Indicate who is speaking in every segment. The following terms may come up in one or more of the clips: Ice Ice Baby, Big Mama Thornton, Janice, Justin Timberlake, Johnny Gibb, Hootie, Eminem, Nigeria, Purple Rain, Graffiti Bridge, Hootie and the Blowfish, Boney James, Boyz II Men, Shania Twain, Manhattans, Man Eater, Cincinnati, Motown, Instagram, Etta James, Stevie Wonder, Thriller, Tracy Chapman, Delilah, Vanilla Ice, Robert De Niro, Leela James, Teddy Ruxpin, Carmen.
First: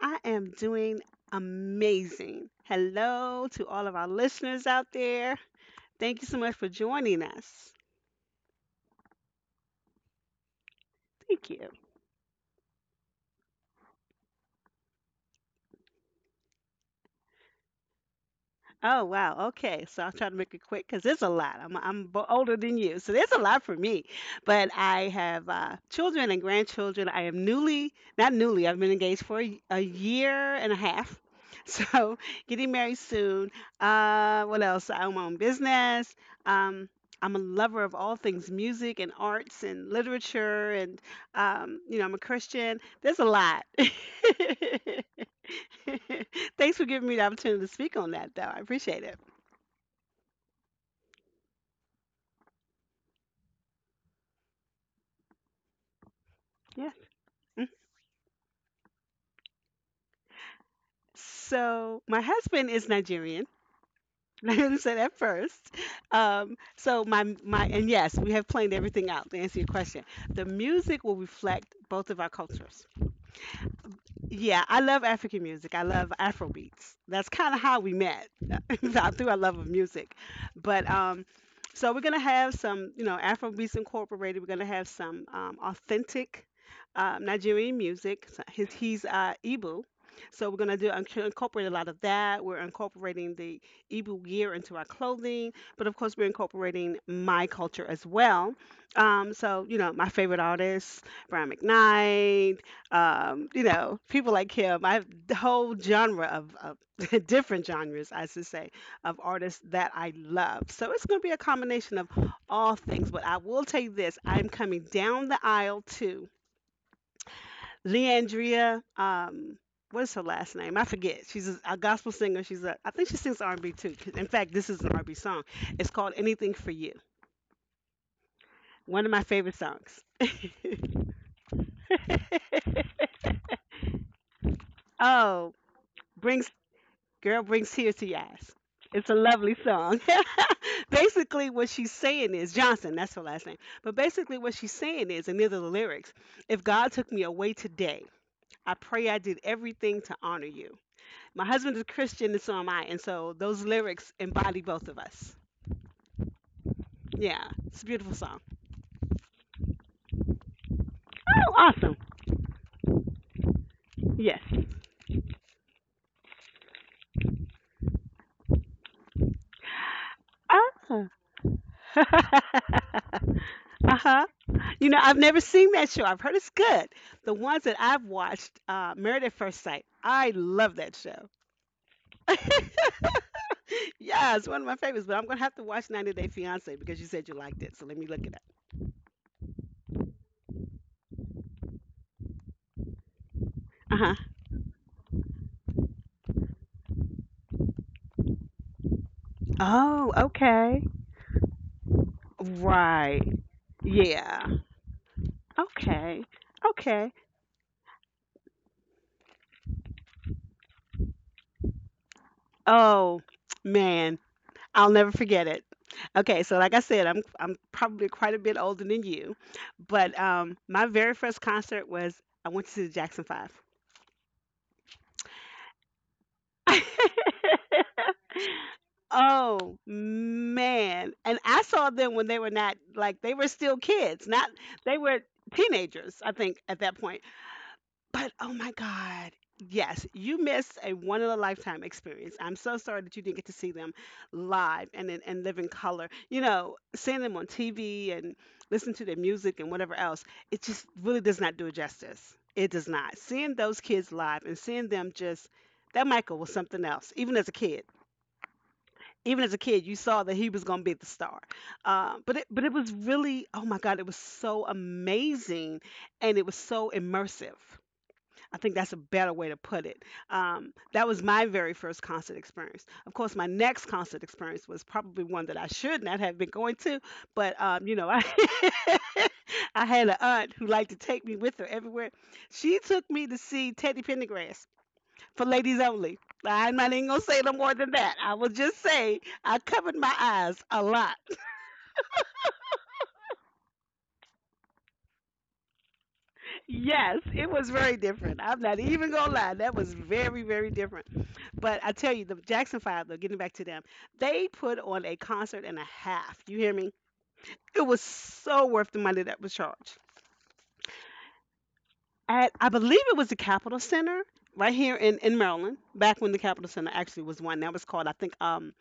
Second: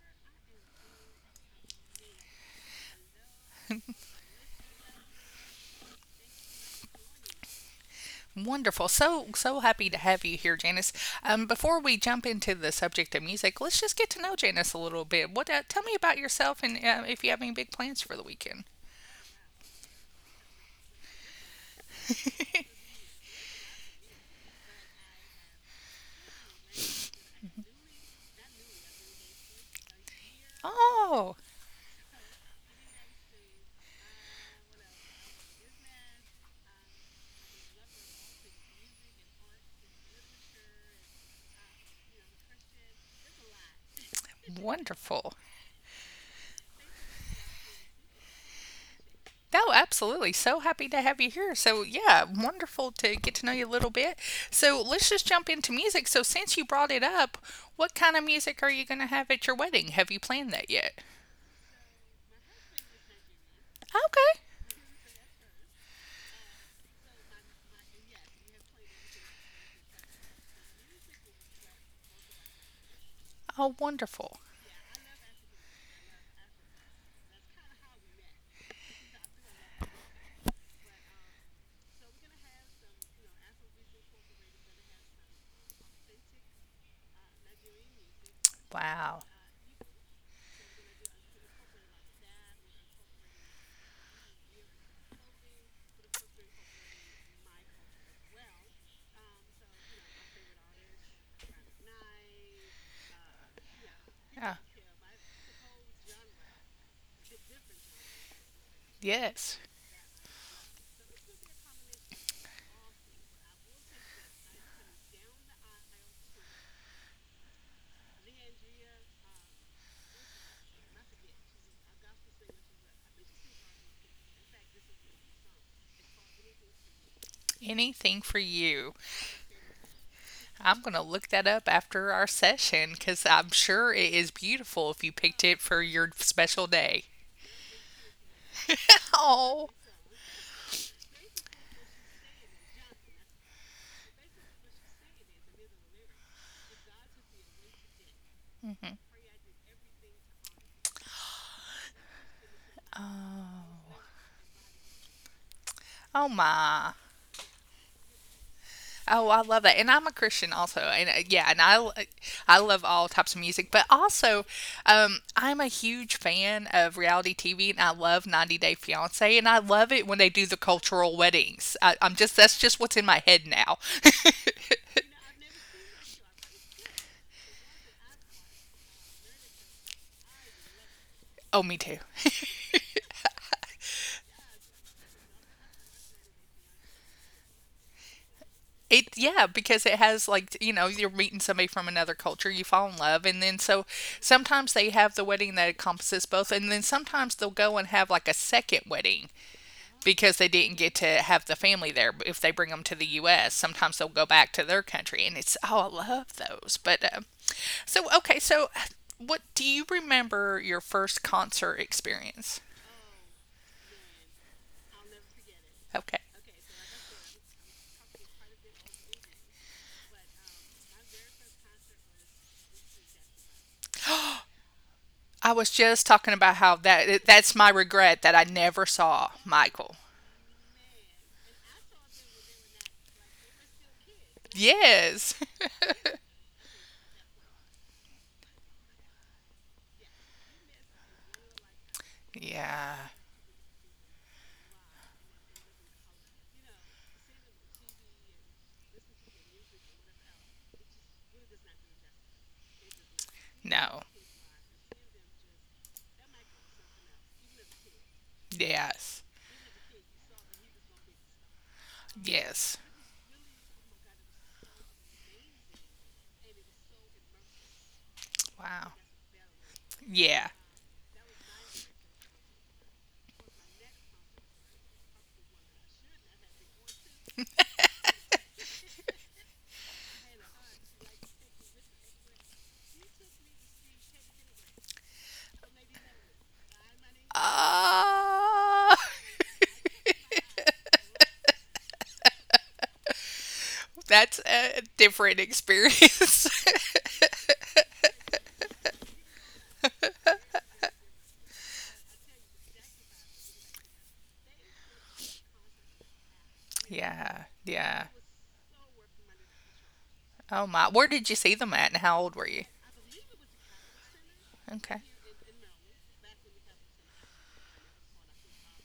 Speaker 1: I am doing amazing. Hello to all of our listeners out there. Thank you so much for joining us.
Speaker 2: Wonderful. So happy to have you here, Janice.
Speaker 1: Thank you.
Speaker 2: Before we jump into the subject of music, let's just get to know Janice a little bit. What? Tell me about yourself and if you have any big plans for the weekend.
Speaker 1: Oh, wow. Okay. So I'll try to make it quick because it's a lot. I'm older than you, so there's a lot for me. But I have children and grandchildren. I am newly, not newly. I've been engaged for a year and a half.
Speaker 2: Oh,
Speaker 1: So getting married soon. What else? I own my own business. Um, I'm a lover of all things music and arts and literature, and you know I'm a Christian. There's a lot.
Speaker 2: wonderful.
Speaker 1: Thanks for giving me the opportunity to speak on that, though. I appreciate it.
Speaker 2: No, absolutely. So happy to have you here. So, yeah, wonderful to get to know you a little bit. So, let's just jump into music. So, since you
Speaker 1: Yeah.
Speaker 2: brought it up,
Speaker 1: Mm.
Speaker 2: what kind of music are you going to have at your wedding? Have you planned that yet?
Speaker 1: So my husband is Nigerian.
Speaker 2: Okay.
Speaker 1: I didn't say that first. So my my and yes, we have planned everything out to answer your question. The music will reflect both of our cultures.
Speaker 2: Oh, wonderful.
Speaker 1: Yeah, I love African music. I love Afro beats. That's kind of how we met through our love of music. But So we're gonna have some, you know, Afro beats incorporated. We're gonna have some authentic Nigerian music. So he's
Speaker 2: Wow.
Speaker 1: Igbo, so we're gonna do incorporate a lot of that. We're incorporating the Igbo gear into our clothing, but of course we're incorporating my culture as well. So you know, my favorite artists, Brian McKnight, you know, people like
Speaker 2: Yeah.
Speaker 1: him. I have the whole genre of different genres, I should say, of
Speaker 2: Yes.
Speaker 1: artists that I love. So it's going to be a combination of all things. But I will tell you this: I'm coming down the aisle to Leandria. What is her last name? I forget. She's a gospel singer. She's a, I think she sings R&B too. In fact, this is an R&B song. It's called "Anything for You."
Speaker 2: Anything for you.
Speaker 1: One of my favorite songs.
Speaker 2: I'm going to look that up after our session, because I'm sure it is beautiful if you picked
Speaker 1: oh,
Speaker 2: it for your
Speaker 1: brings
Speaker 2: special day.
Speaker 1: Girl brings tears to your eyes. It's a lovely
Speaker 2: Oh,
Speaker 1: song. Basically, what she's saying is Johnson, that's her last name. But basically, what she's saying is, and these are the lyrics: if God took me away today, I pray I did everything to honor you. My husband is Christian, and so am I. And so those lyrics embody both of us.
Speaker 2: oh my.
Speaker 1: Yeah, it's a beautiful song.
Speaker 2: Oh, I love that, and I'm a Christian also, and yeah,
Speaker 1: Oh,
Speaker 2: and
Speaker 1: awesome.
Speaker 2: I love all types of music, but
Speaker 1: Yes.
Speaker 2: also I'm a huge fan of reality TV, and I love 90 Day Fiance, and I love it when they do the
Speaker 1: Ah.
Speaker 2: cultural weddings. I'm just that's just what's in my head now.
Speaker 1: Uh huh. You know, I've never seen that show. I've heard it's good. The ones that I've watched, Married at First Sight, I love that show.
Speaker 2: Oh, me too.
Speaker 1: Yeah, it's one of my favorites, but I'm going to have to watch 90 Day Fiancé because you said you liked it. So let me look it
Speaker 2: It yeah, because it has, like, you know, you're meeting somebody from another culture, you fall in love, and then
Speaker 1: up.
Speaker 2: so
Speaker 1: Uh-huh.
Speaker 2: sometimes they have the wedding that encompasses both, and then sometimes they'll go and have like a second wedding
Speaker 1: Oh,
Speaker 2: because they didn't
Speaker 1: okay.
Speaker 2: get to have the family there. But if they bring them to the
Speaker 1: Right.
Speaker 2: U.S., sometimes they'll go
Speaker 1: Yeah.
Speaker 2: back to their country, and it's oh, I
Speaker 1: Okay.
Speaker 2: love those. But
Speaker 1: Okay.
Speaker 2: So okay, so what do you remember your first concert experience?
Speaker 1: Oh, man, I'll never forget it.
Speaker 2: Okay,
Speaker 1: Okay, so like I said, I'm probably quite a bit older than you, but my very first concert was I went to see the Jackson 5.
Speaker 2: I was just talking about how that that's my regret that I never saw
Speaker 1: Oh,
Speaker 2: Michael.
Speaker 1: man, and I saw them when they were not like, they were still kids, not they were
Speaker 2: Yes.
Speaker 1: teenagers, I think, at that point. But oh my God. Yes, you missed a one in a lifetime experience. I'm so
Speaker 2: Yeah.
Speaker 1: sorry that you didn't get to see them live and live in color. You know, seeing them on TV and listen to their music and whatever else, it just really does not do it justice. It does not. Seeing those
Speaker 2: No.
Speaker 1: kids live and seeing them just that Michael was something else. Even as a kid,
Speaker 2: Yes.
Speaker 1: even as a kid, you saw that he was going to be the star. But
Speaker 2: Yes.
Speaker 1: it was really oh my God, it was so amazing and it was so immersive. I think
Speaker 2: Wow.
Speaker 1: that's a better way to put it.
Speaker 2: Yeah.
Speaker 1: That was my very first concert experience. Of course, my next concert experience was probably one that I should not have been going to, but you know, I I had an aunt who liked to take me with her everywhere. She took me to see Teddy Pendergrass for ladies only. I'm not even gonna say no more than that. I will just
Speaker 2: Uh...
Speaker 1: say I covered my eyes a lot.
Speaker 2: That's a different experience.
Speaker 1: Yes, it was very different. I'm not even gonna lie. That was very, very different. But I tell you, the Jackson Five, though, getting back to them, they put on a concert and a half. You hear me?
Speaker 2: Yeah,
Speaker 1: It was
Speaker 2: yeah.
Speaker 1: so worth the money that was charged.
Speaker 2: Oh my. Where did you see them at, and how old were
Speaker 1: At
Speaker 2: you?
Speaker 1: I believe it was the Capitol Center right here
Speaker 2: Okay.
Speaker 1: in Maryland, back when the Capitol Center actually was one. That was called, I think,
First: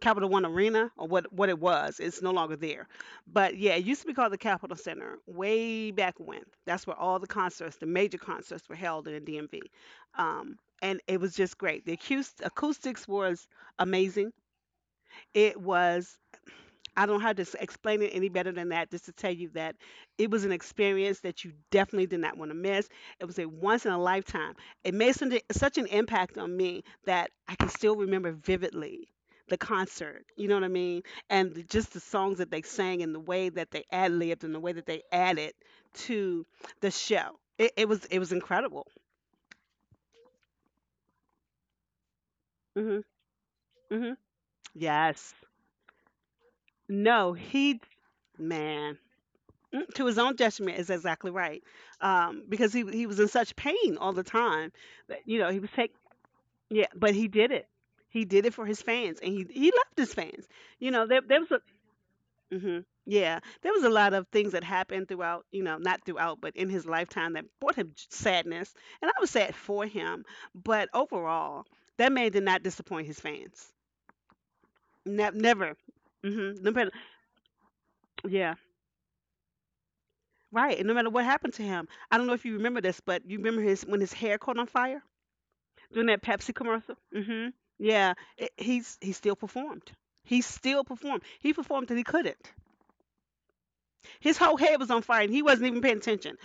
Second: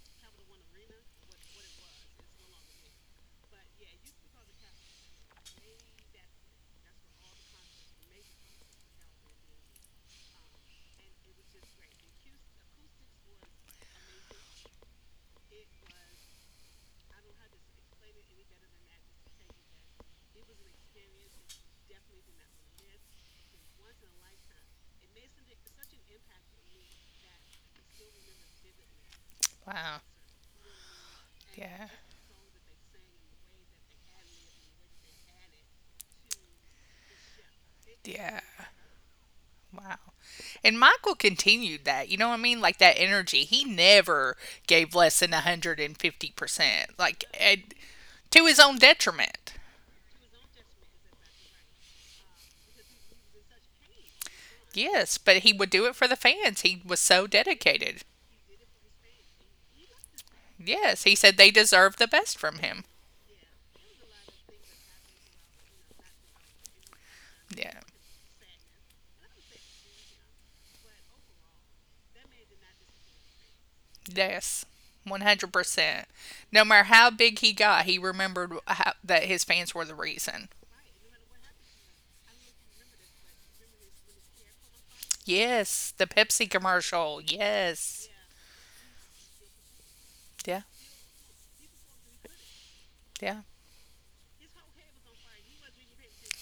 Speaker 1: Capital One Arena or what it was. It's no longer there. But yeah, it used to be called the Capitol Center way back when. That's where all the concerts, the major concerts, were held in the DMV. And it was just great. The acoustics was amazing. It was I don't know how to explain it any better than that, just to tell you that it was an experience that you definitely did not want to miss. It was a once in a lifetime. It made such an impact on me that I can still remember vividly the
Speaker 2: Wow.
Speaker 1: concert. You know what I mean? And
Speaker 2: Yeah.
Speaker 1: just the songs that they sang and the way that they ad libbed and the way that they added to the show. It, it was
Speaker 2: Yeah.
Speaker 1: incredible.
Speaker 2: Wow. And Michael continued that. You know what I mean? Like that
Speaker 1: Hmm
Speaker 2: energy. He
Speaker 1: hmm
Speaker 2: never gave less than
Speaker 1: Yes.
Speaker 2: 150%. Like
Speaker 1: No,
Speaker 2: and
Speaker 1: he
Speaker 2: to his own
Speaker 1: man.
Speaker 2: detriment.
Speaker 1: Mm, To his own detriment is exactly right, because he was in such pain all the time. But,
Speaker 2: Yes,
Speaker 1: you
Speaker 2: but
Speaker 1: know,
Speaker 2: he
Speaker 1: he was
Speaker 2: would do
Speaker 1: taking
Speaker 2: it for the fans. He
Speaker 1: yeah,
Speaker 2: was
Speaker 1: but
Speaker 2: so
Speaker 1: he did it.
Speaker 2: dedicated.
Speaker 1: He did it for his fans, and he loved his fans. You
Speaker 2: Yes,
Speaker 1: know,
Speaker 2: he
Speaker 1: there
Speaker 2: said
Speaker 1: there was
Speaker 2: they
Speaker 1: a
Speaker 2: deserved the best from
Speaker 1: hmm
Speaker 2: him.
Speaker 1: yeah, there was a lot of things that happened throughout. You know, not throughout, but in his lifetime that brought
Speaker 2: Yeah.
Speaker 1: him sadness, and I was sad for him. But overall, that man did not disappoint his fans.
Speaker 2: Yes,
Speaker 1: Never.
Speaker 2: 100%. No matter
Speaker 1: Mm-hmm.
Speaker 2: how big he got, he remembered how, that his fans were the reason.
Speaker 1: Right, and no matter what happened to him, I don't know if you remember this, but you remember his when his hair caught on fire
Speaker 2: Yes,
Speaker 1: during
Speaker 2: the
Speaker 1: that
Speaker 2: Pepsi
Speaker 1: Pepsi commercial.
Speaker 2: commercial.
Speaker 1: Mhm.
Speaker 2: Yes.
Speaker 1: Yeah, it, he still performed. He
Speaker 2: Yeah,
Speaker 1: still performed. He performed that he couldn't.
Speaker 2: yeah.
Speaker 1: His whole head was on fire, and he wasn't even paying attention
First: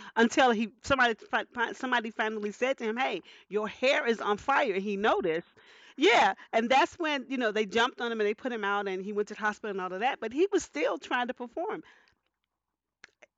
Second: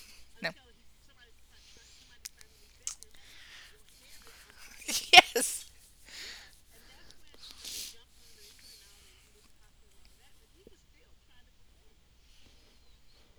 Speaker 2: No.
Speaker 1: until he somebody somebody finally said to him, "Hey, your hair is on fire." And he noticed.
Speaker 2: Yes.
Speaker 1: Yeah, and that's when you know they jumped on him and they put him out, and he went to the hospital and all of that. But he was still trying to perform.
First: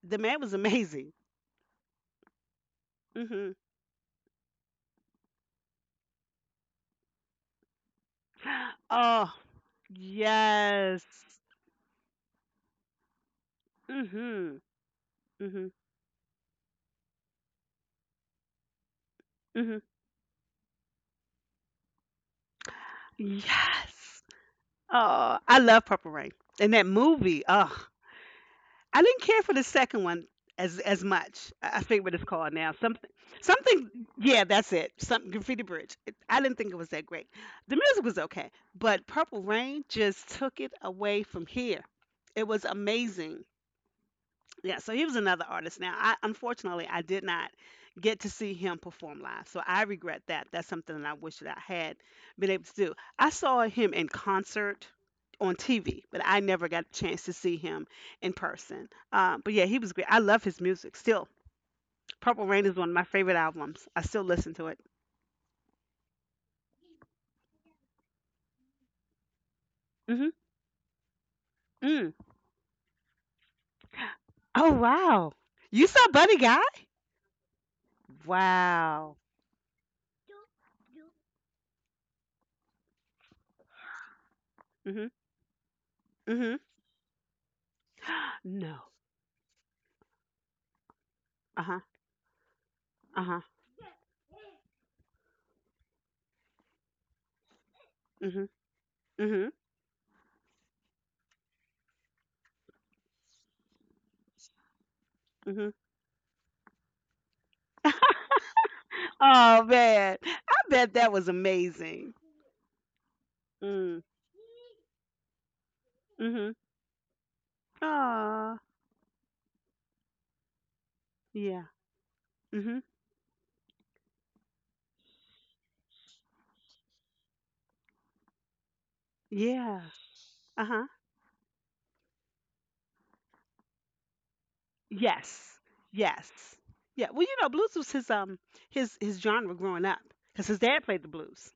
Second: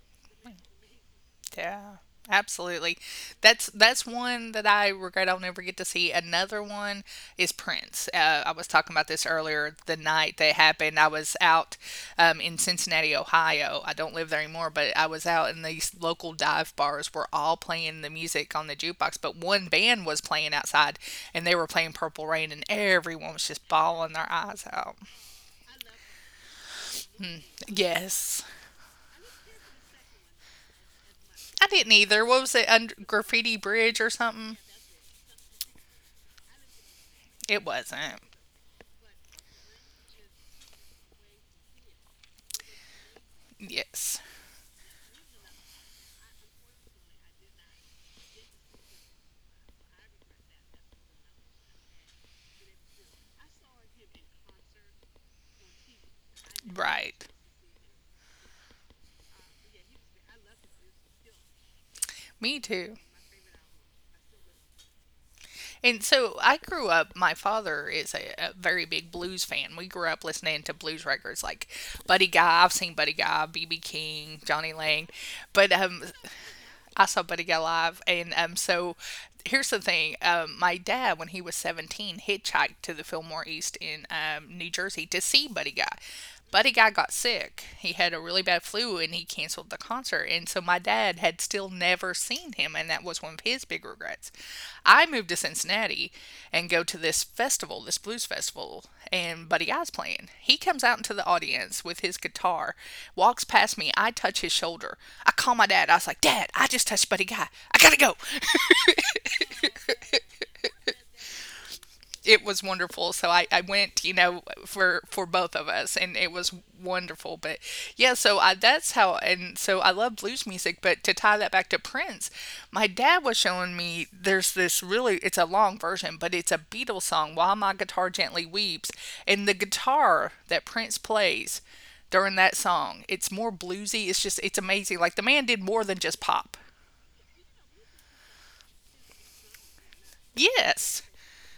Speaker 1: The man was amazing.
Speaker 2: Yeah, absolutely.
Speaker 1: Mhm.
Speaker 2: That's one that I regret I'll never get to see. Another one is Prince. I was talking about this
Speaker 1: Oh.
Speaker 2: earlier the night that happened.
Speaker 1: Yes.
Speaker 2: I was out in Cincinnati, Ohio. I don't live there
Speaker 1: Mhm.
Speaker 2: anymore, but I was out in
Speaker 1: Mhm.
Speaker 2: these local dive bars were all playing the music on the jukebox, but one
Speaker 1: Mhm.
Speaker 2: band was playing outside, and they were playing Purple Rain, and everyone was just bawling
Speaker 1: Yes.
Speaker 2: their eyes out.
Speaker 1: Oh, I love Purple Rain. And that movie, oh,
Speaker 2: Yes.
Speaker 1: I didn't care for the second one as much.
Speaker 2: I
Speaker 1: I
Speaker 2: didn't
Speaker 1: forget what it's
Speaker 2: either. What
Speaker 1: called
Speaker 2: was it?
Speaker 1: now.
Speaker 2: Under
Speaker 1: Something,
Speaker 2: Graffiti
Speaker 1: something.
Speaker 2: Bridge or
Speaker 1: Yeah,
Speaker 2: something?
Speaker 1: that's it. Something Graffiti Bridge. It, I didn't think it was that great.
Speaker 2: It
Speaker 1: The music was
Speaker 2: wasn't.
Speaker 1: okay, but Purple Rain just took it away from here. It was amazing.
Speaker 2: Yes.
Speaker 1: Yeah, so he was another artist. Now, I unfortunately I did not get to see him perform live. So I regret that. That's something that I wish that I had been able to do. I saw him in concert on TV, but I never got a chance
Speaker 2: Right.
Speaker 1: to see him in person. But yeah, he was great. I love his music still. Purple
Speaker 2: Me
Speaker 1: Rain is one of
Speaker 2: too.
Speaker 1: my favorite albums. I still listen to it.
Speaker 2: And so I grew up, my father is a very big blues fan. We grew up
Speaker 1: Hmm.
Speaker 2: listening to blues records like
Speaker 1: Mm.
Speaker 2: Buddy Guy. I've seen Buddy Guy, BB King,
Speaker 1: Oh
Speaker 2: Johnny Lang.
Speaker 1: wow,
Speaker 2: But
Speaker 1: you saw Buddy Guy?
Speaker 2: I saw Buddy Guy live. And so
Speaker 1: Wow.
Speaker 2: here's the thing, my dad, when he was 17, hitchhiked to the Fillmore East in New Jersey
Speaker 1: Mhm.
Speaker 2: to see Buddy Guy.
Speaker 1: Mhm.
Speaker 2: Buddy Guy got sick. He had a really bad
Speaker 1: No.
Speaker 2: flu, and he canceled the concert. And so my dad had
Speaker 1: Uh
Speaker 2: still
Speaker 1: huh.
Speaker 2: never seen him, and that was
Speaker 1: Uh
Speaker 2: one of
Speaker 1: huh.
Speaker 2: his big regrets. I moved to Cincinnati and go to this festival, this blues
Speaker 1: Mhm.
Speaker 2: festival, and
Speaker 1: Mhm.
Speaker 2: Buddy Guy's playing. He comes out into the audience with his guitar, walks past me. I touch his shoulder. I call my
Speaker 1: Mhm.
Speaker 2: dad. I was like, Dad, I just touched Buddy Guy. I gotta go.
Speaker 1: Oh man, I bet that was amazing.
Speaker 2: It was wonderful. So I
Speaker 1: Mm.
Speaker 2: went, you know, for both of us, and it was
Speaker 1: Mhm.
Speaker 2: wonderful. But yeah, so I
Speaker 1: Aw.
Speaker 2: that's how, and so I love blues music. But to tie that
Speaker 1: Yeah.
Speaker 2: back to Prince,
Speaker 1: Mhm.
Speaker 2: my dad was showing me there's this really it's a long version, but it's a Beatles song, "While My Guitar Gently Weeps," and the
Speaker 1: Yeah.
Speaker 2: guitar that
Speaker 1: Uh huh.
Speaker 2: Prince plays during that song, it's more bluesy. It's just it's amazing. Like the man
Speaker 1: Yes.
Speaker 2: did more than just pop.
Speaker 1: Yes. Yeah. Well, you know, blues was his genre growing up because his dad
Speaker 2: Yes.
Speaker 1: played the blues.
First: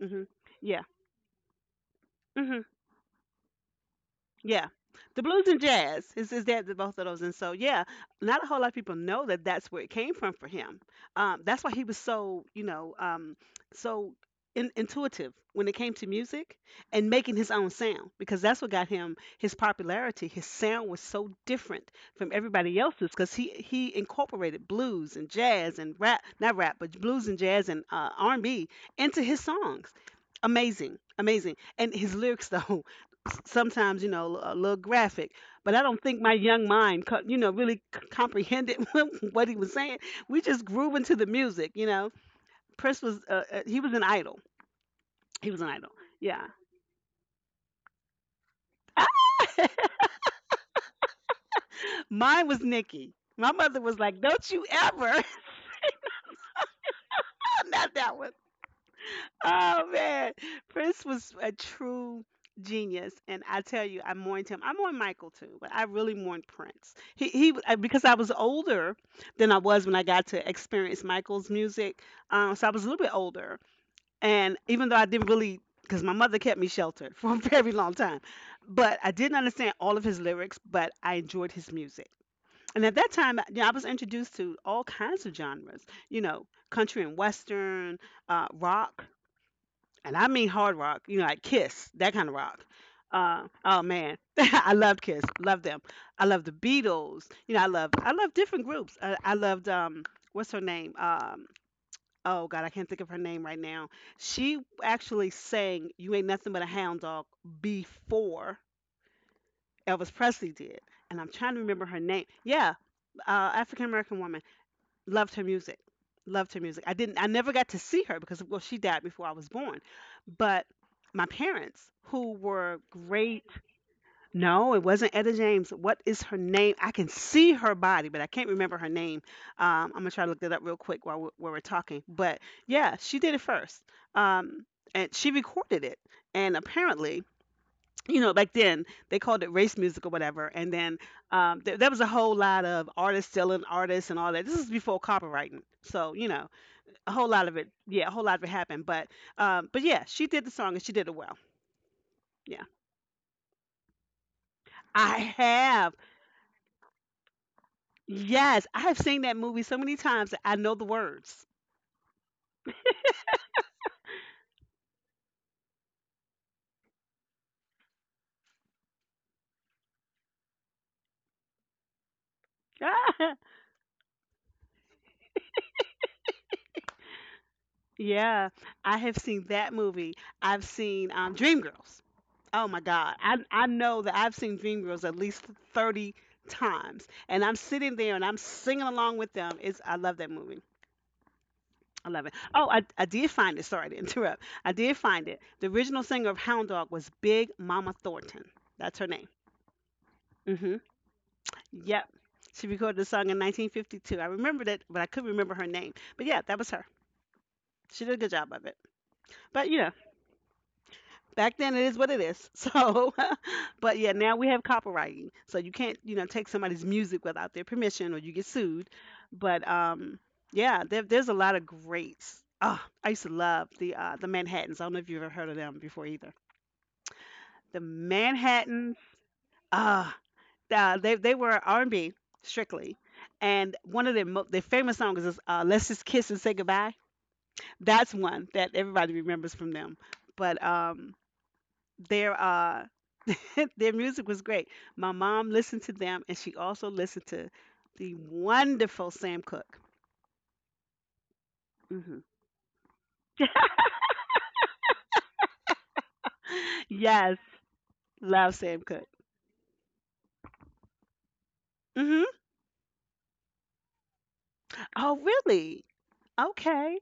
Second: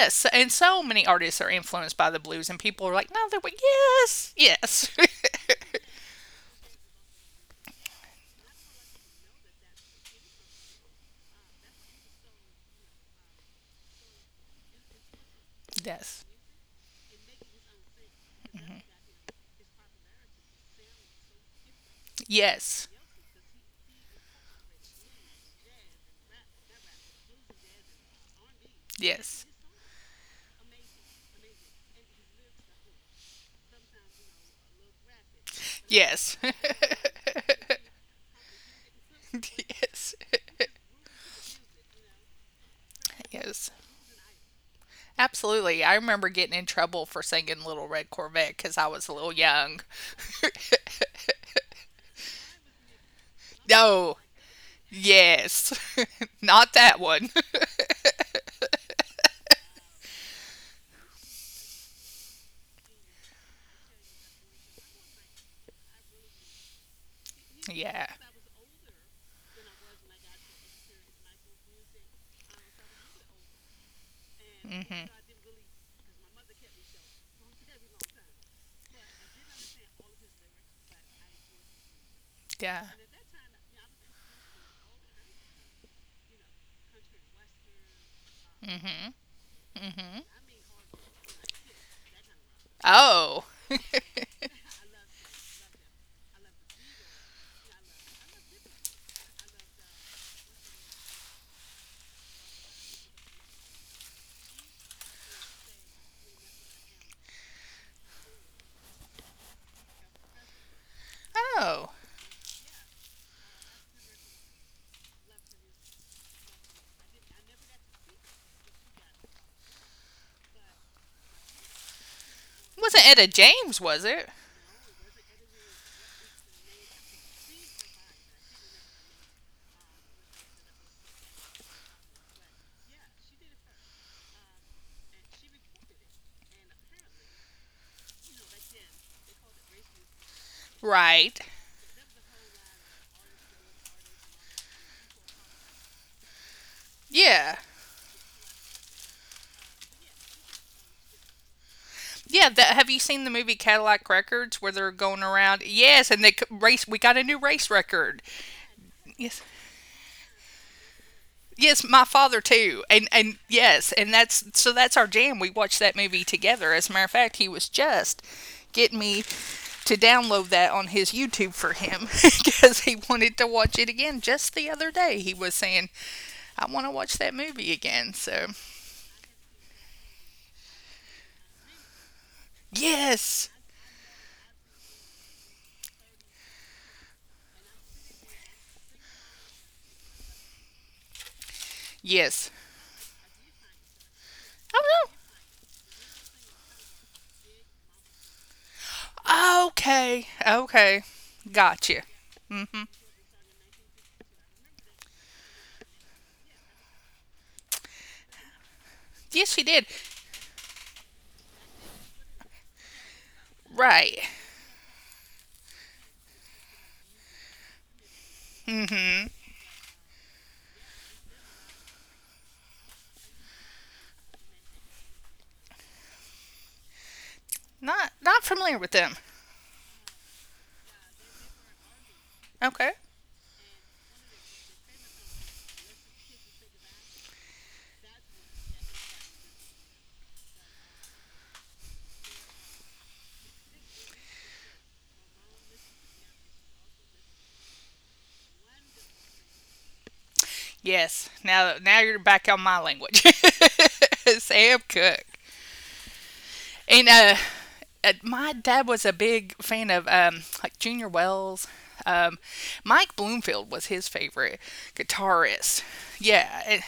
Speaker 1: Mhm.
Speaker 2: and
Speaker 1: Yeah.
Speaker 2: so many artists are influenced by the blues, and
Speaker 1: Mhm.
Speaker 2: people are like, no, they're like, yes,
Speaker 1: Yeah.
Speaker 2: yes,
Speaker 1: The blues and jazz is that the both of those. And so, yeah, not a whole lot of people know that that's where it came from for him. That's why he was so, you know, so intuitive when it came to
Speaker 2: yes,
Speaker 1: music and making his own sound because that's what got him his popularity. His sound was so different from everybody
Speaker 2: yes,
Speaker 1: else's because he incorporated blues and jazz and rap, not rap, but blues and jazz and R&B into his
Speaker 2: yes,
Speaker 1: songs. Amazing, amazing. And his lyrics though, sometimes, you know, a little graphic, but I don't think my
Speaker 2: yes,
Speaker 1: young mind you know really comprehended what he was saying.
Speaker 2: yes,
Speaker 1: We just grew into the music, you know. Prince was
Speaker 2: yes.
Speaker 1: he was an idol. He was an
Speaker 2: Absolutely.
Speaker 1: idol.
Speaker 2: I remember
Speaker 1: Yeah.
Speaker 2: getting in trouble for singing Little Red Corvette because I was a little young.
Speaker 1: Mine was Nikki. My mother was
Speaker 2: No,
Speaker 1: like, don't you ever.
Speaker 2: yes, not that one.
Speaker 1: Not that one. Oh man, Prince was a true genius, and I tell you, I mourned him. I mourned Michael too, but I really mourned Prince. Because
Speaker 2: Yeah,
Speaker 1: I was older than I was when I got to experience Michael's music. So I was a little bit older, and even though I
Speaker 2: mm-hmm,
Speaker 1: didn't really, because my mother kept me sheltered for a very long time, but I didn't understand all of his lyrics, but I enjoyed his music. And
Speaker 2: yeah.
Speaker 1: at that time, you know, I was introduced to all kinds of genres, you know, country and western, rock
Speaker 2: Mm-hmm.
Speaker 1: and
Speaker 2: Mm-hmm.
Speaker 1: I mean hard rock, you know, like Kiss, that kind of rock.
Speaker 2: Oh.
Speaker 1: Oh man, I love Kiss, love them. I love the Beatles. You know, I love different groups. I loved what's her name? Oh God, I can't think of her name right now. She actually sang "You Ain't Nothing But a Hound Dog" before Elvis Presley did, and I'm trying to remember
Speaker 2: Oh.
Speaker 1: her name. Yeah, African American woman. Loved her music. Loved her music. I never got to see her because well she died before I was born. But my parents who were
Speaker 2: Wasn't Etta
Speaker 1: great.
Speaker 2: James, was it?
Speaker 1: No, it wasn't Etta James. What is her name? I can see her body, but I can't remember her name. I'm gonna try to look that up real quick while we're talking. But yeah, she did it first, um, and she recorded it. And apparently, you know, back then they called it race music or whatever. And then
Speaker 2: Right.
Speaker 1: there was a whole lot of artists selling artists and all that. This is before copywriting, so you know, a whole lot of
Speaker 2: Yeah.
Speaker 1: it. Yeah, a whole lot of it happened. But yeah, she did the song and she did it well.
Speaker 2: Yeah,
Speaker 1: Yeah,
Speaker 2: that, have you seen the movie Cadillac Records, where they're
Speaker 1: I
Speaker 2: going around?
Speaker 1: have.
Speaker 2: Yes, and they race. We got a new race record.
Speaker 1: Yes, I have seen that
Speaker 2: Yes,
Speaker 1: movie so many times that I know the words.
Speaker 2: yes, my father too, and yes, and that's so that's our jam. We watched that movie together. As a matter of fact, he was just getting me to download that on his YouTube for him because he wanted to watch it again just the other day. He was saying, "I want to watch that movie again."
Speaker 1: Yeah,
Speaker 2: So
Speaker 1: I have seen that movie. I've seen Dreamgirls. Oh my God. I
Speaker 2: Yes.
Speaker 1: I know that I've seen Dreamgirls at least 30 times. And I'm sitting there and I'm singing along with them. It's I love that movie. I love it.
Speaker 2: Yes.
Speaker 1: Oh, I did find it. Sorry to interrupt. I did
Speaker 2: Oh
Speaker 1: find it. The original singer of Hound Dog was Big Mama Thornton. That's her name.
Speaker 2: no. Okay.
Speaker 1: Hmm.
Speaker 2: Okay.
Speaker 1: Yep.
Speaker 2: Gotcha.
Speaker 1: She recorded the song in 1952. I remember that, but I couldn't remember her name. But yeah, that was her. She did a good job of it.
Speaker 2: Yes,
Speaker 1: But
Speaker 2: she
Speaker 1: you know,
Speaker 2: did.
Speaker 1: back then it is what it is. So, but yeah,
Speaker 2: Right.
Speaker 1: now we have copywriting, so you can't you know take somebody's music without their permission or you get sued.
Speaker 2: Mm-hmm.
Speaker 1: But yeah, there's a lot of greats. Oh, I used to love the Manhattans. I don't know if you've ever heard of them before either. The
Speaker 2: Not not familiar with
Speaker 1: Manhattans,
Speaker 2: them.
Speaker 1: uh, they were R&B
Speaker 2: Okay.
Speaker 1: strictly. And one of their famous songs is "Let's Just Kiss and Say Goodbye." That's one that everybody remembers from them. But their their music was great. My mom listened to them, and she also listened to the wonderful Sam Cooke.
Speaker 2: Yes. Now now
Speaker 1: Hmm.
Speaker 2: you're back on my language. Sam Cooke. And
Speaker 1: Yes, love
Speaker 2: my
Speaker 1: Sam
Speaker 2: dad
Speaker 1: Cooke.
Speaker 2: was a big fan of like Junior Wells.
Speaker 1: Hmm.
Speaker 2: Um, Mike Bloomfield was his favorite
Speaker 1: Oh, really?
Speaker 2: guitarist. Yeah. And
Speaker 1: Okay,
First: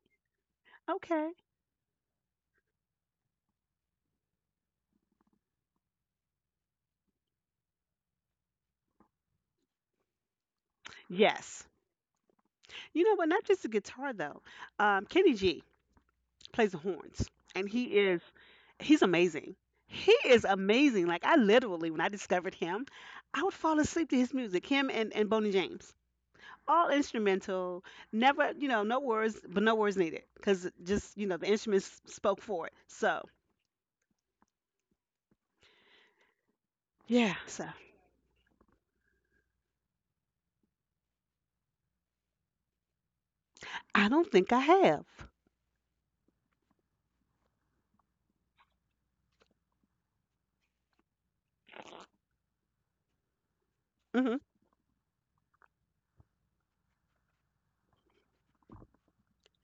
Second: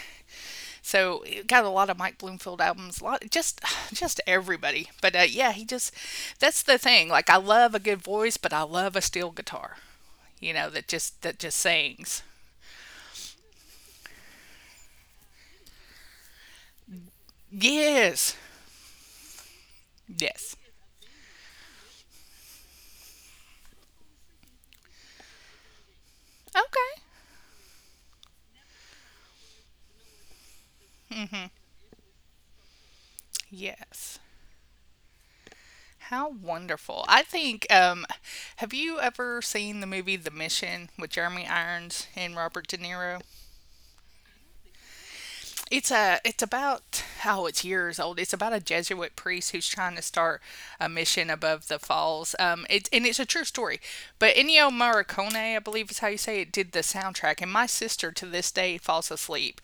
Speaker 2: so
Speaker 1: okay.
Speaker 2: it got a lot of Mike Bloomfield albums, a lot just just everybody. But Yeah, he just that's the thing. Like I love a good voice, but I love a steel guitar. You know that
Speaker 1: Yes.
Speaker 2: just sings.
Speaker 1: You know what? Not just the guitar though. Kenny G plays the horns, and
Speaker 2: Yes,
Speaker 1: he's amazing. He is
Speaker 2: yes,
Speaker 1: amazing. Like I literally, when I discovered him, I would fall asleep to his music. Him and Boney James. All
Speaker 2: okay,
Speaker 1: instrumental, never you know no words, but no words needed because just you know the instruments spoke for it. So
Speaker 2: yes. How wonderful! I
Speaker 1: yeah. So
Speaker 2: think. Have you ever seen the movie The Mission with Jeremy Irons and Robert De Niro?
Speaker 1: I don't think I have.
Speaker 2: It's a it's about oh it's years old. It's about a Jesuit priest who's trying to start a mission above the falls. It's and it's a true story. But
Speaker 1: Mm-hmm.
Speaker 2: Ennio Morricone, I believe is how you say it, did the soundtrack. And my sister to this day falls asleep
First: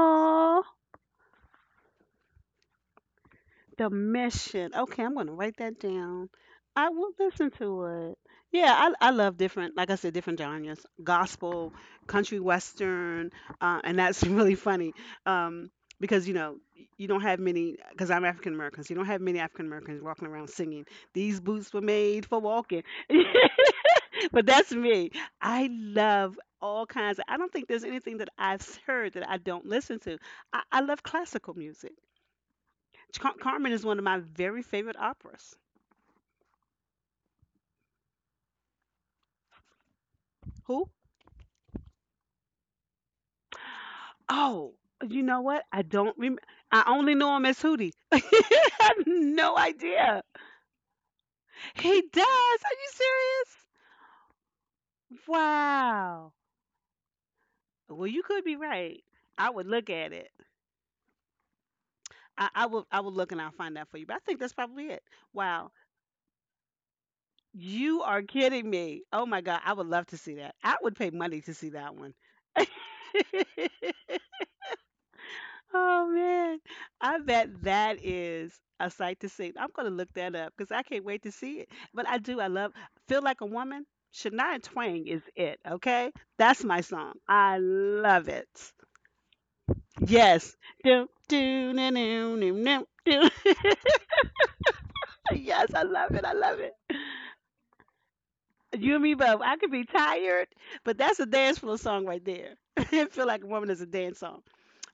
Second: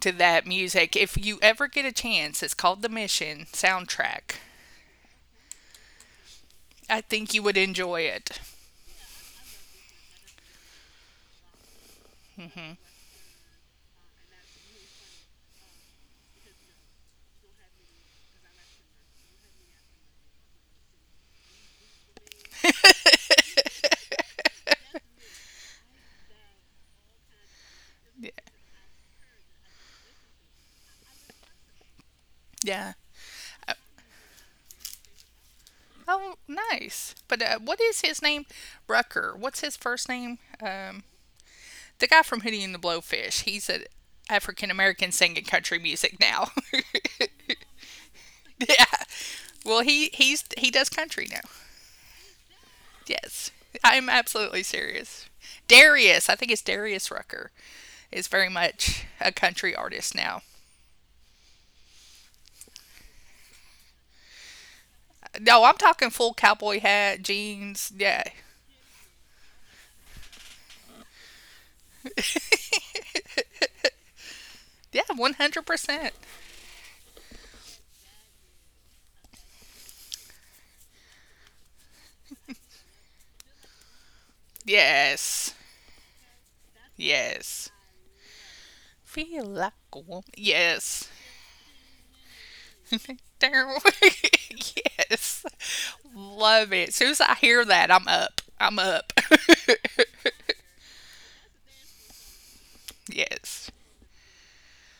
Speaker 2: to that music. If you ever get a chance, it's called the Mission
Speaker 1: The
Speaker 2: soundtrack.
Speaker 1: mission. Okay, I'm gonna write that down. I
Speaker 2: I
Speaker 1: will
Speaker 2: think you
Speaker 1: listen
Speaker 2: would
Speaker 1: to
Speaker 2: enjoy
Speaker 1: it.
Speaker 2: it.
Speaker 1: Yeah, I love different, like I said, different genres: gospel, country
Speaker 2: Hmm.
Speaker 1: western, and that's really funny, um, because you know you don't have many. Because I'm African American, so you don't have many African Americans walking around singing. These boots were made for walking, but that's me. I love all kinds. Of, I don't think there's anything that I've heard that I don't listen to. I love classical music.
Speaker 2: Yeah.
Speaker 1: Carmen is one of my very favorite operas.
Speaker 2: Oh, nice. But What is his name? Rucker. What's his first name?
Speaker 1: Who?
Speaker 2: The guy from Hootie and the Blowfish, he's an African
Speaker 1: Oh,
Speaker 2: American
Speaker 1: you
Speaker 2: singing
Speaker 1: know what?
Speaker 2: country
Speaker 1: I
Speaker 2: music
Speaker 1: don't rem.
Speaker 2: now.
Speaker 1: I only know him as Hootie. I
Speaker 2: Yeah.
Speaker 1: have no
Speaker 2: Well, he
Speaker 1: idea.
Speaker 2: he's he does country now.
Speaker 1: He does. Are you
Speaker 2: Yes,
Speaker 1: serious?
Speaker 2: I'm absolutely serious. Darius, I
Speaker 1: Wow.
Speaker 2: think it's Darius Rucker,
Speaker 1: Well, you
Speaker 2: is
Speaker 1: could
Speaker 2: very
Speaker 1: be right.
Speaker 2: much a
Speaker 1: I would
Speaker 2: country
Speaker 1: look at
Speaker 2: artist
Speaker 1: it.
Speaker 2: now.
Speaker 1: I will. I will look and I'll find out for you. But I think that's probably it.
Speaker 2: No, I'm
Speaker 1: Wow.
Speaker 2: talking full cowboy hat, jeans.
Speaker 1: You
Speaker 2: Yeah,
Speaker 1: are kidding me. Oh my God. I would love to see that. I would pay money to see that one.
Speaker 2: yeah,
Speaker 1: Oh
Speaker 2: 100%.
Speaker 1: man, I bet that is a sight to see. I'm gonna look that up because I can't wait to see it. But I do. I love "Feel Like a Woman." Shania Twain is
Speaker 2: Yes,
Speaker 1: it. Okay, that's my song. I
Speaker 2: yes.
Speaker 1: love it.
Speaker 2: Feel like a woman.
Speaker 1: Yes.
Speaker 2: Yes.
Speaker 1: Do do do do do do, do.
Speaker 2: Darren Wig. Yes.
Speaker 1: Yes, I love it. I love
Speaker 2: Love
Speaker 1: it.
Speaker 2: it. As soon as I hear that, I'm up. I'm
Speaker 1: You and
Speaker 2: up.
Speaker 1: me both. I could be tired, but that's a dance floor song right there. "Feel Like a
Speaker 2: Yes.
Speaker 1: Woman" is a dance song.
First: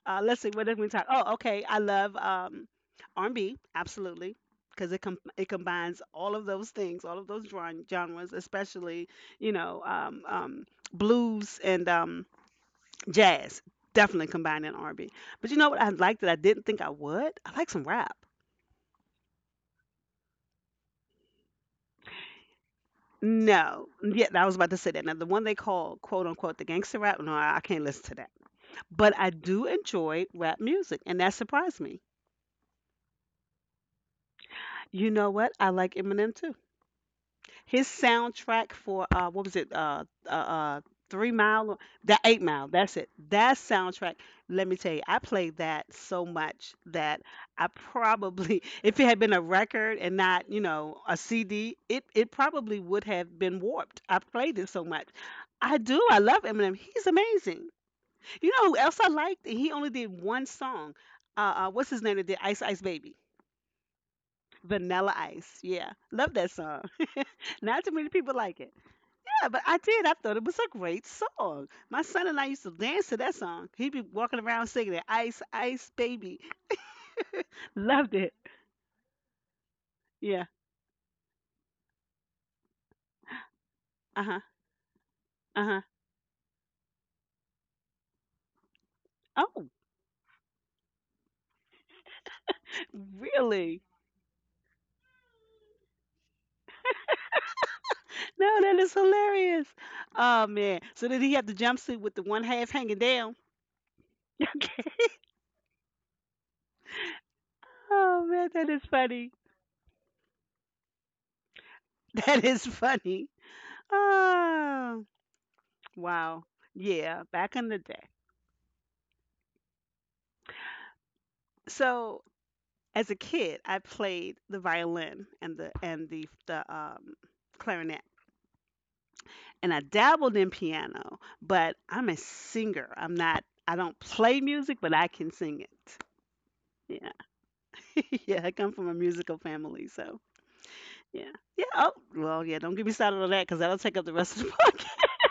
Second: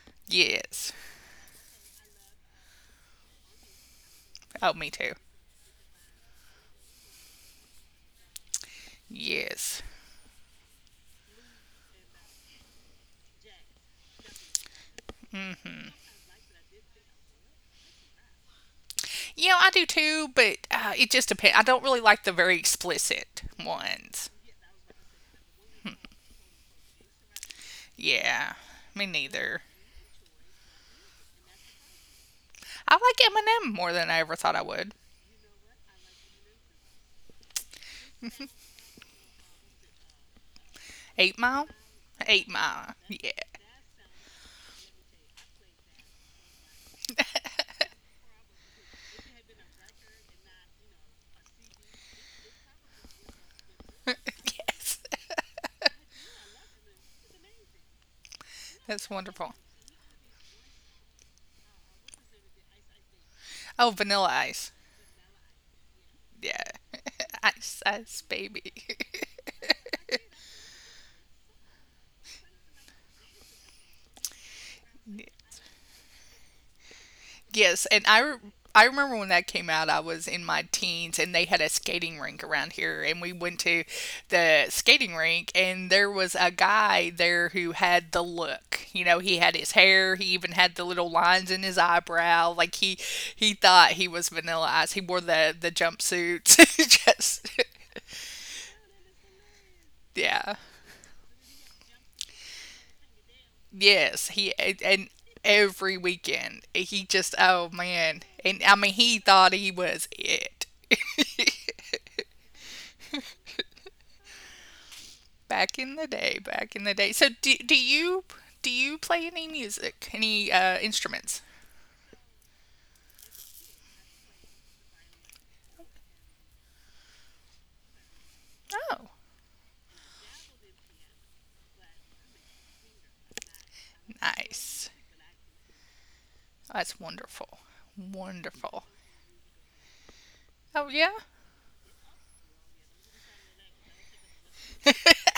Speaker 1: Let's see. What did we
Speaker 2: Yes.
Speaker 1: talk? Oh, okay. I love R&B absolutely
Speaker 2: Oh, me
Speaker 1: because it
Speaker 2: too.
Speaker 1: com- it combines all of those things, all of those drawing genres, especially you
Speaker 2: Yes.
Speaker 1: know blues and jazz. Definitely combining R&B. But you know what
Speaker 2: Mm-hmm.
Speaker 1: I like that I didn't think I would. I like some rap.
Speaker 2: Yeah, I do too, but it just depends. I don't really like the very explicit
Speaker 1: No, yeah,
Speaker 2: ones.
Speaker 1: I was about to say that. Now the one they call quote unquote the gangster rap. No, I can't listen to that.
Speaker 2: Yeah, me
Speaker 1: But I
Speaker 2: neither.
Speaker 1: do enjoy rap music, and that surprised me.
Speaker 2: I like Eminem more than I ever thought I would.
Speaker 1: You know what? I like Eminem too. His soundtrack for what was it, three
Speaker 2: Eight Mile?
Speaker 1: mile, that eight
Speaker 2: Eight
Speaker 1: mile
Speaker 2: Mile.
Speaker 1: that's it,
Speaker 2: Yeah.
Speaker 1: that soundtrack. Let me tell you, I played that so much that I probably if it had been a record and not you know a CD, it probably would have been warped. I played it so
Speaker 2: Yes.
Speaker 1: much. I do. I love Eminem. He's amazing. You know who else
Speaker 2: That's
Speaker 1: I liked?
Speaker 2: wonderful.
Speaker 1: He only did one song. What's his name that did Ice Ice Baby?
Speaker 2: Oh, Vanilla Ice.
Speaker 1: Vanilla Ice, yeah, love that
Speaker 2: Yeah.
Speaker 1: song.
Speaker 2: Ice
Speaker 1: Not too many
Speaker 2: Ice
Speaker 1: people like
Speaker 2: Baby.
Speaker 1: it. Yeah, but I did. I thought it was a great song. My son and I used to dance to that song. He'd be walking around singing it. Ice, ice, baby.
Speaker 2: Yes, and
Speaker 1: Loved it.
Speaker 2: I remember when that came out, I was in
Speaker 1: Yeah.
Speaker 2: my teens and they had a skating rink around here and we went to
Speaker 1: Uh huh.
Speaker 2: the skating rink,
Speaker 1: Uh huh.
Speaker 2: and there was a guy there who had the look. You know, he had his
Speaker 1: Oh,
Speaker 2: hair, he even had the little lines in his eyebrow. Like he
Speaker 1: really?
Speaker 2: thought he was vanilla ice. He wore the jumpsuits. Just
Speaker 1: No, that is hilarious. Oh
Speaker 2: yeah.
Speaker 1: man. So did he have the jumpsuit with the one half hanging down?
Speaker 2: Yes, he
Speaker 1: Okay.
Speaker 2: and every weekend he just oh man,
Speaker 1: Oh man,
Speaker 2: and
Speaker 1: that
Speaker 2: I
Speaker 1: is
Speaker 2: mean he
Speaker 1: funny.
Speaker 2: thought he was it
Speaker 1: That is funny. Oh
Speaker 2: back in the day.
Speaker 1: wow.
Speaker 2: Back in the day.
Speaker 1: Yeah,
Speaker 2: So do
Speaker 1: back in
Speaker 2: do
Speaker 1: the day.
Speaker 2: you do you play any music, any instruments?
Speaker 1: So as a kid, I played the violin and the clarinet,
Speaker 2: Oh,
Speaker 1: and I dabbled in piano. But I'm a singer. I'm not. I don't play music,
Speaker 2: nice.
Speaker 1: but I can sing it.
Speaker 2: That's
Speaker 1: Yeah,
Speaker 2: wonderful.
Speaker 1: yeah. I come
Speaker 2: Wonderful.
Speaker 1: from a musical family, so
Speaker 2: Oh yeah,
Speaker 1: yeah, yeah. Oh, well, yeah. Don't get me started on that because that'll take up the rest of the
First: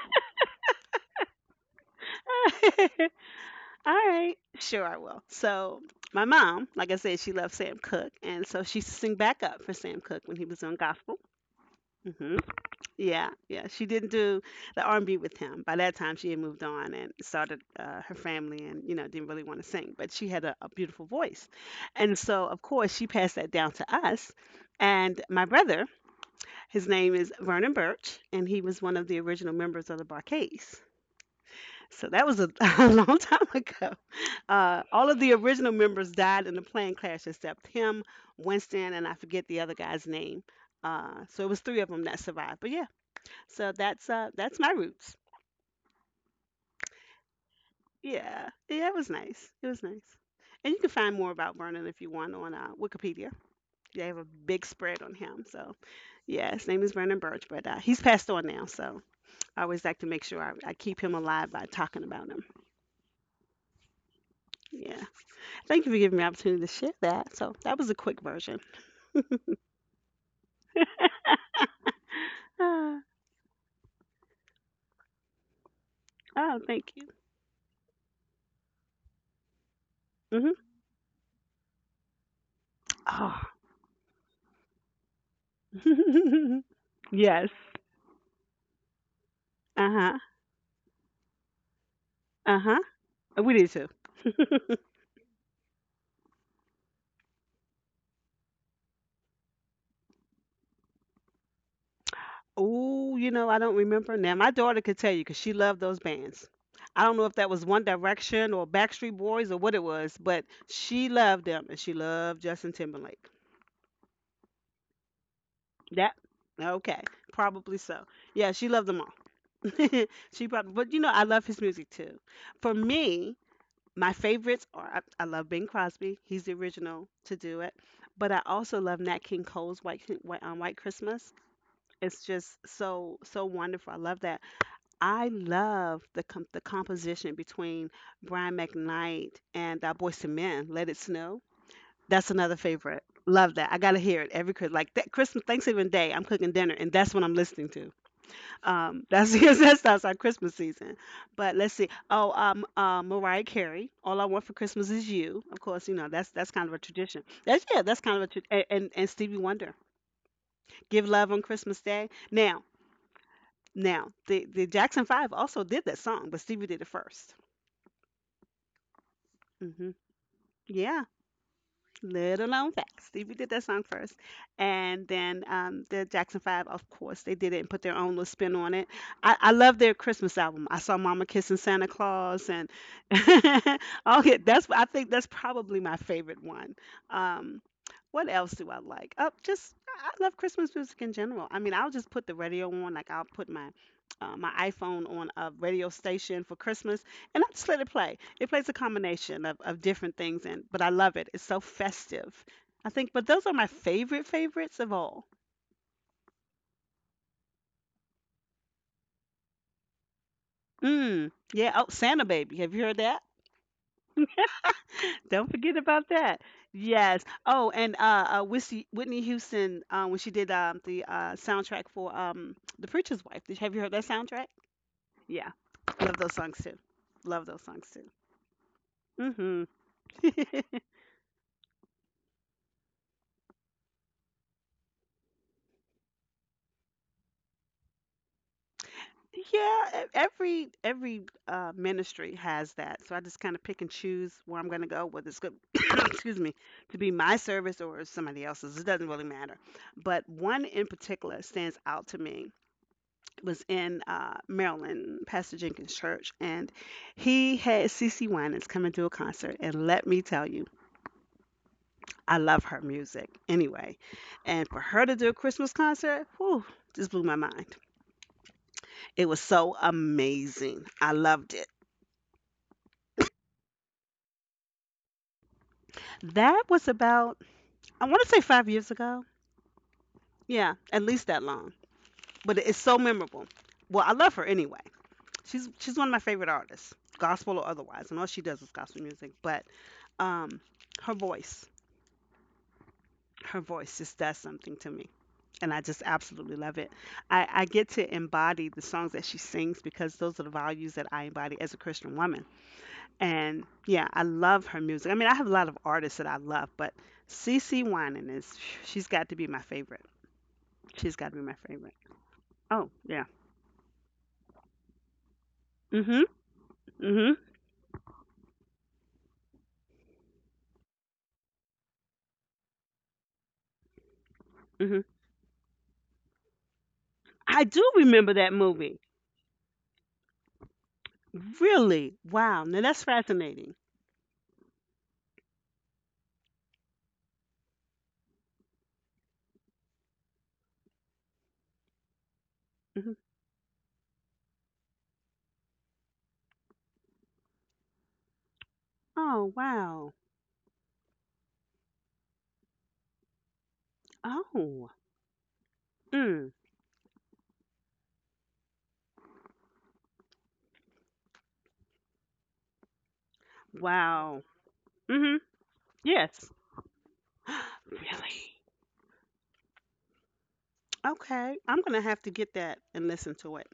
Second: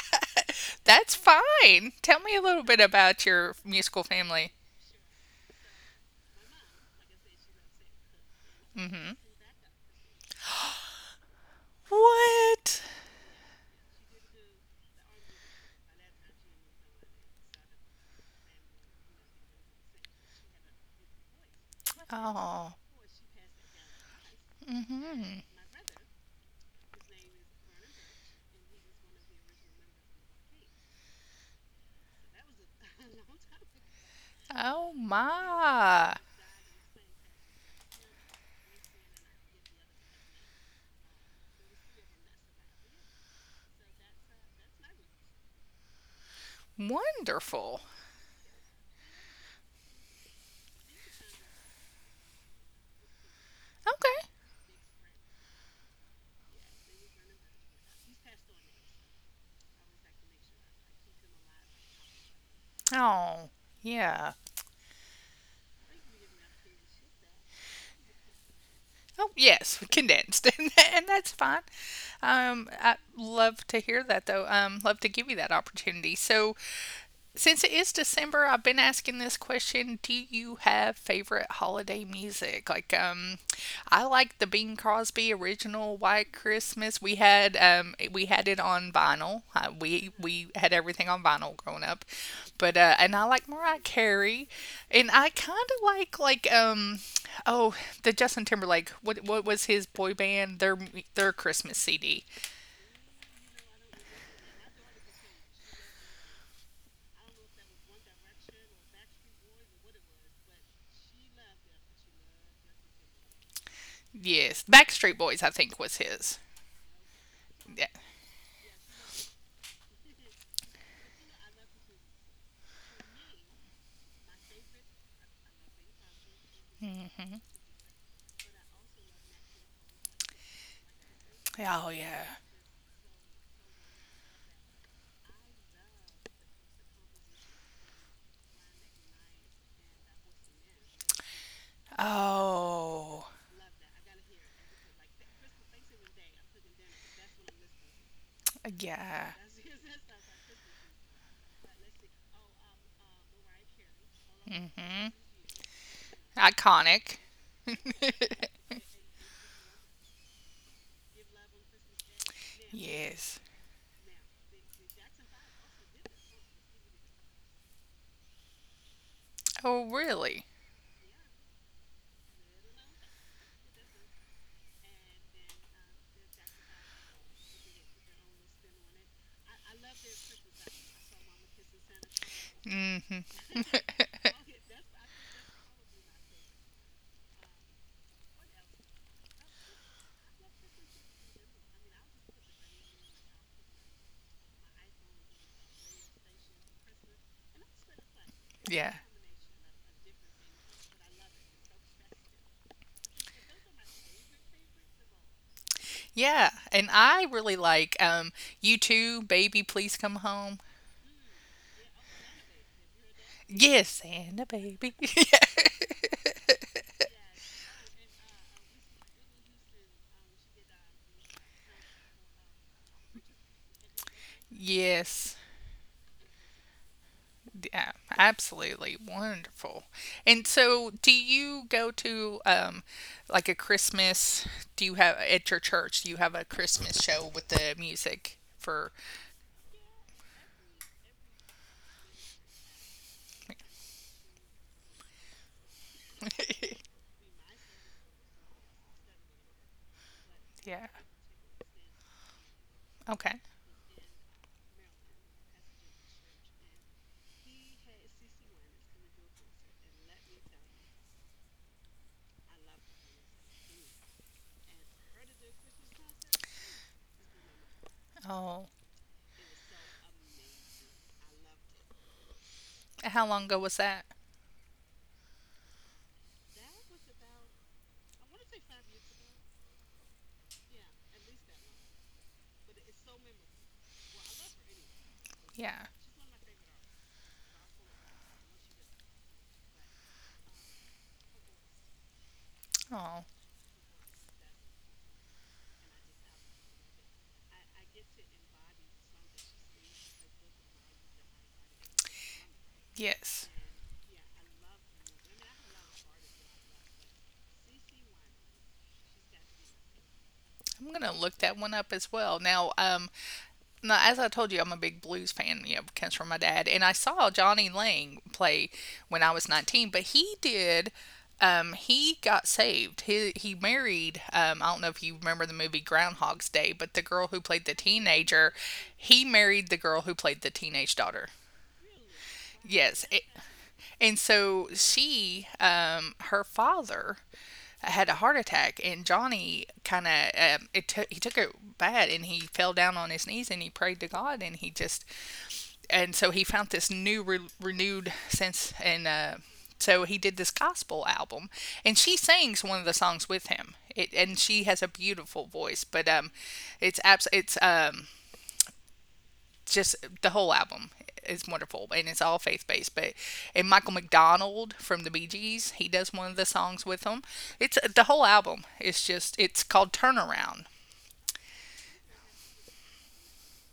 Speaker 2: that's fine. Tell me a little bit
Speaker 1: podcast.
Speaker 2: about your
Speaker 1: All
Speaker 2: musical
Speaker 1: right,
Speaker 2: family.
Speaker 1: sure I will. So my mom, like I said, she loved Sam Cooke, and so she used to
Speaker 2: Mm-hmm.
Speaker 1: sing backup for Sam Cooke when he was on gospel. Hmm.
Speaker 2: What?
Speaker 1: Yeah, yeah. She didn't do the R&B with him. By that time, she had moved on and started her family, and you know didn't really want to sing. But she had a beautiful voice, and so of
Speaker 2: Oh.
Speaker 1: course she passed that down to us.
Speaker 2: Mm
Speaker 1: And
Speaker 2: hmm.
Speaker 1: my brother, his name is Vernon Birch, and he was one of the original members of the Barcades. So that was a a long time ago.
Speaker 2: Oh
Speaker 1: All of the original members
Speaker 2: my.
Speaker 1: died in the plane crash except him, Winston, and I forget the other guy's name. So it was three of them that survived. But yeah, so that's my roots.
Speaker 2: Wonderful.
Speaker 1: Yeah. Yeah, it was nice. It was nice. And you can find more about Vernon if you want on Wikipedia. They have a
Speaker 2: Okay.
Speaker 1: big spread on him. So, yeah, his name is Vernon Birch, but he's passed on now. So, I always like to make sure I keep him alive by talking about him.
Speaker 2: Oh, yeah.
Speaker 1: Yeah. Thank you for giving me the opportunity to share that. So, that was a quick version.
Speaker 2: Oh, yes, condensed, and, that, and that's fine. I
Speaker 1: Uh,
Speaker 2: love to hear that, though. Love to give you that opportunity. So,
Speaker 1: oh, thank you.
Speaker 2: since it is December, I've been asking this question, do
Speaker 1: Hmm.
Speaker 2: you have favorite holiday music? Like
Speaker 1: Oh.
Speaker 2: I like the Bing Crosby original White Christmas.
Speaker 1: Yes.
Speaker 2: We had it on vinyl.
Speaker 1: Uh
Speaker 2: We
Speaker 1: huh.
Speaker 2: we had everything on vinyl growing up.
Speaker 1: Uh huh.
Speaker 2: But and I like
Speaker 1: We did
Speaker 2: Mariah
Speaker 1: too.
Speaker 2: Carey and I kind of like oh, the Justin Timberlake what was his boy band their Christmas CD.
Speaker 1: Oh, you know, I don't remember now. My daughter could tell you because she loved those bands. I don't know if that was One Direction or Backstreet Boys or what it was, but she loved them and she loved Justin Timberlake.
Speaker 2: Yes, Backstreet Boys I think
Speaker 1: That
Speaker 2: was his.
Speaker 1: okay, probably so.
Speaker 2: Yeah.
Speaker 1: Yeah, she loved them all. She probably, but you know, I love his music too. For me, my favorites are I love Bing Crosby. He's the original to
Speaker 2: Hmm.
Speaker 1: do it, but I also love Nat King Cole's White Christmas.
Speaker 2: Oh
Speaker 1: It's
Speaker 2: yeah.
Speaker 1: just so wonderful. I love that. I love the composition between Brian McKnight and Boyz II Men, "Let It Snow." That's another favorite.
Speaker 2: Oh,
Speaker 1: Love that. I gotta hear it every Christmas. Like that Christmas, Thanksgiving Day, I'm cooking dinner, and that's what I'm listening to. That's
Speaker 2: yeah.
Speaker 1: that's our Christmas season. But let's see. Oh, Mariah Carey, "All I Want for Christmas Is
Speaker 2: Hmm.
Speaker 1: You." Of course, you know that's kind of a tradition.
Speaker 2: Iconic.
Speaker 1: That's yeah, that's kind of a tra- and Stevie Wonder, "Give Love on Christmas Day." Now,
Speaker 2: Yes.
Speaker 1: now the Jackson Five also did that song, but Stevie did it first. Hmm.
Speaker 2: Oh, really?
Speaker 1: Yeah, little known facts. Stevie did that song first, and then the Jackson Five, of course, they did it and put their own little spin on it. I love their Christmas album. I saw Mama kissing Santa Claus, and
Speaker 2: Hmm.
Speaker 1: okay, that's I think that's probably my favorite one. Um, what else do I like? Oh, just I love Christmas music in general. I mean, I'll just put the radio on, like I'll put my my iPhone on a radio station for Christmas and that's let it play. It plays a
Speaker 2: Yeah.
Speaker 1: combination of different things and but I love it. It's so festive. I think but those are my favorite favorites of all.
Speaker 2: Yeah. And I really like you too, baby, please come home.
Speaker 1: Mm. Yeah. Oh, Santa Baby. Have you heard that?
Speaker 2: Yes, and a baby.
Speaker 1: Don't forget about that. Yes. Oh, and Whitney Houston when she did the soundtrack for The Preacher's Wife. Have you heard that soundtrack? Yeah.
Speaker 2: Yes.
Speaker 1: Love those songs too. Love those songs
Speaker 2: Yeah, absolutely
Speaker 1: too.
Speaker 2: wonderful.
Speaker 1: Mhm.
Speaker 2: And so, do you go to like a Christmas? Do you have at your church? Do you have a Christmas show with the music for?
Speaker 1: Yeah, every ministry has that. So I just kind of pick and choose where I'm going to go, whether it's good, excuse me, to be my service or somebody else's. It doesn't really matter. But one in
Speaker 2: Yeah.
Speaker 1: particular stands out to me. It
Speaker 2: Okay.
Speaker 1: was in Maryland, Pastor Jenkins Church, and he had C. C. Winans come and do a concert. And let me tell you, I love her music anyway. And for her to do a Christmas concert, whew, just blew my mind.
Speaker 2: Oh,
Speaker 1: It was so amazing. I loved it.
Speaker 2: how long ago was that?
Speaker 1: That was about, I want to say 5 years ago. Yeah, at least that long. But it's so memorable. Well, I love her anyway. She's
Speaker 2: Yeah.
Speaker 1: she's one of my favorite artists, gospel or otherwise, and all she does is gospel music. But um, her voice,
Speaker 2: Oh,
Speaker 1: her voice just does something to me, and I just absolutely love it. I get to embody the songs that she sings because those are the values that I embody as a Christian woman.
Speaker 2: yes.
Speaker 1: And yeah, I love her music. I mean, I have a lot of artists that I love, but CC Winan is she's got to be my favorite.
Speaker 2: I'm gonna
Speaker 1: She's got to
Speaker 2: look
Speaker 1: be my
Speaker 2: that one
Speaker 1: favorite.
Speaker 2: up as well. Now,
Speaker 1: Oh, yeah.
Speaker 2: now, as I told you, I'm a big blues fan. You know, it comes
Speaker 1: Mhm.
Speaker 2: from my dad, and I saw
Speaker 1: Mhm.
Speaker 2: Johnny Lang play when I was 19. But he did. He got saved. He married. I don't know
Speaker 1: Mhm.
Speaker 2: if you remember the movie Groundhog's Day, but the girl who
Speaker 1: I
Speaker 2: played the
Speaker 1: do remember that
Speaker 2: teenager,
Speaker 1: movie.
Speaker 2: he married the girl who played the teenage daughter.
Speaker 1: Really? Wow. Now that's
Speaker 2: Yes, it,
Speaker 1: fascinating.
Speaker 2: and so her father had a heart attack, and Johnny it took he took it bad, and he fell down
Speaker 1: Hmm.
Speaker 2: on his knees and he prayed to God, and he just, and so he found this new renewed sense, and
Speaker 1: Oh,
Speaker 2: so
Speaker 1: wow.
Speaker 2: he did this gospel album, and she sings one of the songs with him it, and she has
Speaker 1: Oh.
Speaker 2: a beautiful voice, but
Speaker 1: Mm.
Speaker 2: it's just the whole album is wonderful, and it's all faith based. But and Michael
Speaker 1: Wow.
Speaker 2: McDonald from the Bee
Speaker 1: Mhm.
Speaker 2: Gees, he does one of the
Speaker 1: Yes.
Speaker 2: songs with them. It's the whole
Speaker 1: really?
Speaker 2: album is just, it's called Turnaround.
Speaker 1: Okay. I'm gonna have to get that and listen to it.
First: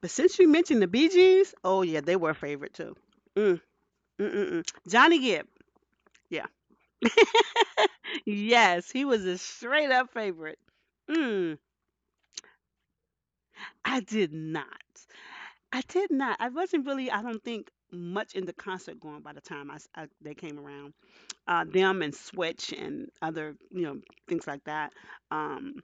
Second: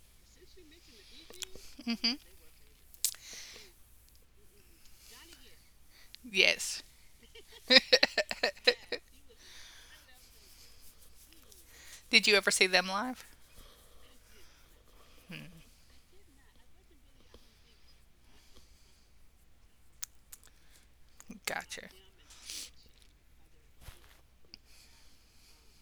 Speaker 1: But since you mentioned the Bee Gees, oh yeah, they were a favorite too. Mm. Mm-mm-mm. Johnny Gibb. Yeah.
Speaker 2: Yes.
Speaker 1: Yes, he was a straight up favorite. Mm.
Speaker 2: Did you ever see them live?
Speaker 1: I did not. I did not. I wasn't really, I don't think, much into concert going by the time they came around.
Speaker 2: Gotcha.
Speaker 1: Them and Switch and other, you know, things like that. Um,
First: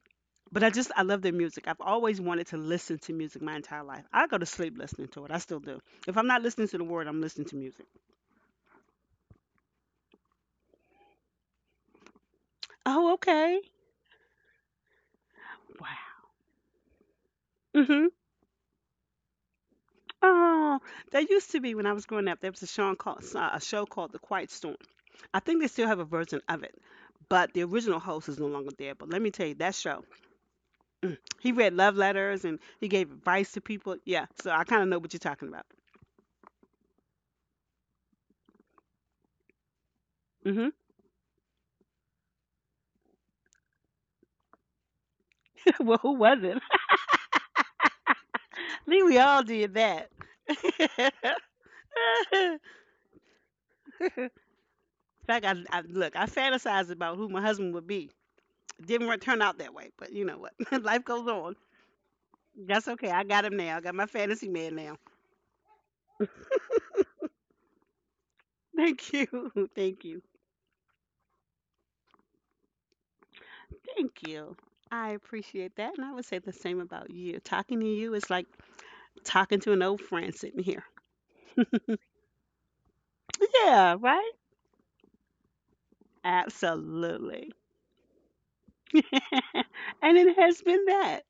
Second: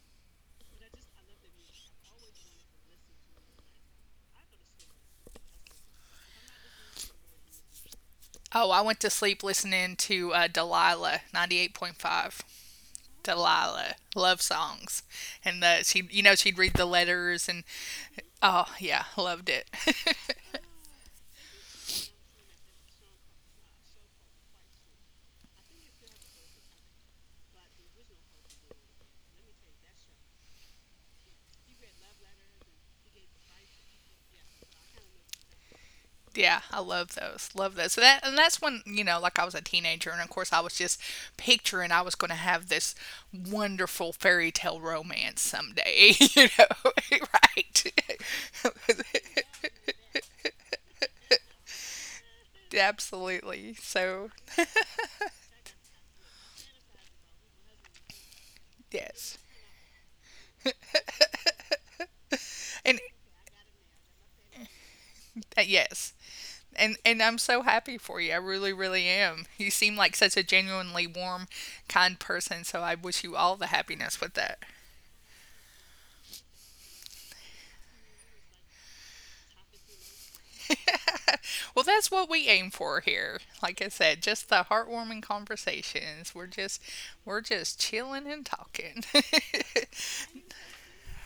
Speaker 1: but I just, I love their music. I've always wanted to listen to music my entire life. I go to sleep listening to it. I still do. If I'm not listening to the word, I'm listening to music.
Speaker 2: Oh, I went to sleep listening to Delilah, 98.5.
Speaker 1: Oh, okay.
Speaker 2: Delilah, love songs. She, you
Speaker 1: Wow.
Speaker 2: know, she'd read the letters, and
Speaker 1: Mhm.
Speaker 2: oh, yeah, loved it.
Speaker 1: Oh, there used to be when I was growing up. There was a show called The Quiet Storm. I think they still have a version of it, but the original host is no longer there. But let me tell you, that show he read love letters and he gave advice to people. Yeah, so I kind of know what you're talking about.
Speaker 2: Yeah, I love those. Love those. So that, and that's when, you know, like I was a teenager. And of course, I
Speaker 1: Hmm.
Speaker 2: was just picturing I was going to have this wonderful fairy tale romance
Speaker 1: well, who
Speaker 2: someday,
Speaker 1: was
Speaker 2: you
Speaker 1: it?
Speaker 2: know, right?
Speaker 1: I think we all did that. In
Speaker 2: Absolutely. So,
Speaker 1: fact, I fantasized about who my husband would be. It didn't work,
Speaker 2: yes.
Speaker 1: turn out that way, but you know what? Life goes on. That's
Speaker 2: And
Speaker 1: okay. I got him now. I got my fantasy man now.
Speaker 2: yes. And I'm so happy for you. I really, really
Speaker 1: Thank
Speaker 2: am.
Speaker 1: you.
Speaker 2: You seem
Speaker 1: Thank
Speaker 2: like
Speaker 1: you.
Speaker 2: such a genuinely warm, kind person, so I wish you all the happiness
Speaker 1: Thank
Speaker 2: with
Speaker 1: you.
Speaker 2: that.
Speaker 1: I appreciate that. And I would say the same about you. Talking to you is like talking to an old friend sitting here.
Speaker 2: Well, that's what we aim for here. Like I
Speaker 1: Yeah,
Speaker 2: said,
Speaker 1: right?
Speaker 2: just the heartwarming conversations. We're
Speaker 1: Absolutely.
Speaker 2: just chilling and talking.
Speaker 1: And it has been that.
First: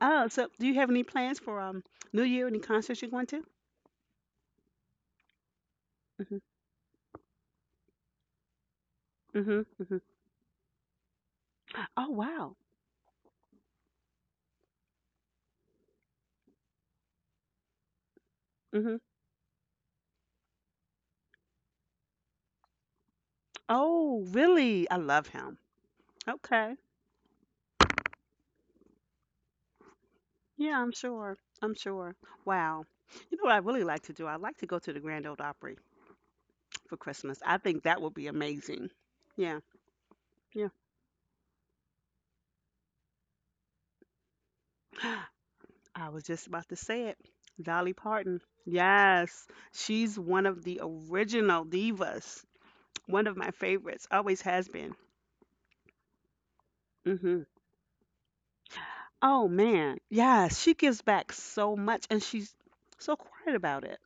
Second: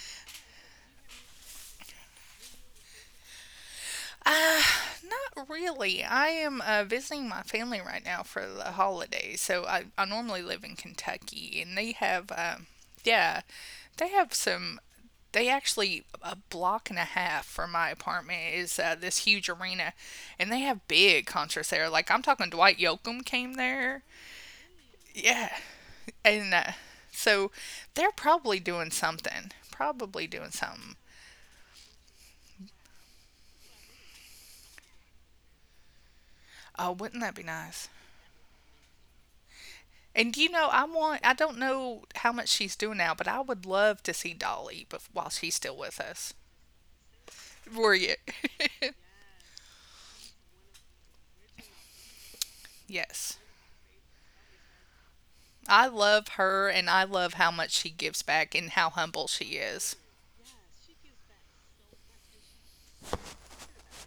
Speaker 1: Oh, so do you have any plans for New Year? Any concerts you're going to?
Speaker 2: Not really. I am visiting my family right now for the holidays.
Speaker 1: Hmm.
Speaker 2: So
Speaker 1: Hmm.
Speaker 2: I,
Speaker 1: Hmm.
Speaker 2: I normally live in Kentucky, and they
Speaker 1: Oh,
Speaker 2: have,
Speaker 1: wow.
Speaker 2: yeah, they have some. They actually, a block and a half from my apartment is
Speaker 1: Hmm.
Speaker 2: this huge arena, and they have big concerts there. Like I'm talking, Dwight Yoakam came there.
Speaker 1: Oh, really? I love
Speaker 2: Yeah,
Speaker 1: him.
Speaker 2: and
Speaker 1: Okay.
Speaker 2: so they're probably doing something. Probably doing
Speaker 1: Yeah, I'm
Speaker 2: something.
Speaker 1: sure. I'm sure. Wow. You know what I really like to do? I like to go to the Grand Ole Opry
Speaker 2: Oh,
Speaker 1: for
Speaker 2: wouldn't that
Speaker 1: Christmas.
Speaker 2: be
Speaker 1: I think
Speaker 2: nice?
Speaker 1: that would be amazing. Yeah.
Speaker 2: And you know,
Speaker 1: Yeah.
Speaker 2: I don't know how much she's doing now, but I would love to see while she's still with
Speaker 1: I was
Speaker 2: us.
Speaker 1: just about to say it.
Speaker 2: Were
Speaker 1: Dolly
Speaker 2: you?
Speaker 1: Parton. Yes. She's one of the original divas. One
Speaker 2: Yes.
Speaker 1: of my favorites. Always has been.
Speaker 2: I love her, and I love
Speaker 1: Hmm.
Speaker 2: how much she gives back and how humble
Speaker 1: Oh
Speaker 2: she is.
Speaker 1: man. Yes, she gives back so much and she's so quiet about it.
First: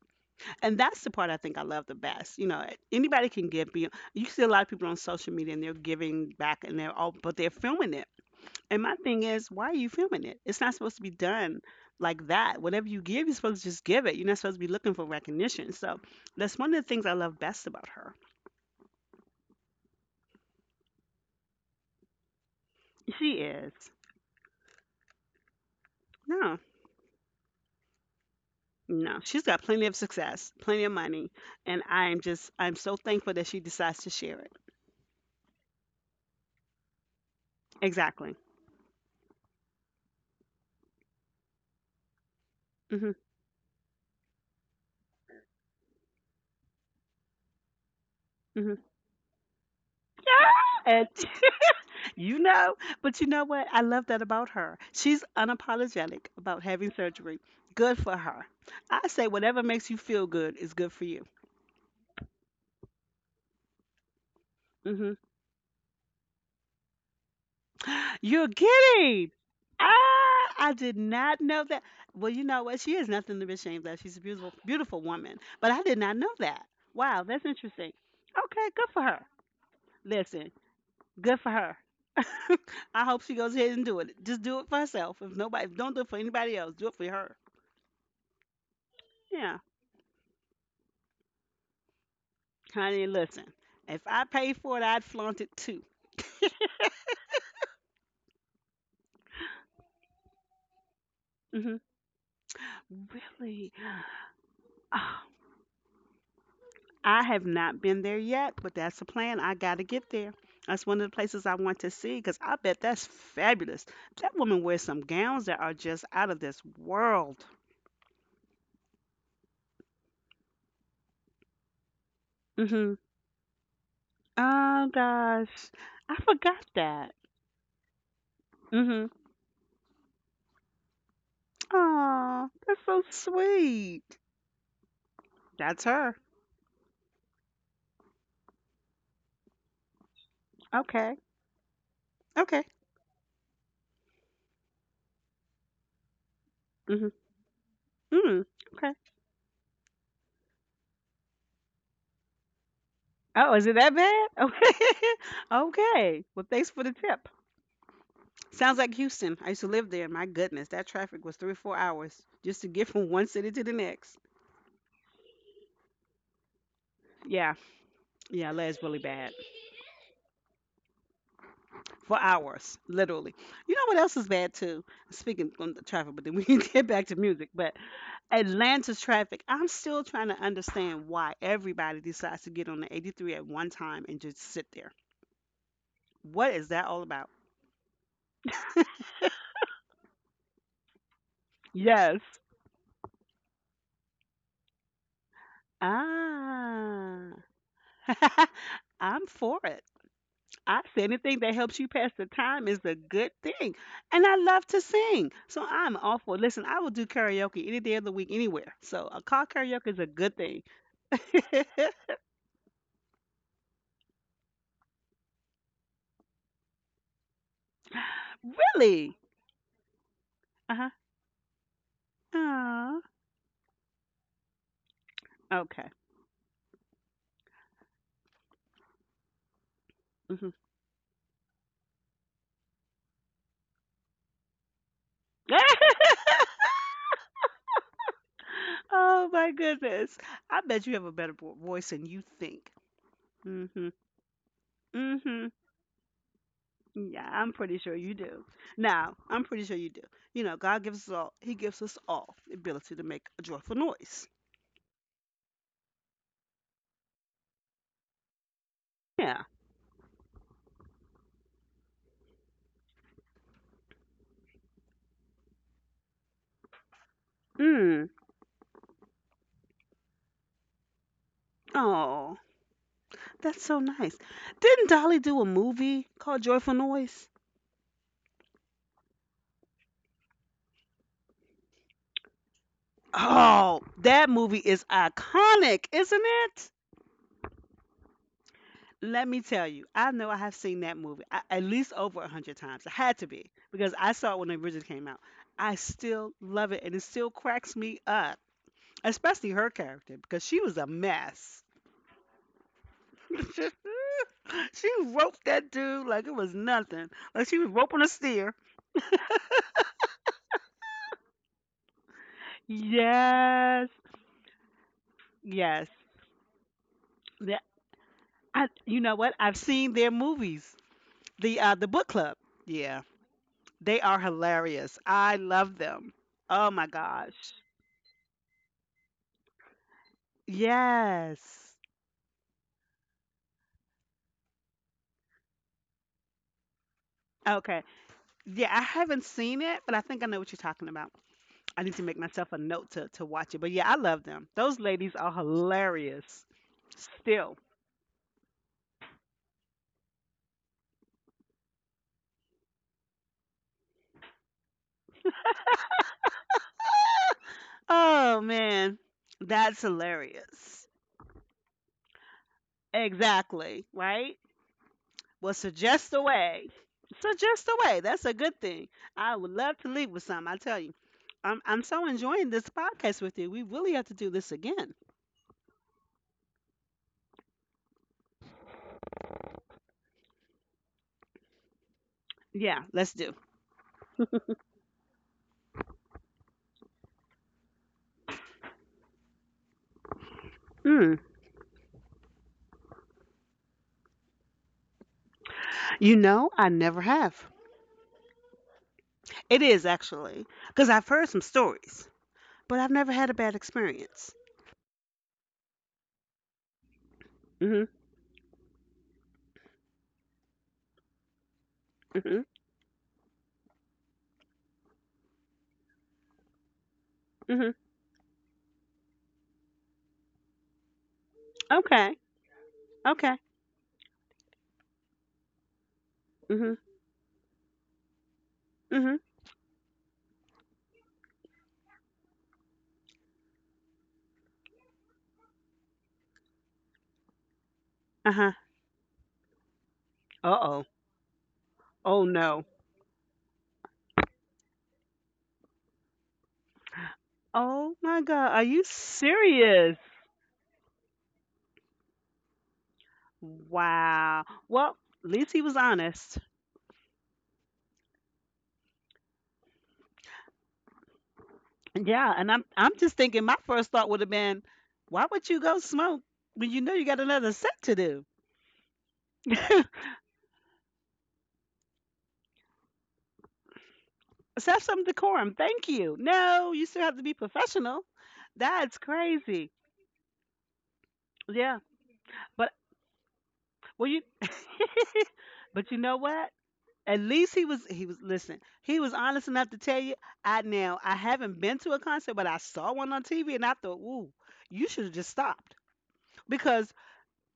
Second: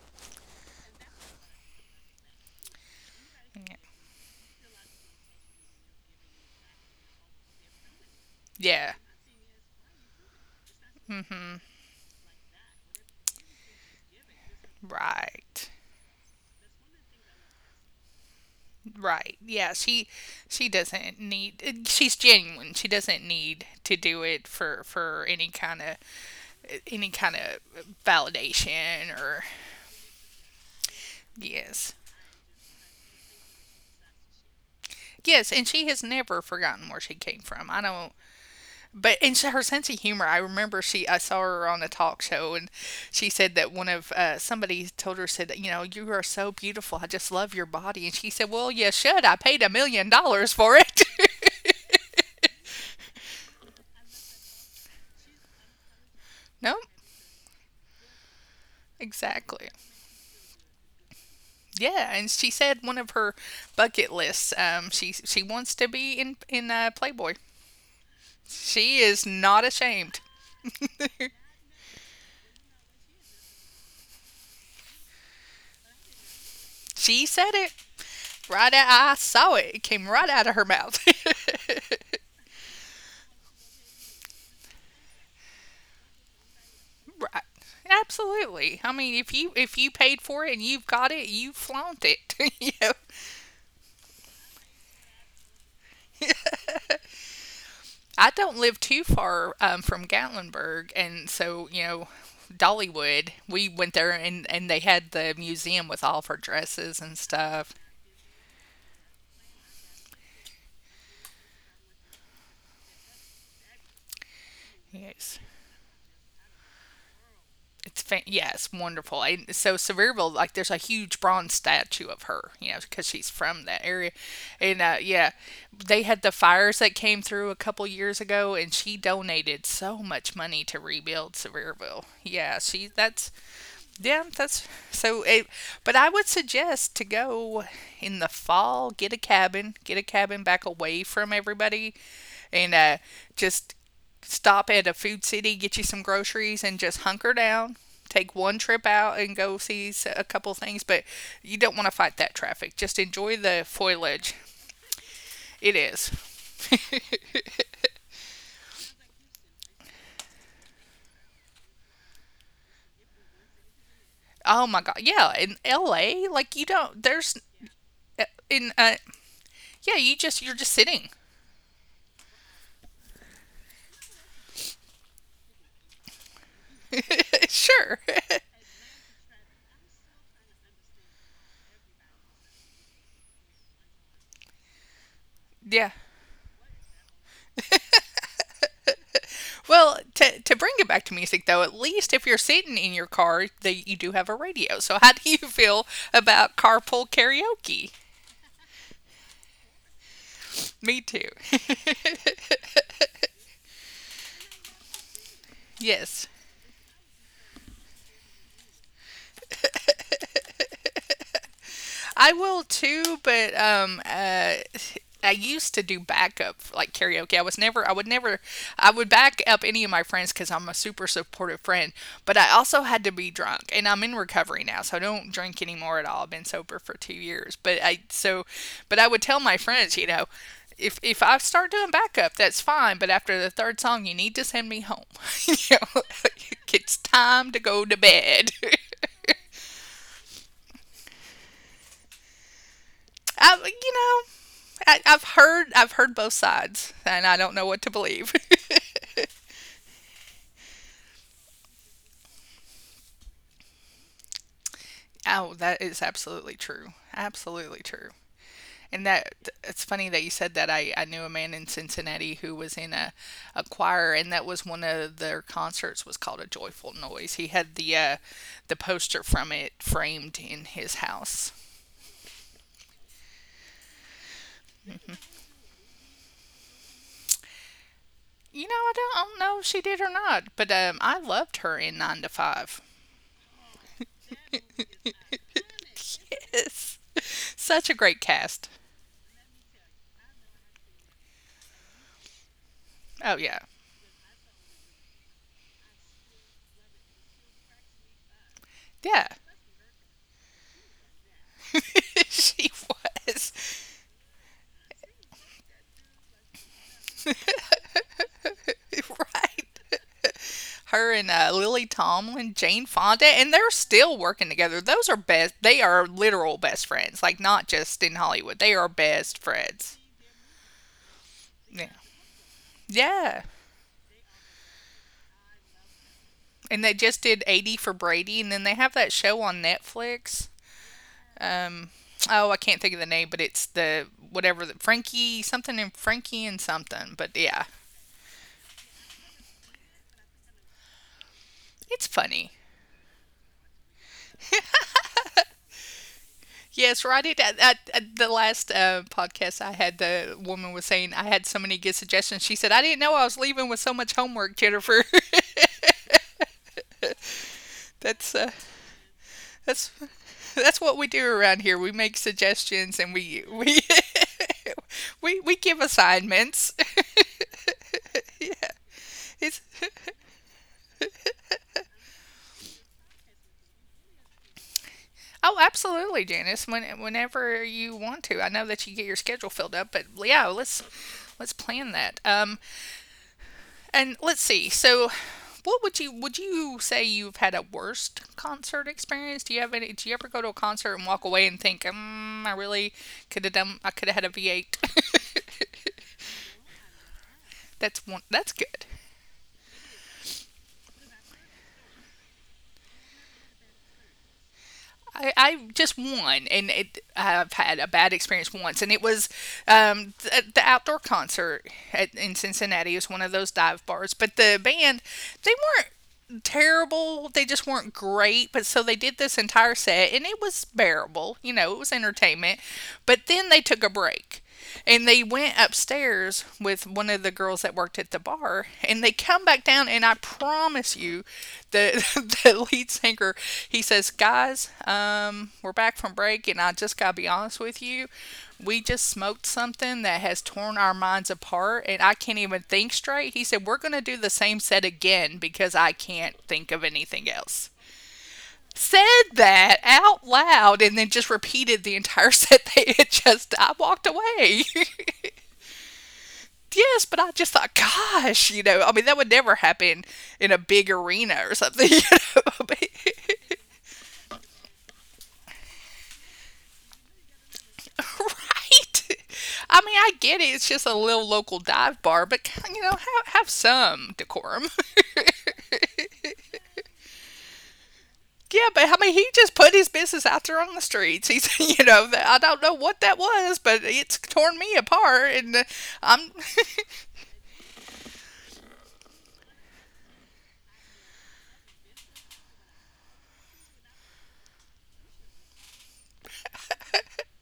Speaker 1: And that's the part I think I love the best. You know, anybody can give be you see a lot of people on social media and they're giving back and they're all but they're filming it. And
Speaker 2: Yeah.
Speaker 1: my thing is, why are you filming it? It's not supposed to be done
Speaker 2: Mhm.
Speaker 1: like that. Whatever you give, you're supposed to just give it. You're not supposed to be looking for
Speaker 2: Right.
Speaker 1: recognition. So that's one of the things I love best about her.
Speaker 2: Right. Yeah, she doesn't need, she's genuine. She doesn't
Speaker 1: She
Speaker 2: need
Speaker 1: is.
Speaker 2: to do it for any kind of,
Speaker 1: No,
Speaker 2: any kind of
Speaker 1: no,
Speaker 2: validation
Speaker 1: she's
Speaker 2: or
Speaker 1: got plenty of success, plenty of money, and
Speaker 2: yes.
Speaker 1: I'm so thankful that she decides to share it.
Speaker 2: Yes, and she has never forgotten where she came from. I don't,
Speaker 1: Exactly.
Speaker 2: but and her sense of humor. I saw her on a talk show, and
Speaker 1: Hmm.
Speaker 2: she said that one of somebody told her said, you know, you are so beautiful. I just love your body, and she said, well,
Speaker 1: Hmm.
Speaker 2: you should. I paid $1 million for it.
Speaker 1: And you know, but you know what? I love that about her. She's unapologetic about
Speaker 2: No,
Speaker 1: having surgery. Good for her. I say whatever
Speaker 2: exactly.
Speaker 1: makes you feel good is good for you.
Speaker 2: Yeah, and she said one of her bucket lists.
Speaker 1: Mhm.
Speaker 2: She wants to be in Playboy.
Speaker 1: You're
Speaker 2: She is
Speaker 1: kidding!
Speaker 2: not ashamed.
Speaker 1: Ah, I did not know that. Well, you know what? She has nothing to be ashamed of. She's a beautiful, beautiful woman. But I did not know that. Wow,
Speaker 2: She
Speaker 1: that's
Speaker 2: said it.
Speaker 1: interesting. Okay, good for
Speaker 2: I
Speaker 1: her.
Speaker 2: saw it. It came right out
Speaker 1: Listen,
Speaker 2: of her mouth.
Speaker 1: good for her. I hope she goes ahead and do it. Just do it for herself. If nobody, don't do it for anybody else. Do it for her.
Speaker 2: Right. Absolutely. I mean,
Speaker 1: Yeah,
Speaker 2: if you paid for it and you've got it, you flaunt it. You know,
Speaker 1: honey. Listen, if I paid for it, I'd flaunt it too.
Speaker 2: I don't live too far from Gatlinburg, and so
Speaker 1: Hmm.
Speaker 2: you know, Dollywood. We
Speaker 1: Really?
Speaker 2: went there, and they had the museum with all of her dresses and
Speaker 1: I have
Speaker 2: stuff.
Speaker 1: not been there yet, but that's the plan. I got to get there. That's one of the places I want to see because I bet that's fabulous. That woman wears some
Speaker 2: Yes.
Speaker 1: gowns that are just out of this world.
Speaker 2: Yeah, it's wonderful. And so Sevierville, like there's a huge bronze statue of her, you know,
Speaker 1: Mhm.
Speaker 2: because she's from that area. And
Speaker 1: Oh
Speaker 2: yeah,
Speaker 1: gosh,
Speaker 2: they
Speaker 1: I
Speaker 2: had the
Speaker 1: forgot
Speaker 2: fires that
Speaker 1: that.
Speaker 2: came through a couple years ago, and she
Speaker 1: Mhm.
Speaker 2: donated so much money to rebuild Sevierville.
Speaker 1: Aw, that's so sweet.
Speaker 2: Yeah, that's so.
Speaker 1: That's
Speaker 2: But I
Speaker 1: her.
Speaker 2: would suggest to go in the fall, get a cabin back away
Speaker 1: Okay.
Speaker 2: from everybody,
Speaker 1: Okay.
Speaker 2: and just stop at a food city, get you some groceries, and just
Speaker 1: Mhm.
Speaker 2: hunker down. Take
Speaker 1: Mm.
Speaker 2: one trip
Speaker 1: Okay.
Speaker 2: out and go see a couple things, but you don't want to fight that traffic. Just enjoy
Speaker 1: Oh,
Speaker 2: the
Speaker 1: is it that bad?
Speaker 2: foliage.
Speaker 1: Okay.
Speaker 2: It is.
Speaker 1: Okay. Well, thanks for the tip. Sounds like Houston. I used to live there. My goodness, that traffic was 3 or 4 hours just to get from one city to the next.
Speaker 2: Oh my god. Yeah, in LA, like you don't there's
Speaker 1: Yeah, yeah,
Speaker 2: in
Speaker 1: that's really bad
Speaker 2: yeah, you just you're just sitting.
Speaker 1: for hours, literally. You know what else is bad too? Speaking on the traffic, but then we can get back to music. But
Speaker 2: Sure.
Speaker 1: Atlanta's traffic, I'm still trying to understand why everybody decides to get on the 83 at one time and just sit there.
Speaker 2: Yeah.
Speaker 1: What is that all about?
Speaker 2: Well, to bring it back to music, though, at least
Speaker 1: Yes.
Speaker 2: if you're sitting in your car, that you do have a radio. So, how do you feel about carpool
Speaker 1: Ah,
Speaker 2: karaoke?
Speaker 1: I'm for it. I say
Speaker 2: Me too.
Speaker 1: anything that helps you pass the time is a good thing. And I love to sing. So I'm all
Speaker 2: Yes.
Speaker 1: for listen, I will do karaoke any day of the week anywhere. So a car karaoke is a good thing.
Speaker 2: I will too, but I used to do backup like karaoke. I would never, I would
Speaker 1: really?
Speaker 2: back up any of my friends because I'm a
Speaker 1: Uh-huh.
Speaker 2: super supportive friend. But I also
Speaker 1: Aw.
Speaker 2: had to be drunk, and I'm in recovery now, so I don't drink
Speaker 1: Okay.
Speaker 2: anymore at all. I've been sober for 2 years. But I would tell my friends, you know,
Speaker 1: Hmm.
Speaker 2: if I start doing backup, that's fine. But after the third song, you need to send me home. You know, it's time to go to bed.
Speaker 1: oh my goodness. I bet you have a voice than you think.
Speaker 2: I,
Speaker 1: Mhm.
Speaker 2: you know,
Speaker 1: Mhm.
Speaker 2: I've heard both sides,
Speaker 1: Yeah,
Speaker 2: and I
Speaker 1: I'm
Speaker 2: don't know
Speaker 1: pretty
Speaker 2: what to
Speaker 1: sure you
Speaker 2: believe.
Speaker 1: do. Now, I'm pretty sure you do. You know, God gives us all. He gives us all the ability to make a joyful noise.
Speaker 2: Oh, that is absolutely true. Absolutely true. And that
Speaker 1: Yeah.
Speaker 2: it's funny that you said that. I knew a man in Cincinnati who was in a choir, and that was one of their concerts was called a joyful noise. He had
Speaker 1: Mm.
Speaker 2: the poster from it framed in his house.
Speaker 1: Oh, that's so nice. Didn't Dolly do a movie called Joyful Noise?
Speaker 2: You know, I don't know if she did or not, but I loved her in Nine to Five.
Speaker 1: Oh, that movie is iconic, isn't it?
Speaker 2: Yes, such a great cast.
Speaker 1: Let me tell you, I know I have seen at least over 100 times. It had to
Speaker 2: Oh
Speaker 1: be
Speaker 2: yeah,
Speaker 1: because I saw it when it originally came out. I still love it, and it still cracks me up,
Speaker 2: yeah.
Speaker 1: especially her character because she was a mess.
Speaker 2: She was.
Speaker 1: She roped that dude like it was nothing, like she was roping a steer.
Speaker 2: Right. Her and Lily Tomlin, Jane Fonda, and they're
Speaker 1: Yes,
Speaker 2: still working together. Those are best. They
Speaker 1: yes.
Speaker 2: are literal best friends. Like,
Speaker 1: Yeah,
Speaker 2: not just in Hollywood. They are
Speaker 1: you know what?
Speaker 2: best
Speaker 1: I've seen
Speaker 2: friends.
Speaker 1: their movies. The
Speaker 2: Yeah.
Speaker 1: book club. Yeah.
Speaker 2: Yeah.
Speaker 1: They are hilarious. I love them. Oh
Speaker 2: And
Speaker 1: my
Speaker 2: they just did
Speaker 1: gosh.
Speaker 2: 80 for Brady, and then they have that show on Netflix.
Speaker 1: Yes.
Speaker 2: Um, oh, I can't think of the name, but it's the whatever, the Frankie something and Frankie and something. But yeah,
Speaker 1: Okay. Yeah, I haven't seen it, but I think I know what you're talking about. I need to
Speaker 2: it's
Speaker 1: make myself
Speaker 2: funny.
Speaker 1: a note to watch it. But yeah, I love them. Those ladies are hilarious.
Speaker 2: Yes, right.
Speaker 1: Still.
Speaker 2: At the last podcast I had, the woman was saying I had so many good suggestions. She said I didn't know I was leaving with so much homework, Jennifer. that's
Speaker 1: Oh
Speaker 2: uh,
Speaker 1: man. That's
Speaker 2: that's that's
Speaker 1: hilarious.
Speaker 2: what we do around here. We make suggestions and we
Speaker 1: Exactly, right?
Speaker 2: we
Speaker 1: Well,
Speaker 2: give
Speaker 1: suggest a
Speaker 2: assignments.
Speaker 1: way. Suggest a way. That's a
Speaker 2: Yeah,
Speaker 1: good thing. I would
Speaker 2: it's,
Speaker 1: love to leave with some. I tell you, I'm so enjoying this podcast with you. We really have to do this again.
Speaker 2: oh, absolutely, Janice. Whenever you want to, I know that you get your schedule filled up, but yeah, let's plan that.
Speaker 1: Yeah, let's do.
Speaker 2: And let's see. So, what would you say you've had a worst concert experience? Do you have any? Do you ever go to a concert and
Speaker 1: Mm.
Speaker 2: walk away and think, mm, I really could have done. I could have had a V eight.
Speaker 1: You know, I never have.
Speaker 2: That's one. That's good.
Speaker 1: It is actually because I've heard some stories, but I've never had a bad experience.
Speaker 2: I just won, and it, I've had
Speaker 1: Mhm.
Speaker 2: a bad experience once, and it was the outdoor concert in
Speaker 1: Mhm.
Speaker 2: Cincinnati. It was one of those dive bars, but the band, they weren't terrible. They just
Speaker 1: Mhm.
Speaker 2: weren't great, but so they did this entire set, and it was bearable. You know, it was
Speaker 1: Okay.
Speaker 2: entertainment, but
Speaker 1: Okay.
Speaker 2: then they took a break. And they went upstairs
Speaker 1: Mhm.
Speaker 2: with one of the girls that worked at the bar, and they
Speaker 1: Mhm.
Speaker 2: come back down, and I promise you, the the lead singer, he says, "Guys, we're back from break, and I just gotta be honest with you,
Speaker 1: Uh huh.
Speaker 2: we just smoked something that has
Speaker 1: Uh
Speaker 2: torn
Speaker 1: oh.
Speaker 2: our minds apart, and I
Speaker 1: Oh
Speaker 2: can't even
Speaker 1: no.
Speaker 2: think straight." He said, "We're gonna do the same set again because I can't think of anything else."
Speaker 1: Oh my God. Are you
Speaker 2: Said that
Speaker 1: serious?
Speaker 2: out loud and then just repeated the entire set they had just, I walked
Speaker 1: Wow.
Speaker 2: away.
Speaker 1: Well, at least he was honest.
Speaker 2: Yes, but I just thought, gosh, you know, I mean, that would never happen in a big arena or something, you
Speaker 1: Yeah,
Speaker 2: know.
Speaker 1: and I'm
Speaker 2: I
Speaker 1: I'm just thinking
Speaker 2: mean,
Speaker 1: my first thought would have been, why would you go smoke when you know you got another set to do?
Speaker 2: right?
Speaker 1: Let's
Speaker 2: I mean, I get it. It's just a little local dive bar, but, you know, have some decorum.
Speaker 1: have some decorum. Thank you. No, you still have to be professional.
Speaker 2: Yeah, but I
Speaker 1: That's
Speaker 2: mean, he just
Speaker 1: crazy.
Speaker 2: put his business out there on the streets.
Speaker 1: Yeah.
Speaker 2: I don't
Speaker 1: But
Speaker 2: know what that was, but
Speaker 1: well you
Speaker 2: it's torn me apart.
Speaker 1: but you know
Speaker 2: I'm,
Speaker 1: what? At least he was listen, he was honest enough to tell you, I now I haven't been to a concert, but I saw one on TV and I thought, ooh, you should have just stopped. Because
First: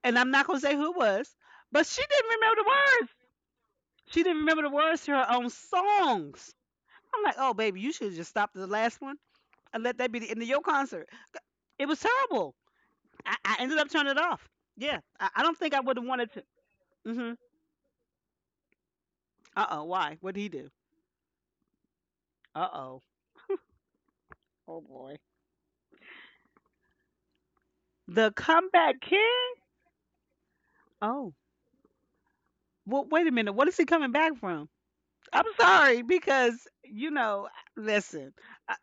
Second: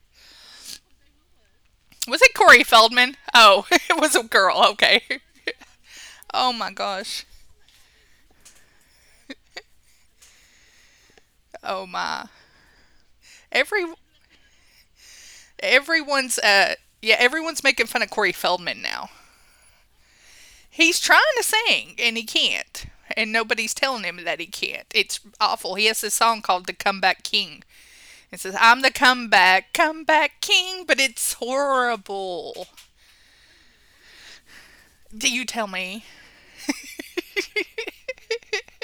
Speaker 1: and I'm not gonna say who it was, but
Speaker 2: was it Corey
Speaker 1: words.
Speaker 2: Feldman? Oh, it was a
Speaker 1: She didn't
Speaker 2: girl.
Speaker 1: remember the
Speaker 2: Okay.
Speaker 1: words to her own
Speaker 2: Oh
Speaker 1: songs.
Speaker 2: my gosh.
Speaker 1: I'm like, oh baby, you should just stop the last one and let that be the end of your concert.
Speaker 2: Oh
Speaker 1: It was
Speaker 2: my.
Speaker 1: terrible. I
Speaker 2: Every
Speaker 1: ended up turning it off. Yeah, I don't think I would have
Speaker 2: everyone's
Speaker 1: wanted to.
Speaker 2: yeah,
Speaker 1: Mm-hmm.
Speaker 2: everyone's making fun of Corey Feldman now.
Speaker 1: Uh oh, why? What did he do?
Speaker 2: He's trying to sing and he
Speaker 1: Uh
Speaker 2: can't.
Speaker 1: oh.
Speaker 2: And nobody's telling him that he can't.
Speaker 1: Oh
Speaker 2: It's
Speaker 1: boy.
Speaker 2: awful. He has this song called The Comeback King. It
Speaker 1: The
Speaker 2: says, I'm the
Speaker 1: comeback king?
Speaker 2: comeback, comeback king, but it's
Speaker 1: Oh.
Speaker 2: horrible.
Speaker 1: Well, wait a minute. What is he coming back from?
Speaker 2: Do you
Speaker 1: I'm
Speaker 2: tell
Speaker 1: sorry
Speaker 2: me?
Speaker 1: because, you know, listen, I,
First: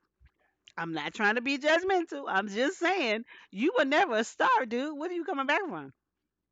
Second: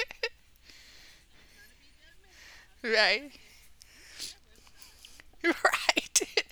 Speaker 1: I'm not trying to be judgmental. I'm just saying
Speaker 2: Right?
Speaker 1: you were never a star, dude. What are you coming back from?
Speaker 2: Right.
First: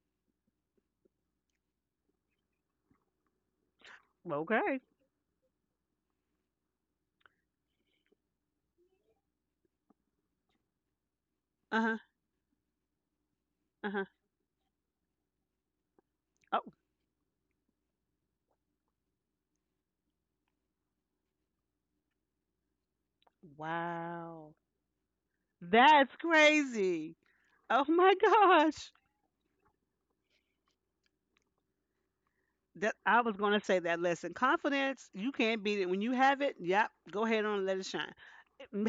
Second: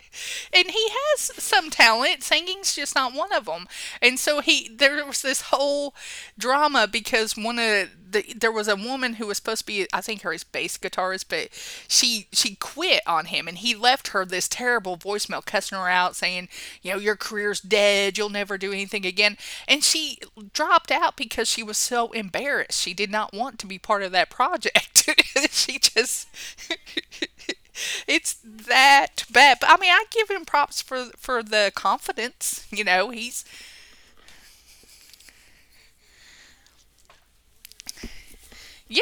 Speaker 2: And he has some talent. Singing's just not one of them. And so he
Speaker 1: Okay.
Speaker 2: there was this whole drama because one of the there was a woman who was supposed to be, I think, her his bass guitarist, but
Speaker 1: Uh huh.
Speaker 2: she quit on him and he
Speaker 1: Uh
Speaker 2: left
Speaker 1: huh.
Speaker 2: her this terrible voicemail cussing her out saying,
Speaker 1: Oh,
Speaker 2: your career's dead, you'll never do anything again. And she dropped out because she was so embarrassed. She did not want to be part of that
Speaker 1: wow.
Speaker 2: project. she
Speaker 1: That's
Speaker 2: just
Speaker 1: crazy. Oh my
Speaker 2: It's
Speaker 1: gosh.
Speaker 2: that bad. But I mean, I give him props for the confidence. You
Speaker 1: That
Speaker 2: know,
Speaker 1: I was
Speaker 2: he's
Speaker 1: going to say that lesson. Confidence, you can't beat it. When you have it, yep, go ahead on and let it shine.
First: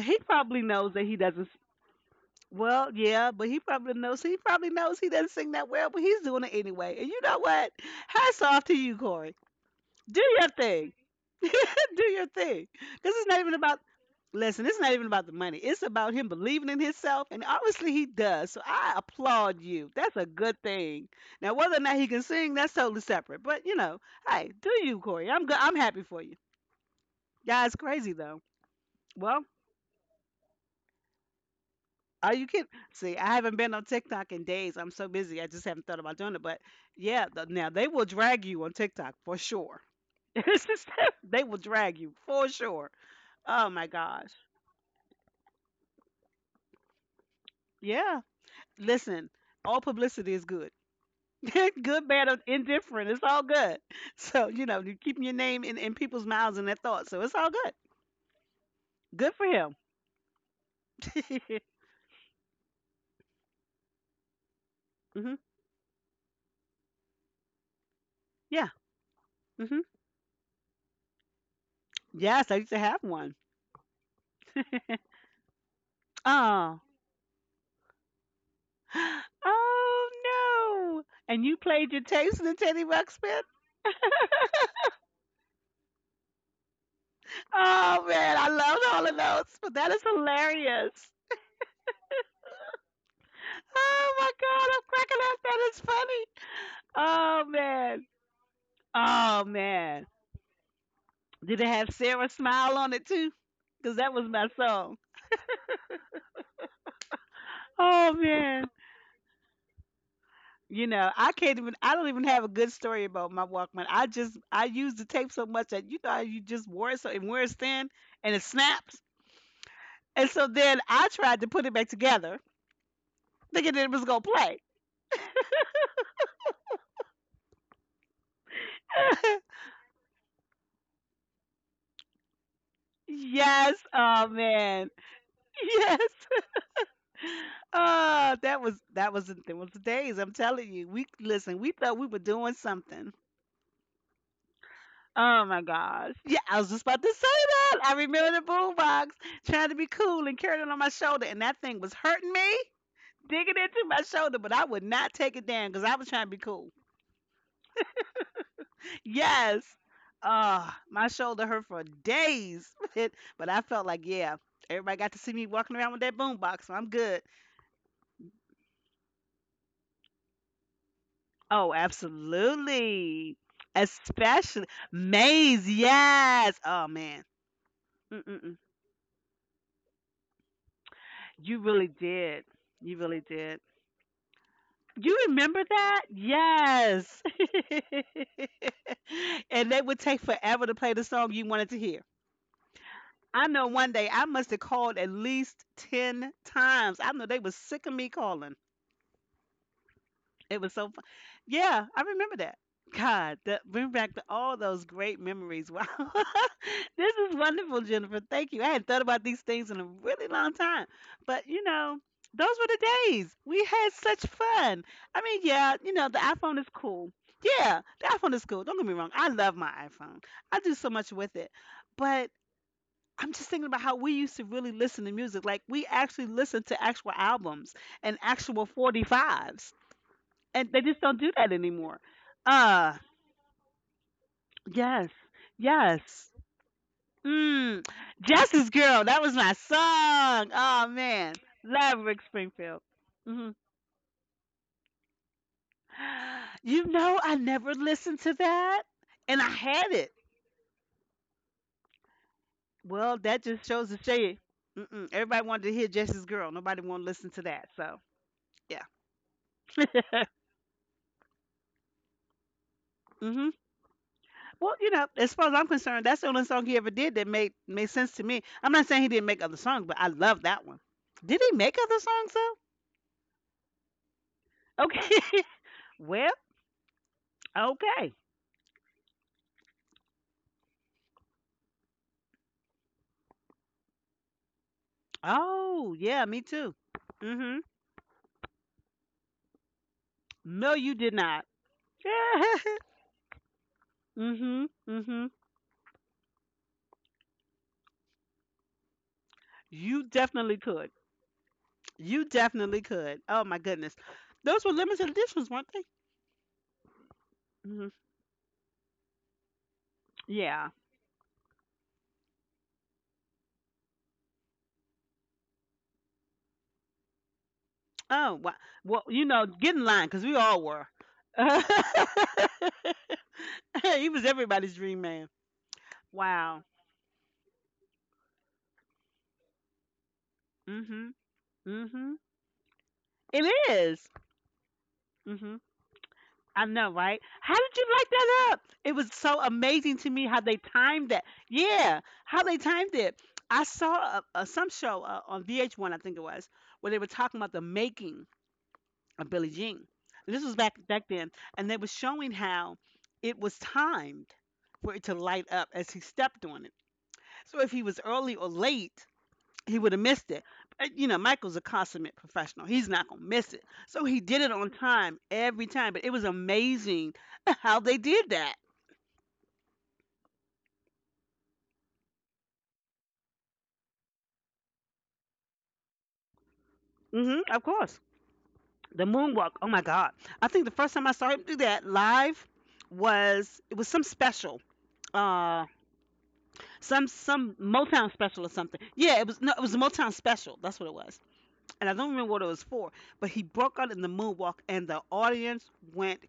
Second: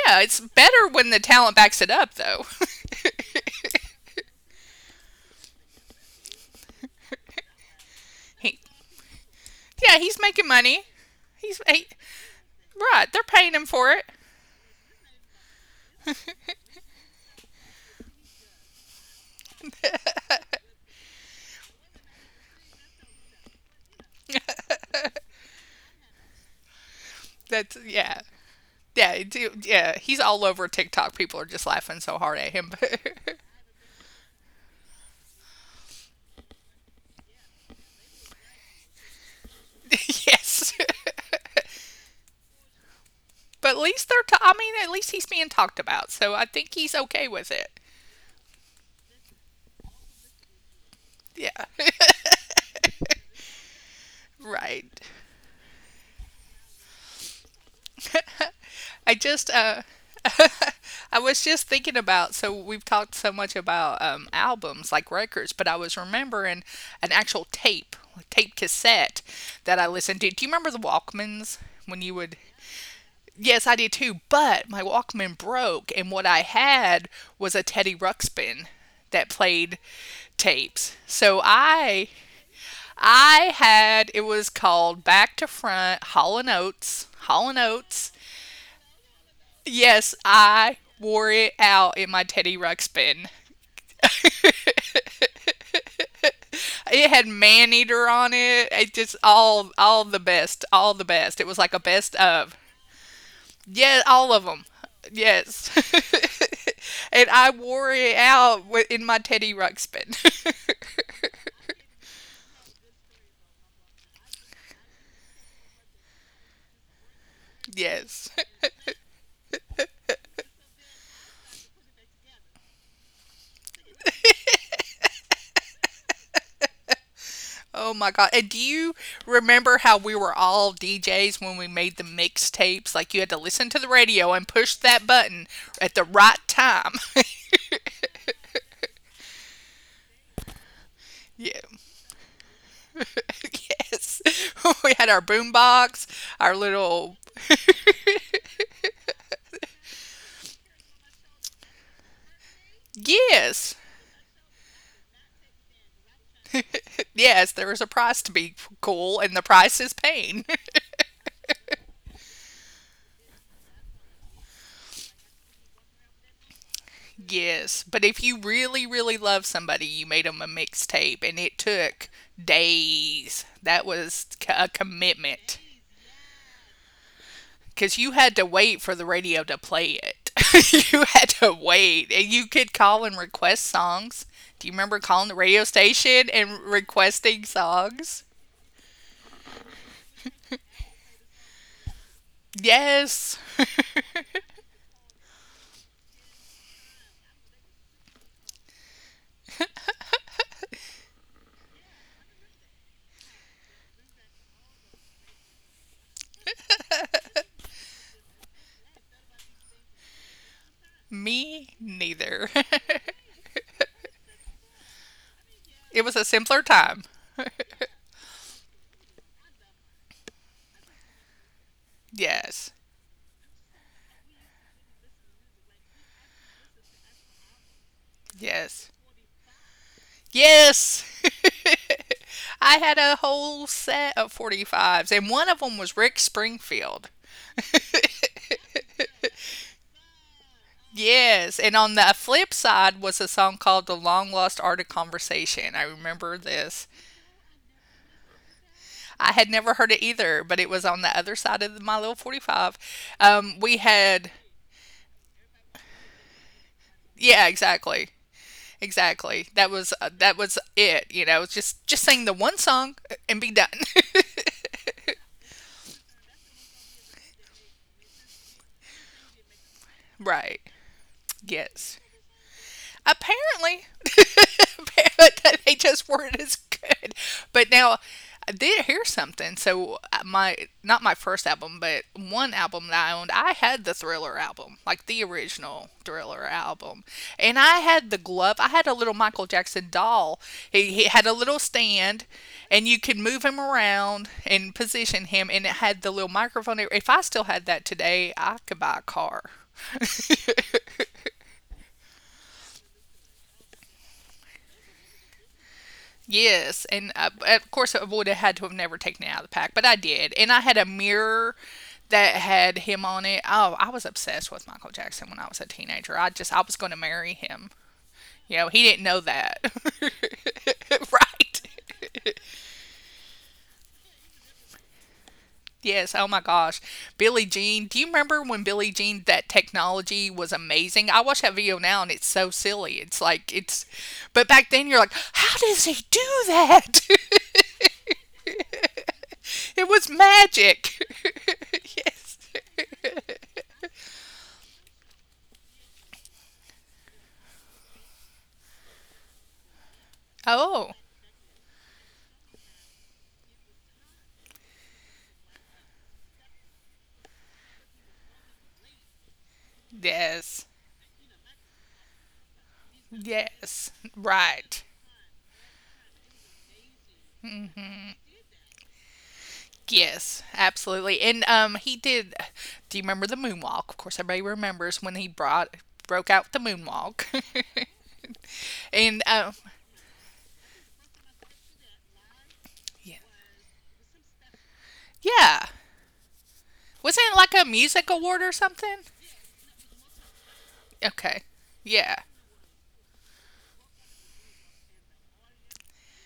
Speaker 1: He
Speaker 2: It's
Speaker 1: probably
Speaker 2: better
Speaker 1: knows that
Speaker 2: when
Speaker 1: he
Speaker 2: the
Speaker 1: doesn't.
Speaker 2: talent backs it up, though.
Speaker 1: Well, yeah, but he probably knows. He probably knows he doesn't sing that well, but he's doing it anyway. And you know what? Hats off
Speaker 2: he,
Speaker 1: to you, Corey.
Speaker 2: yeah,
Speaker 1: Do
Speaker 2: he's
Speaker 1: your
Speaker 2: making money.
Speaker 1: thing.
Speaker 2: He's he,
Speaker 1: Do your thing.
Speaker 2: right.
Speaker 1: Because it's
Speaker 2: They're
Speaker 1: not even
Speaker 2: paying him
Speaker 1: about
Speaker 2: for it.
Speaker 1: listen, it's not even about the money. It's about him believing in himself, and obviously he does. So I applaud you. That's a good thing. Now, whether or not he can sing, that's totally separate. But you know, hey, do you, Corey? I'm good. I'm happy for you. Yeah, it's
Speaker 2: That's
Speaker 1: crazy
Speaker 2: yeah,
Speaker 1: though.
Speaker 2: yeah,
Speaker 1: Well,
Speaker 2: yeah. He's all over TikTok. People are just laughing so
Speaker 1: are
Speaker 2: hard
Speaker 1: you
Speaker 2: at
Speaker 1: kidding?
Speaker 2: him.
Speaker 1: See, I haven't been on TikTok in days. I'm so busy. I just haven't thought about doing it. But yeah, now they will drag you on TikTok for sure. It's
Speaker 2: yes,
Speaker 1: just— they will drag you for sure. Oh
Speaker 2: but at
Speaker 1: my
Speaker 2: least they're.
Speaker 1: gosh.
Speaker 2: I mean, at least he's being talked about. So I think he's okay with it.
Speaker 1: Yeah. Listen, all publicity is good.
Speaker 2: Yeah,
Speaker 1: Good, bad, or indifferent. It's all good. So, you know, you're
Speaker 2: right.
Speaker 1: keeping your name in people's mouths and their thoughts. So it's all good.
Speaker 2: I
Speaker 1: Good for
Speaker 2: just
Speaker 1: him.
Speaker 2: I was just thinking about, so we've talked so much about albums like
Speaker 1: Hmm.
Speaker 2: records, but I was remembering an actual tape
Speaker 1: Yeah.
Speaker 2: cassette that
Speaker 1: Hmm.
Speaker 2: I listened to. Do you remember the Walkmans? When you would
Speaker 1: Yes, I used to have one.
Speaker 2: Yes, I did too, but my Walkman broke and what I
Speaker 1: Oh.
Speaker 2: had was a Teddy Ruxpin that played
Speaker 1: Oh no.
Speaker 2: tapes.
Speaker 1: And
Speaker 2: So
Speaker 1: you played your tapes in the Teddy Ruxpin?
Speaker 2: I had it was called Back to Front, Hall and Oates, Hall and
Speaker 1: Oh
Speaker 2: Oates.
Speaker 1: man, I loved all of those. But that is
Speaker 2: Yes, I
Speaker 1: hilarious.
Speaker 2: wore it out in my Teddy Ruxpin.
Speaker 1: Oh my god, I'm cracking up. That is funny.
Speaker 2: It had
Speaker 1: Oh
Speaker 2: Man
Speaker 1: man.
Speaker 2: Eater on it. It just
Speaker 1: Oh
Speaker 2: all
Speaker 1: man.
Speaker 2: the best, all the best. It was
Speaker 1: Did it
Speaker 2: like a
Speaker 1: have
Speaker 2: best
Speaker 1: Sarah
Speaker 2: of.
Speaker 1: Smile on it too? Because
Speaker 2: Yeah,
Speaker 1: that was
Speaker 2: all of
Speaker 1: my
Speaker 2: them.
Speaker 1: song.
Speaker 2: Yes. And I wore
Speaker 1: Oh
Speaker 2: it out
Speaker 1: man.
Speaker 2: in my Teddy Ruxpin.
Speaker 1: You know, I don't even have a good story about my Walkman. I used the tape so much that you know how you just wore it so and wears thin
Speaker 2: yes.
Speaker 1: and it snaps. And so then I tried to put it back together thinking it was gonna play.
Speaker 2: Oh my God. And do you remember how we were all DJs when we made the mixtapes? Like, you had to listen
Speaker 1: Yes,
Speaker 2: to the
Speaker 1: oh
Speaker 2: radio and push
Speaker 1: man.
Speaker 2: that button at
Speaker 1: Yes.
Speaker 2: the right time.
Speaker 1: Oh, that was the days, I'm telling you. We
Speaker 2: yeah.
Speaker 1: listen, we thought we were doing something.
Speaker 2: yes. we had our
Speaker 1: Oh my
Speaker 2: boombox,
Speaker 1: gosh. Yeah,
Speaker 2: our
Speaker 1: I was just about to
Speaker 2: little.
Speaker 1: say that. I remember the boombox trying to be cool and carried it on my shoulder, and that thing was hurting me, digging
Speaker 2: yes.
Speaker 1: into my shoulder, but I would not take it down because I was trying to be cool.
Speaker 2: Yes, there is a price to be cool, and the
Speaker 1: Yes.
Speaker 2: price is pain.
Speaker 1: My shoulder hurt for days, but but I felt like, yeah, everybody got to see me walking around with that boombox, so I'm good.
Speaker 2: yes. But if you really, really love somebody, you made them a mixtape, and it
Speaker 1: Oh,
Speaker 2: took
Speaker 1: absolutely.
Speaker 2: days. That was
Speaker 1: Especially
Speaker 2: a commitment,
Speaker 1: Maze, yes. Oh man.
Speaker 2: because you had to
Speaker 1: Mm-mm-mm.
Speaker 2: wait for the radio to play it. You had to
Speaker 1: You really
Speaker 2: wait, and you
Speaker 1: did.
Speaker 2: could
Speaker 1: You
Speaker 2: call and
Speaker 1: really did.
Speaker 2: request songs. Do you remember
Speaker 1: You
Speaker 2: calling the radio
Speaker 1: remember that?
Speaker 2: station and
Speaker 1: Yes.
Speaker 2: requesting songs?
Speaker 1: And they would take forever to play the song you wanted to hear.
Speaker 2: Yes.
Speaker 1: I know one day I must have called at least 10 times. I know they was sick of me calling. It was so fun. Yeah, I remember that. God, that bring back the, all those great memories. Wow. This is wonderful, Jennifer. Thank you. I hadn't thought about these things in a really long time. But, you
Speaker 2: Me
Speaker 1: know,
Speaker 2: neither.
Speaker 1: those were the days. We had such fun. I mean, yeah, you
Speaker 2: It
Speaker 1: know,
Speaker 2: was
Speaker 1: the
Speaker 2: a
Speaker 1: iPhone
Speaker 2: simpler
Speaker 1: is
Speaker 2: time.
Speaker 1: cool. Yeah, the iPhone is cool. Don't get me wrong. I love my iPhone. I do so much with it. But
Speaker 2: Yes,
Speaker 1: I'm just thinking about how we used to really listen to music. Like, we actually listened to actual albums and actual
Speaker 2: yes,
Speaker 1: 45s and they just
Speaker 2: yes.
Speaker 1: don't do that anymore.
Speaker 2: I
Speaker 1: Uh
Speaker 2: had a whole set of
Speaker 1: yes,
Speaker 2: 45s, and one of them was Rick
Speaker 1: yes.
Speaker 2: Springfield.
Speaker 1: Mm, Justice Girl, that was my song. Oh man,
Speaker 2: Yes, and
Speaker 1: love
Speaker 2: on the
Speaker 1: Rick
Speaker 2: flip
Speaker 1: Springfield.
Speaker 2: side was a
Speaker 1: Hmm.
Speaker 2: song called The Long Lost Art of Conversation. I remember
Speaker 1: You
Speaker 2: this.
Speaker 1: know, I never listened to that,
Speaker 2: I
Speaker 1: and I
Speaker 2: had never
Speaker 1: had
Speaker 2: heard it
Speaker 1: it.
Speaker 2: either, but it was on the other side of my little 45.
Speaker 1: Well, that
Speaker 2: Um,
Speaker 1: just
Speaker 2: we
Speaker 1: shows the
Speaker 2: had,
Speaker 1: shade. Mm-mm. Everybody wanted to hear Justice Girl. Nobody wanted to listen to
Speaker 2: yeah,
Speaker 1: that. So
Speaker 2: exactly.
Speaker 1: yeah.
Speaker 2: Exactly. That was uh, that was it. Just sing the one song, and
Speaker 1: Hmm.
Speaker 2: be done.
Speaker 1: Well, you know, as far as I'm concerned, that's the only song he ever did that made sense to me. I'm not saying he didn't make other songs, but I love
Speaker 2: Right.
Speaker 1: that one. Did he make
Speaker 2: Yes.
Speaker 1: other songs
Speaker 2: Apparently,
Speaker 1: though? Okay.
Speaker 2: apparently they just
Speaker 1: Well,
Speaker 2: weren't as good. But now
Speaker 1: okay.
Speaker 2: I did hear something. So my not my first album, but one album that I owned, I had the Thriller album, like the original
Speaker 1: Oh, yeah, me
Speaker 2: Thriller
Speaker 1: too.
Speaker 2: album, and
Speaker 1: Mhm.
Speaker 2: I had the glove. I had a little Michael Jackson doll.
Speaker 1: No,
Speaker 2: He,
Speaker 1: you
Speaker 2: he
Speaker 1: did
Speaker 2: had a
Speaker 1: not.
Speaker 2: little stand, and you could move him around
Speaker 1: Mhm.
Speaker 2: and position
Speaker 1: Mhm.
Speaker 2: him, and it had the little microphone. If I still had that today, I could buy a car.
Speaker 1: You definitely could. You definitely could. Oh my goodness. Those were limited editions, weren't they?
Speaker 2: Yes, of
Speaker 1: Hmm.
Speaker 2: course I would have had to have never taken it out of the pack, but I did, and I
Speaker 1: Yeah.
Speaker 2: had a mirror that had him on it. Oh, I was obsessed with Michael Jackson when I was a teenager. I was going to marry him.
Speaker 1: Oh, wow.
Speaker 2: You know, he
Speaker 1: Well,
Speaker 2: didn't know
Speaker 1: you know,
Speaker 2: that,
Speaker 1: get in line because we all were.
Speaker 2: right?
Speaker 1: He was everybody's dream man.
Speaker 2: Yes. Oh my
Speaker 1: Wow.
Speaker 2: gosh, Billie Jean. Do you remember when Billie Jean, that technology was amazing?
Speaker 1: Mhm.
Speaker 2: I watch that video now and
Speaker 1: Mhm.
Speaker 2: it's so silly. It's
Speaker 1: It
Speaker 2: like
Speaker 1: is.
Speaker 2: but back then you're like,
Speaker 1: Mhm.
Speaker 2: how does he do
Speaker 1: I know,
Speaker 2: that?
Speaker 1: right? How did you like that up? It was so
Speaker 2: It
Speaker 1: amazing to
Speaker 2: was
Speaker 1: me how they
Speaker 2: magic.
Speaker 1: timed that. Yeah,
Speaker 2: yes.
Speaker 1: how they timed it. I saw a, some show on VH1, I think it was, where they were talking about the making of Billie Jean. And this was back
Speaker 2: Oh,
Speaker 1: back then, and they were showing how it was timed for it to light up as he stepped on it. So if he was early or late, he would have missed it.
Speaker 2: yes.
Speaker 1: You know, Michael's a consummate professional. He's not gonna miss it.
Speaker 2: Yes.
Speaker 1: So he did it on
Speaker 2: Right.
Speaker 1: time every time. But it was amazing how they did that.
Speaker 2: Yes, absolutely. And he did do you remember the moonwalk? Of course everybody remembers when he brought broke out the moonwalk.
Speaker 1: Hmm, of course, the
Speaker 2: and
Speaker 1: moonwalk. Oh my God! I think the first time I saw him do that live
Speaker 2: yeah.
Speaker 1: was it was some special. Uh,
Speaker 2: Yeah. Wasn't it
Speaker 1: some
Speaker 2: like a
Speaker 1: Motown
Speaker 2: music award
Speaker 1: special or
Speaker 2: or
Speaker 1: something.
Speaker 2: something?
Speaker 1: Yeah, it was no, it was a Motown special. That's what it was.
Speaker 2: Okay.
Speaker 1: And I don't
Speaker 2: Yeah.
Speaker 1: remember what it was for, but he broke out in the moonwalk and the audience went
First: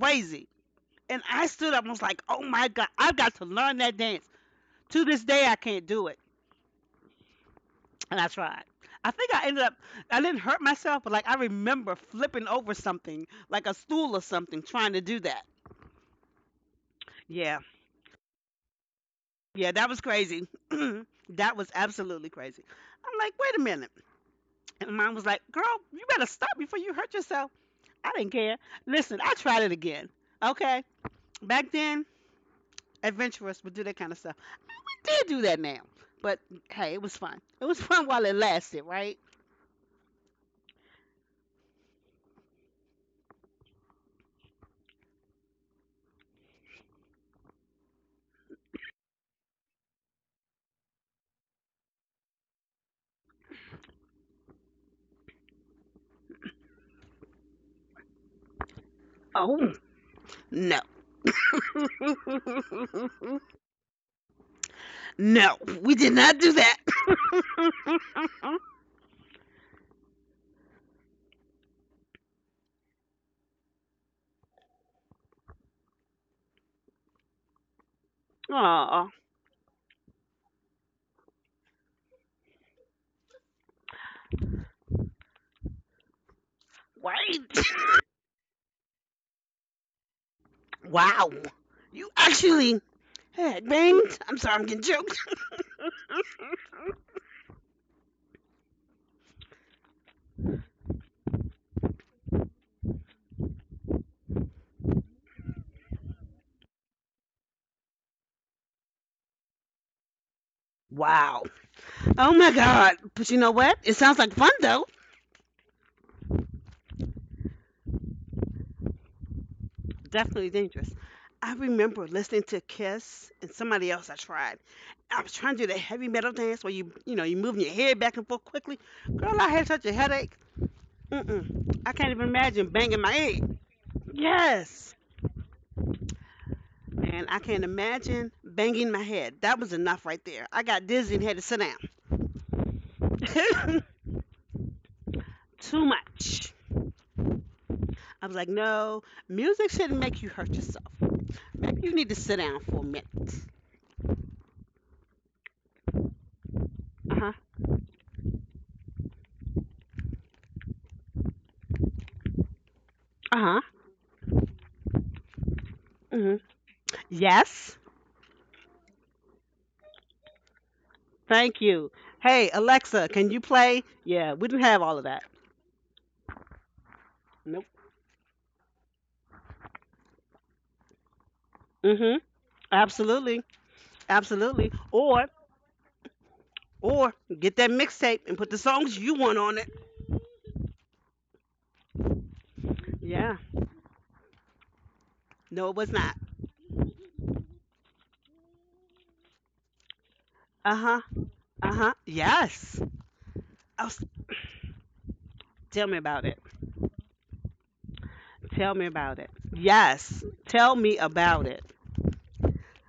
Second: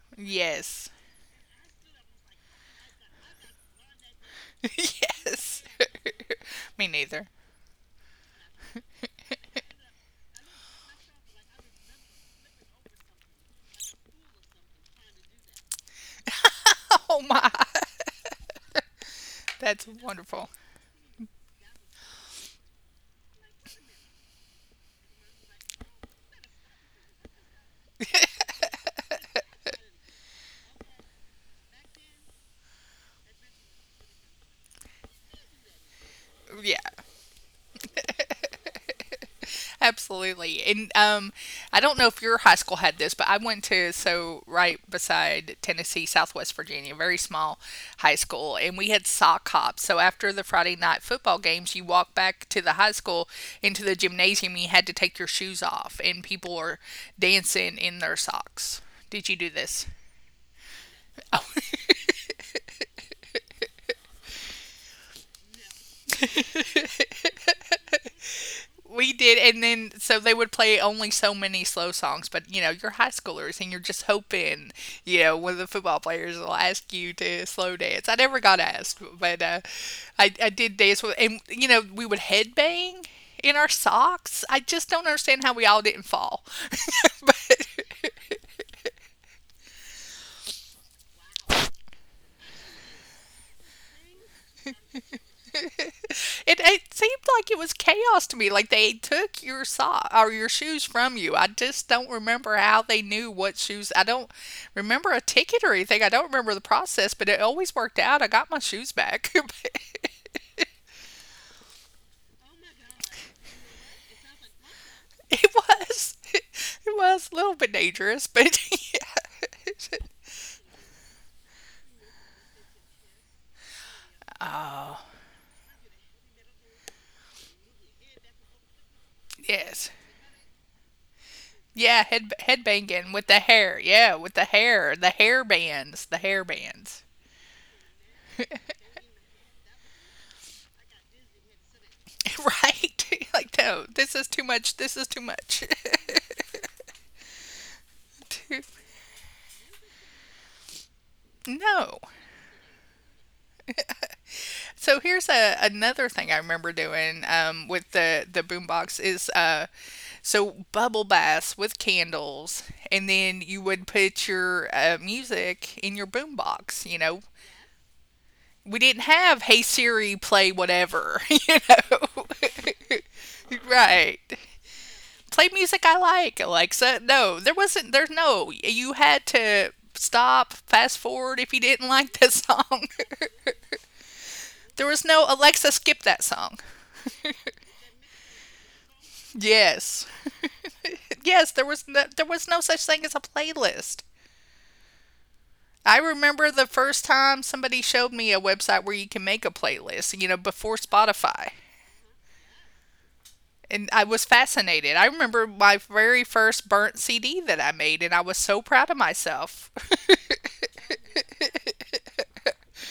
Speaker 1: crazy.
Speaker 2: Yes.
Speaker 1: And I stood up and was like, oh my God, I've got to learn that dance. To this day, I
Speaker 2: yes.
Speaker 1: can't do it.
Speaker 2: Me neither.
Speaker 1: And I tried. I think I ended up, I didn't hurt myself, but like I remember flipping over something, like a stool or something, trying to do that.
Speaker 2: Oh my.
Speaker 1: Yeah. Yeah,
Speaker 2: That's
Speaker 1: that was crazy.
Speaker 2: wonderful.
Speaker 1: That was absolutely crazy. I'm like, wait a minute. And mom was like, girl, you better stop before you hurt yourself. I didn't care. Listen, I tried it again. Okay. Back then, adventurous would do that kind of stuff. Did do that now. But
Speaker 2: Yeah.
Speaker 1: hey, it was fun. It was fun while it lasted, right?
Speaker 2: Absolutely. And I don't know if your high school had this, but so right beside Tennessee, Southwest Virginia, very small high school, and we had sock hops. So after the Friday night football games, you walk back to the high school, into the gymnasium. You had to take your shoes off, and people are dancing in their socks. Did you do
Speaker 1: Oh,
Speaker 2: this?
Speaker 1: no.
Speaker 2: Oh.
Speaker 1: No, we did not do that.
Speaker 2: We did, and then so they would play only so many slow songs. But you're high schoolers, and you're just hoping, one of the football players will ask you to slow dance. I never got asked,
Speaker 1: Aw,
Speaker 2: but I did dance with, and we would headbang in our socks. I just don't understand how we all didn't fall, but
Speaker 1: wait. Wow. You actually. Heck, banged. I'm sorry, I'm getting choked.
Speaker 2: it seemed like it was chaos to me. Like, they took your sock or your shoes from you. I just don't remember how they knew what shoes. I don't remember a ticket or anything. I don't remember the process, but it always worked out. I got my shoes back.
Speaker 1: Wow. Oh my god. But you know what? It sounds like fun though.
Speaker 2: It was, it was a little bit dangerous, but yeah.
Speaker 1: Definitely dangerous. I remember listening to Kiss and somebody else I tried.
Speaker 2: Oh,
Speaker 1: I was trying to do the heavy metal dance where you know you moving your head back and forth quickly. Girl, I had such
Speaker 2: yes.
Speaker 1: a headache. Mm-mm. I
Speaker 2: Yeah,
Speaker 1: can't even
Speaker 2: head
Speaker 1: imagine banging
Speaker 2: banging
Speaker 1: my
Speaker 2: with the
Speaker 1: head.
Speaker 2: hair. Yeah, with
Speaker 1: Yes,
Speaker 2: the hair bands, the hair bands.
Speaker 1: man, I can't imagine banging my head. That was enough right there. I got dizzy and had to sit
Speaker 2: Right? Like,
Speaker 1: down.
Speaker 2: no, this is too much. This is too much.
Speaker 1: Too much. I was like,
Speaker 2: Too-
Speaker 1: no, music shouldn't make you hurt yourself. Maybe you
Speaker 2: No.
Speaker 1: need to sit down for a minute.
Speaker 2: So here's another thing I remember
Speaker 1: Uh
Speaker 2: doing,
Speaker 1: huh.
Speaker 2: with the boombox is, so bubble baths with candles, and
Speaker 1: Uh
Speaker 2: then you
Speaker 1: huh.
Speaker 2: would put your music in your
Speaker 1: Hmm.
Speaker 2: boombox.
Speaker 1: Yes.
Speaker 2: We didn't have Hey Siri, play whatever. You
Speaker 1: Thank you.
Speaker 2: know,
Speaker 1: Hey, Alexa, can you play?
Speaker 2: right,
Speaker 1: Yeah, we didn't have all of that.
Speaker 2: play music I like. Like, so, no, there
Speaker 1: Nope.
Speaker 2: wasn't. There's no. You had to stop, fast forward if you didn't like
Speaker 1: Mm-hmm.
Speaker 2: that song.
Speaker 1: Absolutely. Absolutely.
Speaker 2: There was no
Speaker 1: Or
Speaker 2: Alexa skip that song.
Speaker 1: or get that mixtape and put the songs you want on it.
Speaker 2: Yes, yes, there was no such thing as a
Speaker 1: Yeah.
Speaker 2: playlist.
Speaker 1: No, it was
Speaker 2: I
Speaker 1: not.
Speaker 2: remember the first time somebody showed me a website where you can make a playlist. Before
Speaker 1: Uh-huh.
Speaker 2: Spotify.
Speaker 1: Uh-huh. Yes.
Speaker 2: And
Speaker 1: Oh,
Speaker 2: I was fascinated. I remember my
Speaker 1: tell me
Speaker 2: very
Speaker 1: about it.
Speaker 2: first burnt CD that I made, and I was so
Speaker 1: Tell me
Speaker 2: proud of
Speaker 1: about it.
Speaker 2: myself.
Speaker 1: Yes. Tell me about it.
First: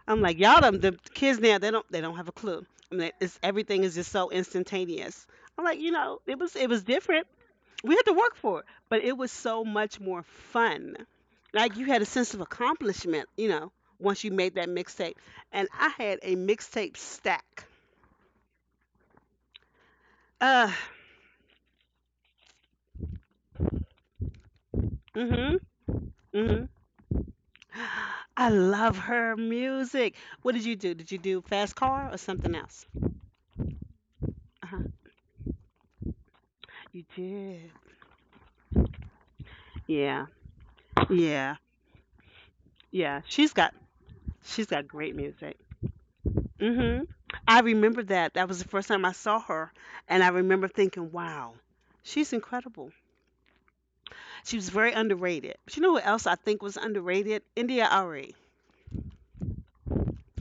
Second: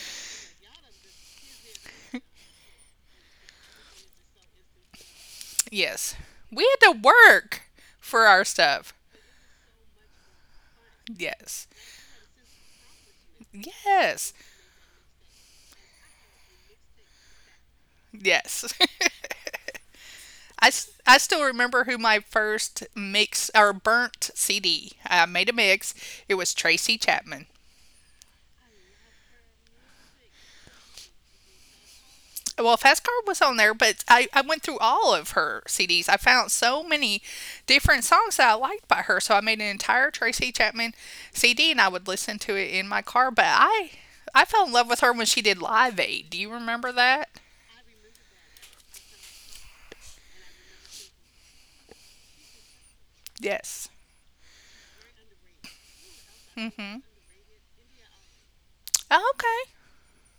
Speaker 1: I'm like, y'all them the kids now, they don't have a clue. I mean, it's everything is just so instantaneous. I'm like, you
Speaker 2: Yes.
Speaker 1: know, it was
Speaker 2: We
Speaker 1: it was
Speaker 2: had to
Speaker 1: different.
Speaker 2: work
Speaker 1: We had to
Speaker 2: for
Speaker 1: work
Speaker 2: our
Speaker 1: for it,
Speaker 2: stuff.
Speaker 1: but it was so much more fun.
Speaker 2: Yes.
Speaker 1: Like you had a sense of accomplishment, you know, once you
Speaker 2: Yes.
Speaker 1: made that mixtape. And I had a mixtape stack.
Speaker 2: Yes.
Speaker 1: Uh,
Speaker 2: I still remember who my first mix or burnt CD. I made a
Speaker 1: mhm,
Speaker 2: mix. It was
Speaker 1: mhm.
Speaker 2: Tracy Chapman.
Speaker 1: I love her music. What did you do? Did you do Fast Car or something
Speaker 2: Well,
Speaker 1: else?
Speaker 2: Fast Car was on there, but I went through
Speaker 1: Uh-huh.
Speaker 2: all of her CDs. I found so
Speaker 1: You
Speaker 2: many
Speaker 1: did.
Speaker 2: different songs that I liked by her. So I made an entire
Speaker 1: Yeah,
Speaker 2: Tracy Chapman
Speaker 1: yeah,
Speaker 2: CD, and I would listen to it in my
Speaker 1: yeah.
Speaker 2: car. But
Speaker 1: She's got
Speaker 2: I I
Speaker 1: she's
Speaker 2: fell in
Speaker 1: got
Speaker 2: love with her
Speaker 1: great
Speaker 2: when she
Speaker 1: music.
Speaker 2: did Live Aid. Do you remember
Speaker 1: Mhm.
Speaker 2: that?
Speaker 1: I remember that. That was the first time I saw her, and I remember thinking, "Wow, she's incredible."
Speaker 2: Yes.
Speaker 1: She was very underrated. But you know who else I think was
Speaker 2: Mm-hmm.
Speaker 1: underrated? India Ari.
Speaker 2: Oh, okay.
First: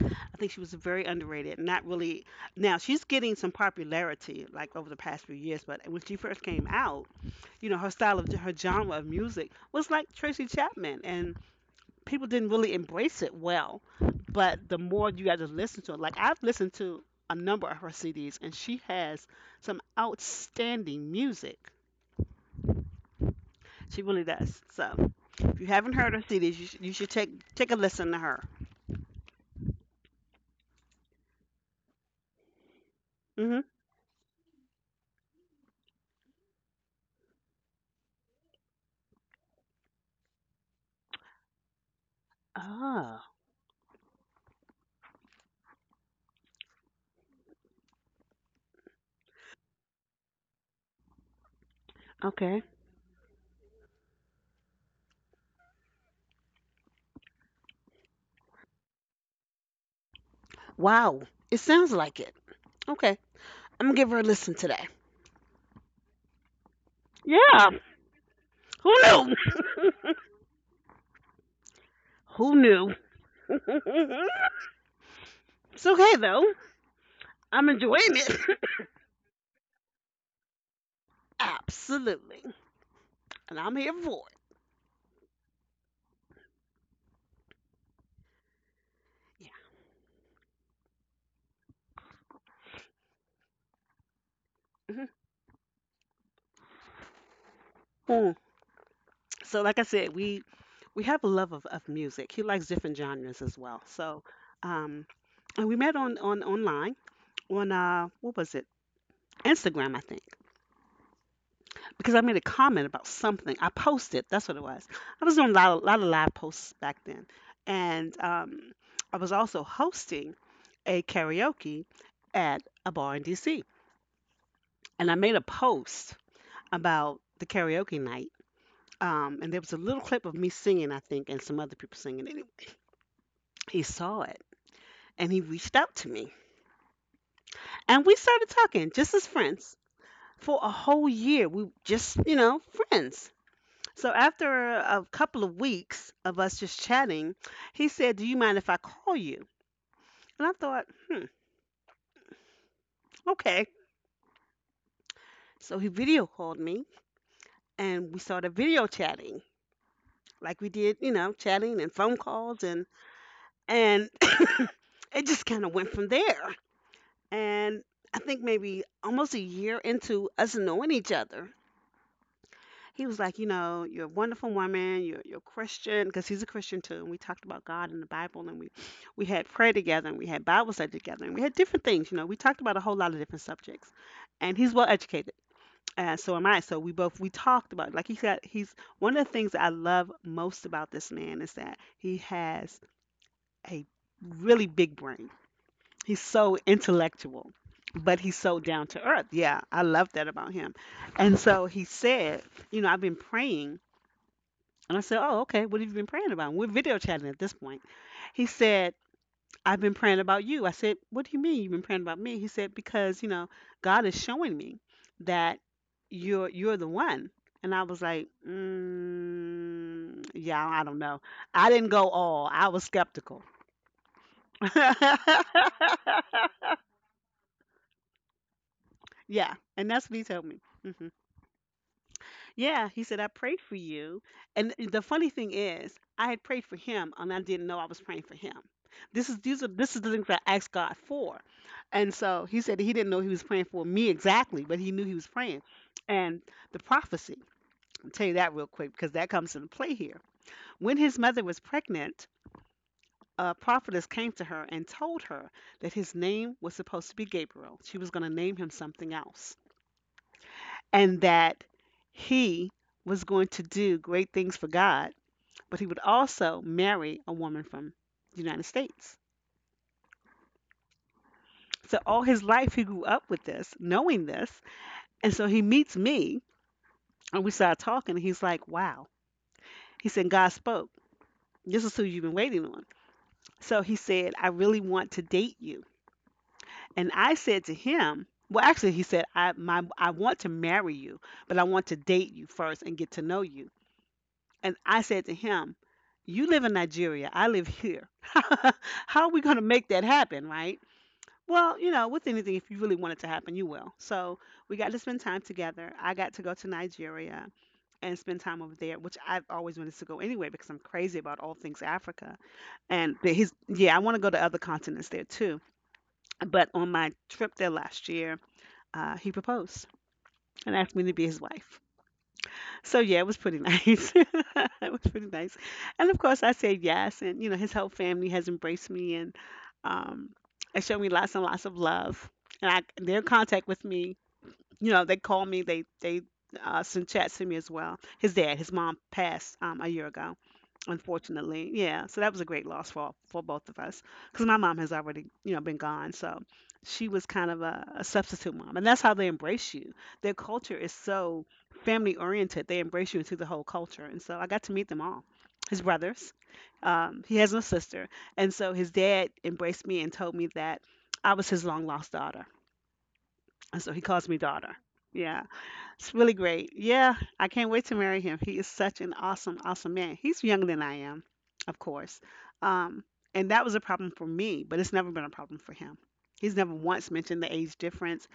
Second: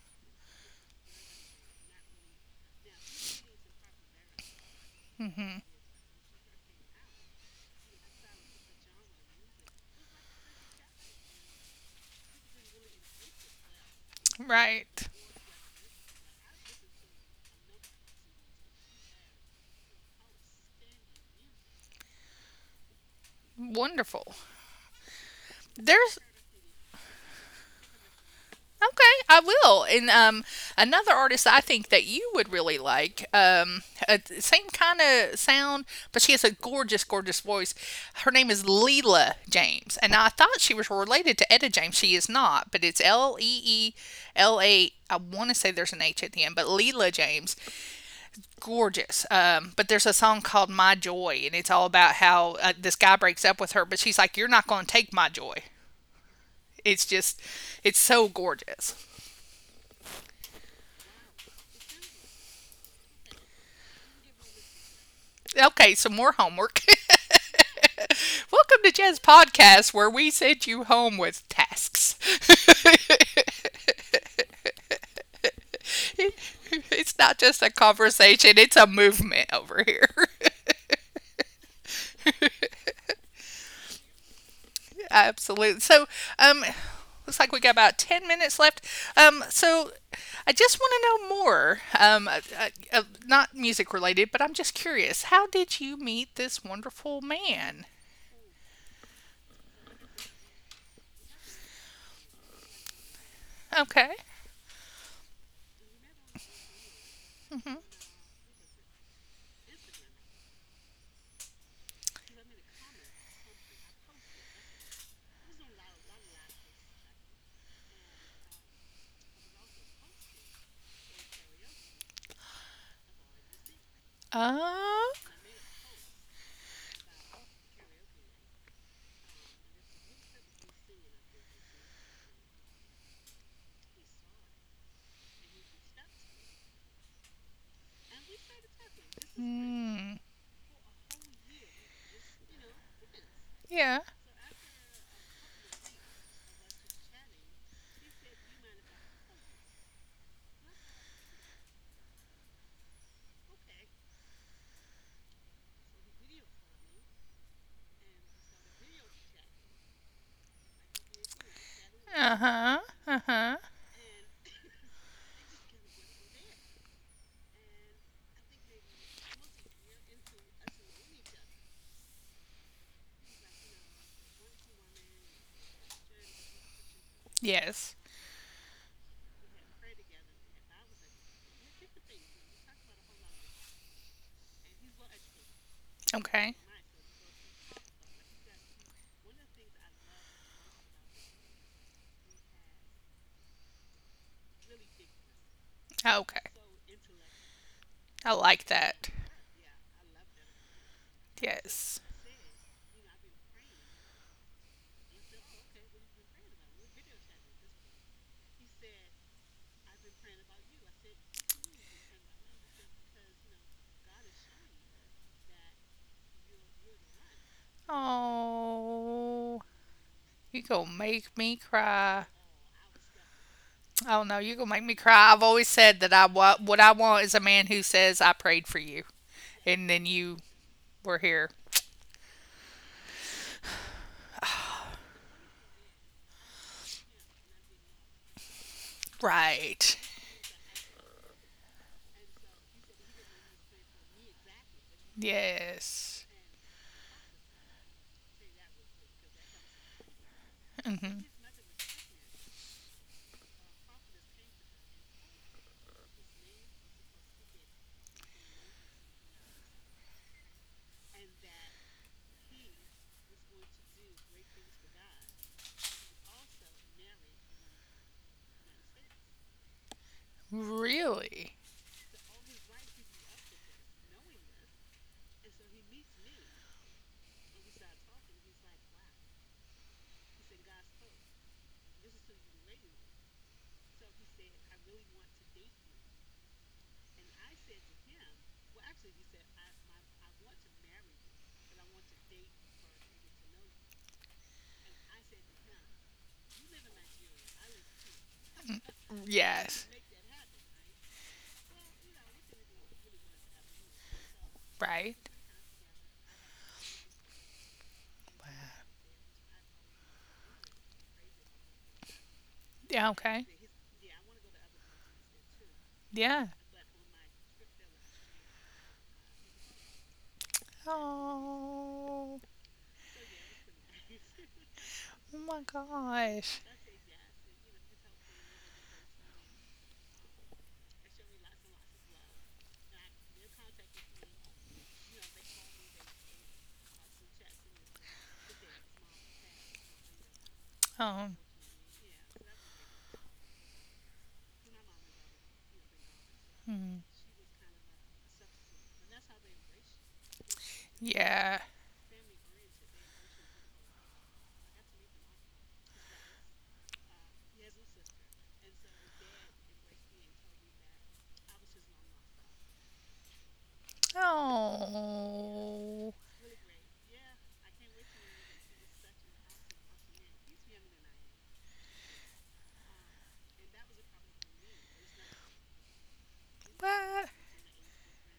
Speaker 1: I think she was very underrated. Not really. Now she's getting some popularity like over the past few
Speaker 2: Mm-hmm.
Speaker 1: years, but when she first came out, you know, her style of her genre of music was like Tracy Chapman, and people didn't really embrace it well. But the more
Speaker 2: Right.
Speaker 1: you got to listen to it, like I've listened to a number of her CDs, and she has some outstanding music. She really
Speaker 2: Wonderful.
Speaker 1: does. So if you haven't heard
Speaker 2: There's
Speaker 1: her CDs, you should take a listen to her.
Speaker 2: okay. I will. And another artist I think that you would really like.
Speaker 1: Hmm.
Speaker 2: Same kind of sound, but she has a gorgeous, gorgeous voice. Her name is Leela James, and I thought she was related to Etta James. She is not, but it's
Speaker 1: Ah,
Speaker 2: Leela. I want to say there's an H at the end, but Leela James, gorgeous. But there's a song called My Joy, and it's all about how,
Speaker 1: okay.
Speaker 2: this guy breaks up with her, but she's like, you're not going to take my joy. It's just, it's so gorgeous.
Speaker 1: Wow. It sounds like it. Okay. I'm gonna give her a listen today.
Speaker 2: Okay, some more homework.
Speaker 1: Yeah.
Speaker 2: Welcome
Speaker 1: Who
Speaker 2: to Jazz
Speaker 1: knew?
Speaker 2: Podcast, where we send you home with tasks.
Speaker 1: Who knew? it's okay though.
Speaker 2: It's not just
Speaker 1: I'm
Speaker 2: a
Speaker 1: enjoying it.
Speaker 2: conversation, it's a movement over here.
Speaker 1: Absolutely. And I'm here for
Speaker 2: Absolutely. So, um, looks like we got about 10 minutes left. Um,
Speaker 1: it.
Speaker 2: so I just want to know more. Not music related, but I'm just
Speaker 1: Yeah. Mhm.
Speaker 2: curious. How did you meet this wonderful man?
Speaker 1: Hmm. So like I said, we have a love of music. He likes different genres as well.
Speaker 2: Okay.
Speaker 1: So um and we met on online on
Speaker 2: Mm-hmm.
Speaker 1: what was it? Instagram, I think. Because I made a comment about something I posted. That's what it was. I was doing a lot of live posts back then, and I was also hosting a karaoke at a bar in D.C.
Speaker 2: Uh,
Speaker 1: And I made a post about the karaoke night, and there was a little clip of me singing, I think, and some other people singing. Anyway, he saw it and he reached out to me, and we started talking just as friends.
Speaker 2: mm,
Speaker 1: For a whole year, we just, you know, friends.
Speaker 2: yeah.
Speaker 1: So after a couple of weeks of us just chatting, he said, "Do you mind if I call you?" And I thought, "Hmm, okay." So he video called me, and we started video chatting, like we did, chatting and phone
Speaker 2: Uh
Speaker 1: calls,
Speaker 2: huh.
Speaker 1: and
Speaker 2: Uh huh.
Speaker 1: and it just kind of went from there. And I think maybe almost a year into us knowing each other, he was like, you know, you're a wonderful woman. You're Christian, because he's a Christian too. And we talked about God
Speaker 2: Yes.
Speaker 1: and the Bible, and we had prayer together, and we had Bible study together, and we had different things. You know, we talked about a whole lot of different subjects. And he's well educated, and so am
Speaker 2: Okay.
Speaker 1: I. So we both we talked about, like he said he's one of the things I love most about this man is that he has a really big brain. He's
Speaker 2: Okay.
Speaker 1: so intellectual, but
Speaker 2: I
Speaker 1: he's so
Speaker 2: like
Speaker 1: down to
Speaker 2: that.
Speaker 1: earth. Yeah, I love that about him. And so he
Speaker 2: Yes.
Speaker 1: said, you know, I've been praying. And I said, oh, okay. What have you been praying about? And we're video chatting at this point. He said, I've been praying about you. I said, what do you mean you've been praying about me? He said, because, you know, God is showing me that you're the one. And I was like,
Speaker 2: Oh,
Speaker 1: mm,
Speaker 2: you
Speaker 1: yeah, I
Speaker 2: gonna
Speaker 1: don't know.
Speaker 2: make me
Speaker 1: I didn't go
Speaker 2: cry.
Speaker 1: all. I was skeptical.
Speaker 2: Oh no, you're gonna make me cry. I've always said that what I want is a man who says I prayed for you,
Speaker 1: yeah,
Speaker 2: and
Speaker 1: and
Speaker 2: then
Speaker 1: that's what he
Speaker 2: you
Speaker 1: told me. Mm-hmm.
Speaker 2: were here.
Speaker 1: Yeah, he said, I prayed for you. And the funny thing is, I had prayed for him and I didn't know I was praying for him. This is these are this
Speaker 2: Right.
Speaker 1: is the things I asked God for. And so he said he didn't know he was praying for me exactly, but he knew he was praying.
Speaker 2: Yes.
Speaker 1: And the prophecy, I'll tell you that real quick because that comes into play here. When his
Speaker 2: Hmm.
Speaker 1: mother was pregnant, a prophetess came to her and told her that his name was supposed to be Gabriel. She was going to name him something else, and that he was going to do great things for God, but he would also marry a woman from the United States.
Speaker 2: Really.
Speaker 1: So all his life he grew up with this, knowing this. And so he meets me and we start talking and he's like, wow. He said, God spoke. This is who you've been waiting on. So he said, I really want to date you. And I said to him, well, actually, he said, I, my, I want to marry you, but I want to date you first and get to know you. And I said to him, you live in Nigeria, I live here. How are we going to
Speaker 2: Yes.
Speaker 1: make that happen, right? Well, you know, with anything, if you really want it to happen, you will. So we got to spend
Speaker 2: Right.
Speaker 1: time together. I got to go to Nigeria and spend time over there, which I've always wanted to go anyway because I'm crazy about all things Africa.
Speaker 2: Yeah.
Speaker 1: And but
Speaker 2: Okay.
Speaker 1: he's, yeah, I want to go to other continents there too.
Speaker 2: Yeah.
Speaker 1: But on my trip there last year, he proposed and asked me to be his wife.
Speaker 2: Oh.
Speaker 1: So yeah, it was pretty nice. It was pretty
Speaker 2: Oh
Speaker 1: nice.
Speaker 2: my
Speaker 1: And of course I
Speaker 2: gosh.
Speaker 1: said yes, and you know his whole family has embraced me um and showed me lots and lots of love. And I they're in contact with me. You know, they call me, they send chats to me as well. His dad, his mom passed a year ago.
Speaker 2: Um.
Speaker 1: Unfortunately, yeah. So that was a great loss for both of us because my mom has already, you know, been gone. So
Speaker 2: Hmm.
Speaker 1: she was kind of a substitute mom, and that's how they embrace you. Their culture is so
Speaker 2: Yeah.
Speaker 1: family oriented. They embrace you into the whole culture, and so I got to meet them all. His brothers, he has no sister, and so his dad embraced me and told me that I was his long lost daughter, and so he calls me daughter. Yeah.
Speaker 2: Oh.
Speaker 1: It's really great. Yeah, I can't wait to marry him. He is such an awesome, awesome man. He's younger than I am, of course. Um, and that was a problem for me, but it's never been a problem for him. He's never once
Speaker 2: What?
Speaker 1: mentioned the age difference.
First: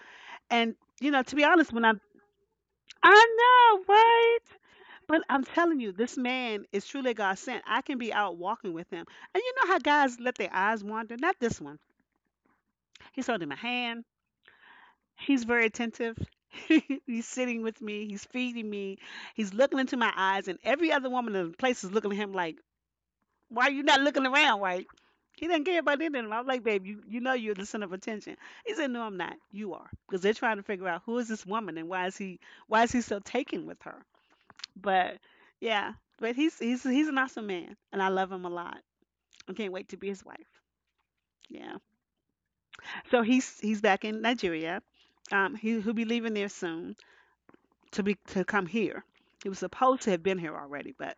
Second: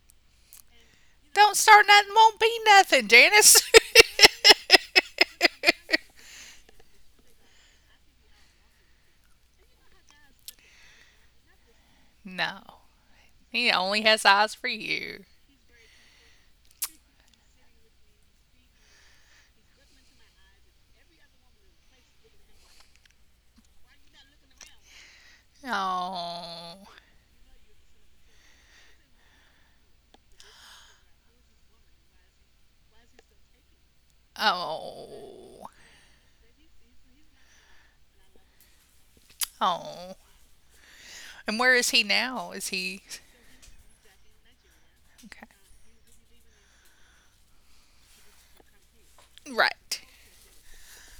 Speaker 1: And, you know, to be
Speaker 2: Don't
Speaker 1: honest, when
Speaker 2: start
Speaker 1: I'm,
Speaker 2: nothing. Won't be nothing,
Speaker 1: I
Speaker 2: Janice.
Speaker 1: know, right? But I'm telling you, this man is truly God sent. I can be out walking with him. And you know how guys let their eyes wander? Not this one.
Speaker 2: No.
Speaker 1: He's holding my
Speaker 2: He only
Speaker 1: hand.
Speaker 2: has eyes for you.
Speaker 1: He's very attentive. he's sitting with me. He's feeding me. He's looking into my eyes, and every other woman in the place is looking at him like, "Why you not looking around, right?" He doesn't care about any of them. I'm like,
Speaker 2: Oh,
Speaker 1: "Babe, you know you're the center of attention." He said, "No, I'm not. You are, because they're trying to figure out who is this woman and why is he so taken with her." But
Speaker 2: oh,
Speaker 1: yeah, but he's an awesome man, and I love him a lot. I can't wait to be
Speaker 2: oh.
Speaker 1: his wife.
Speaker 2: And where
Speaker 1: Yeah.
Speaker 2: is he now? Is he
Speaker 1: So he's back in Nigeria.
Speaker 2: okay?
Speaker 1: He'll be leaving there soon to be to come here. He was
Speaker 2: Right,
Speaker 1: supposed to have been here already, but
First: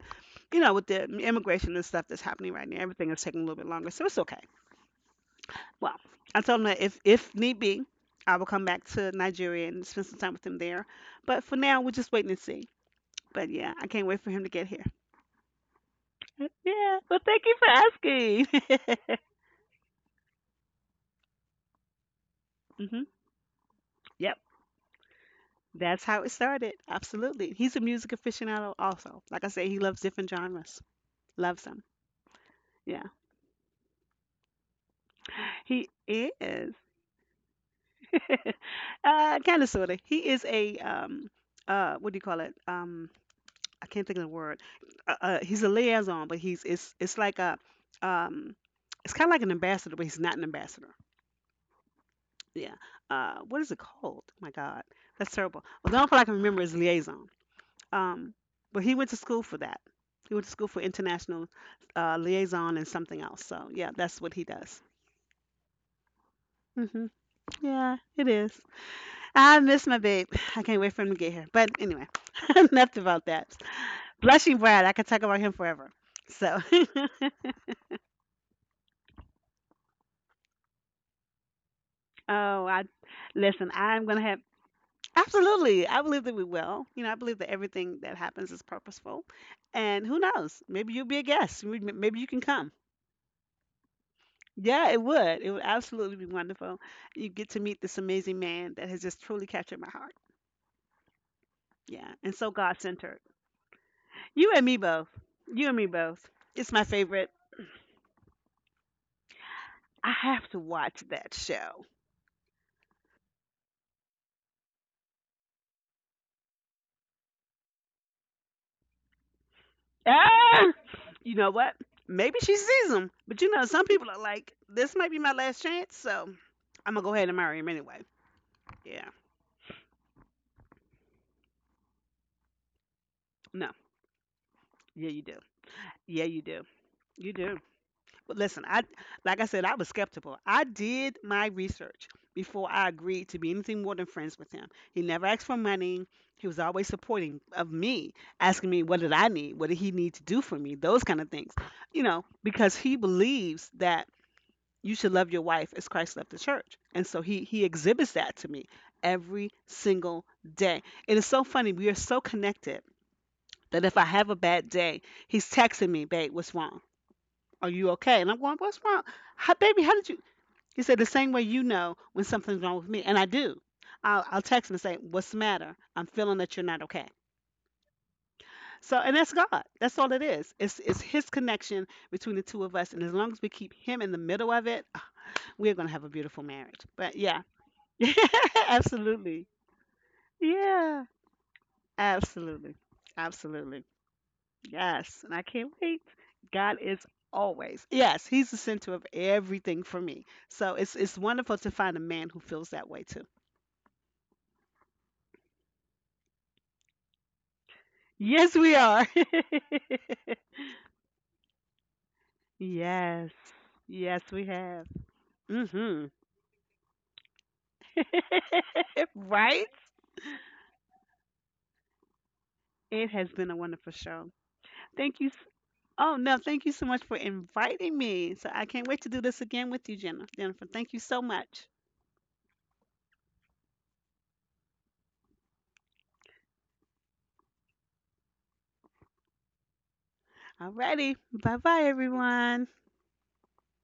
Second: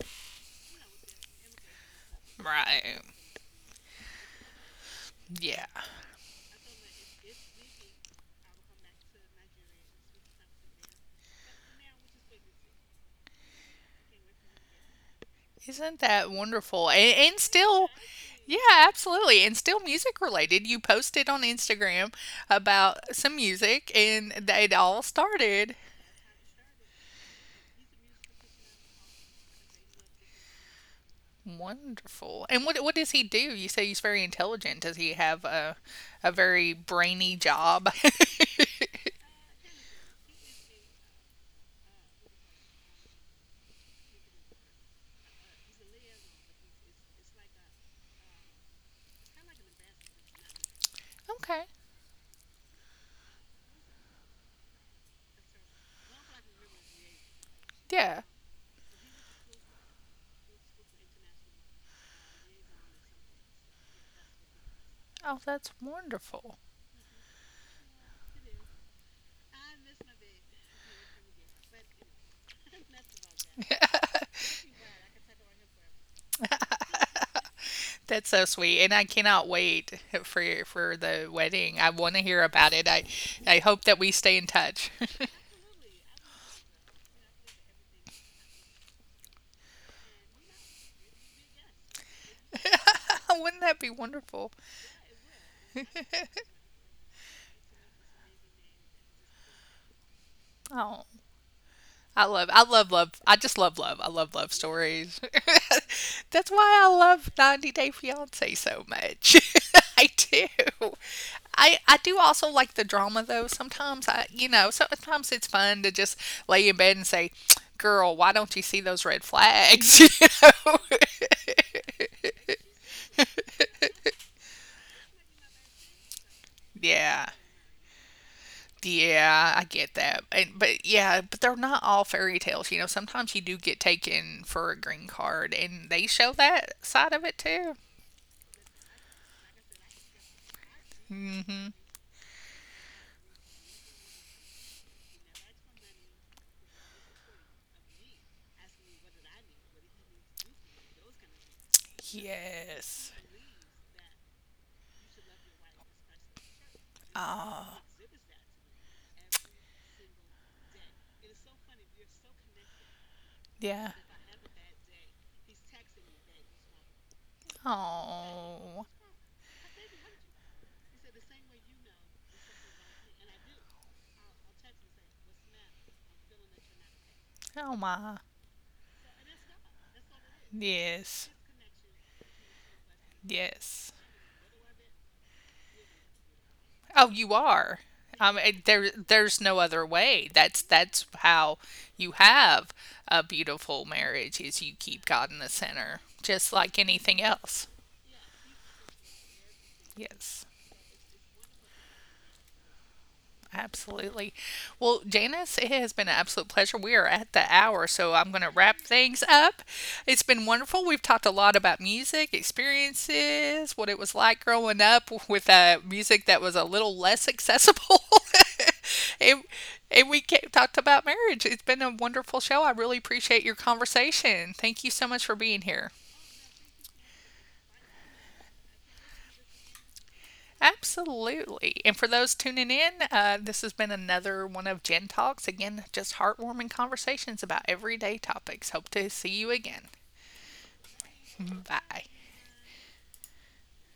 Speaker 1: you know, with the immigration and stuff that's happening right now,
Speaker 2: right.
Speaker 1: everything is taking a little bit longer. So it's okay.
Speaker 2: Yeah.
Speaker 1: Well, I told him that if need be, I will come back to Nigeria and spend some time with him there. But for now, we're just waiting and see. But yeah, I can't wait for him to get here.
Speaker 2: Isn't that wonderful?
Speaker 1: Yeah.
Speaker 2: And,
Speaker 1: Well,
Speaker 2: and
Speaker 1: thank you
Speaker 2: still, yeah,
Speaker 1: for asking.
Speaker 2: absolutely. And still music related. You posted on Instagram
Speaker 1: hmm.
Speaker 2: about some music, and
Speaker 1: Yep.
Speaker 2: it all started.
Speaker 1: That's how it started. Absolutely. He's a music aficionado also. Like I said, he loves different genres. Loves them.
Speaker 2: Wonderful. And what
Speaker 1: Yeah.
Speaker 2: does he do? You say he's very intelligent. Does he have a
Speaker 1: He
Speaker 2: a
Speaker 1: is.
Speaker 2: very brainy job?
Speaker 1: Kind of sorta. He is a what do you call it? I can't think of the word. He's a liaison, but he's it's like a um, it's kind of like an ambassador, but he's not an ambassador.
Speaker 2: Okay.
Speaker 1: Yeah. What is it called? Oh my God, that's terrible. Well, the only part I can remember is liaison. Um,
Speaker 2: Yeah.
Speaker 1: but he went to school for that. He went to school for international liaison and something else. So yeah, that's what he does.
Speaker 2: Oh, that's wonderful.
Speaker 1: Hmm. Yeah, it is. I miss my babe. I can't wait for him to get here. But anyway, enough about that. Blushing Brad, I could talk about him forever. So, oh,
Speaker 2: That's so sweet, and I cannot wait for the wedding. I want to hear
Speaker 1: I
Speaker 2: about it.
Speaker 1: listen.
Speaker 2: I hope
Speaker 1: I'm
Speaker 2: that
Speaker 1: gonna
Speaker 2: we
Speaker 1: have
Speaker 2: stay in touch.
Speaker 1: absolutely. I believe that we will. You know, I believe that everything that happens is purposeful. And who knows? Maybe you'll be a guest. Maybe you can come.
Speaker 2: Wouldn't that be wonderful?
Speaker 1: Yeah, it would. It would absolutely be wonderful. You get to meet this amazing man that has just truly captured my heart.
Speaker 2: Oh.
Speaker 1: Yeah, and so
Speaker 2: I
Speaker 1: God
Speaker 2: love,
Speaker 1: centered.
Speaker 2: love. I just love love. I love
Speaker 1: You
Speaker 2: love
Speaker 1: and me both.
Speaker 2: stories.
Speaker 1: You and me both.
Speaker 2: That's
Speaker 1: It's my
Speaker 2: why I
Speaker 1: favorite.
Speaker 2: love 90 Day Fiance so much.
Speaker 1: I
Speaker 2: I
Speaker 1: have to watch
Speaker 2: do.
Speaker 1: that show.
Speaker 2: I do also like the drama though. Sometimes sometimes it's fun to just lay in bed and say, "Girl, why don't you see those red flags?"
Speaker 1: Ah!
Speaker 2: You know?
Speaker 1: You know what? Maybe she sees them, but you know, some people are like, this might be my last chance, so I'm gonna go ahead
Speaker 2: yeah.
Speaker 1: and marry him anyway. Yeah,
Speaker 2: Yeah, I get that. And but yeah, but they're not all fairy tales. Sometimes you do
Speaker 1: no,
Speaker 2: get taken for a
Speaker 1: yeah,
Speaker 2: green
Speaker 1: you do.
Speaker 2: card and they
Speaker 1: Yeah,
Speaker 2: show
Speaker 1: you do.
Speaker 2: that side of
Speaker 1: You
Speaker 2: it
Speaker 1: do.
Speaker 2: too.
Speaker 1: But listen, I like I said, I was skeptical. I did my
Speaker 2: Mhm.
Speaker 1: research before I agreed to be anything more than friends with him. He never asked for money. He was always supporting of me, asking me what did I need, what did he need to do for me, those kind of things. You know, because he
Speaker 2: Yes.
Speaker 1: believes that you should love your wife as Christ loved the church. And so he
Speaker 2: Oh,
Speaker 1: exhibits that to me every single day. It is so funny. We are so connected that if
Speaker 2: yeah.
Speaker 1: I have a bad day, he's texting me, babe, what's wrong? Are you okay? And I'm going, what's
Speaker 2: Oh.
Speaker 1: wrong? How, baby, how did you? He said, the same way you know when something's wrong with me. And I do. I'll text him and say, what's the matter? I'm feeling that you're not okay.
Speaker 2: Oh my.
Speaker 1: So, and that's God. That's all it is. It's his
Speaker 2: Yes.
Speaker 1: connection between the two of us. And as long as we keep him
Speaker 2: Yes.
Speaker 1: in the middle of it, we're going to have a beautiful marriage. But
Speaker 2: Oh,
Speaker 1: yeah,
Speaker 2: you are. There,
Speaker 1: absolutely.
Speaker 2: there's no other way. That's
Speaker 1: Yeah.
Speaker 2: that's how you
Speaker 1: Absolutely.
Speaker 2: have a
Speaker 1: Absolutely.
Speaker 2: beautiful marriage, is you keep
Speaker 1: Yes. And
Speaker 2: God
Speaker 1: I
Speaker 2: in the
Speaker 1: can't wait.
Speaker 2: center, just
Speaker 1: God
Speaker 2: like
Speaker 1: is
Speaker 2: anything else.
Speaker 1: always. Yes, he's the center of everything for me.
Speaker 2: Yes.
Speaker 1: So it's wonderful to find a man who feels that way too.
Speaker 2: Absolutely. Well, Janice, it has been an absolute pleasure. We are at the hour, so I'm going
Speaker 1: Yes,
Speaker 2: to
Speaker 1: we
Speaker 2: wrap
Speaker 1: are.
Speaker 2: things up. It's been wonderful. We've talked a lot about music,
Speaker 1: yes.
Speaker 2: experiences, what it
Speaker 1: Yes,
Speaker 2: was
Speaker 1: we
Speaker 2: like
Speaker 1: have.
Speaker 2: growing up with,
Speaker 1: Mhm.
Speaker 2: music that was a little less accessible. and,
Speaker 1: right?
Speaker 2: and we talked about marriage. It's been a wonderful show. I
Speaker 1: It
Speaker 2: really
Speaker 1: has been a
Speaker 2: appreciate your
Speaker 1: wonderful show.
Speaker 2: conversation. Thank you
Speaker 1: Thank
Speaker 2: so
Speaker 1: you.
Speaker 2: much for being here.
Speaker 1: Oh, no, thank you so much for inviting me. So I can't wait to do this again with you, Jenna. Jennifer, thank you so much.
Speaker 2: Absolutely. And for those tuning in, this has been another one of Jen Talks. Again, just heartwarming conversations about everyday topics. Hope to see you again.
Speaker 1: Alrighty. Bye bye,
Speaker 2: Bye.
Speaker 1: everyone.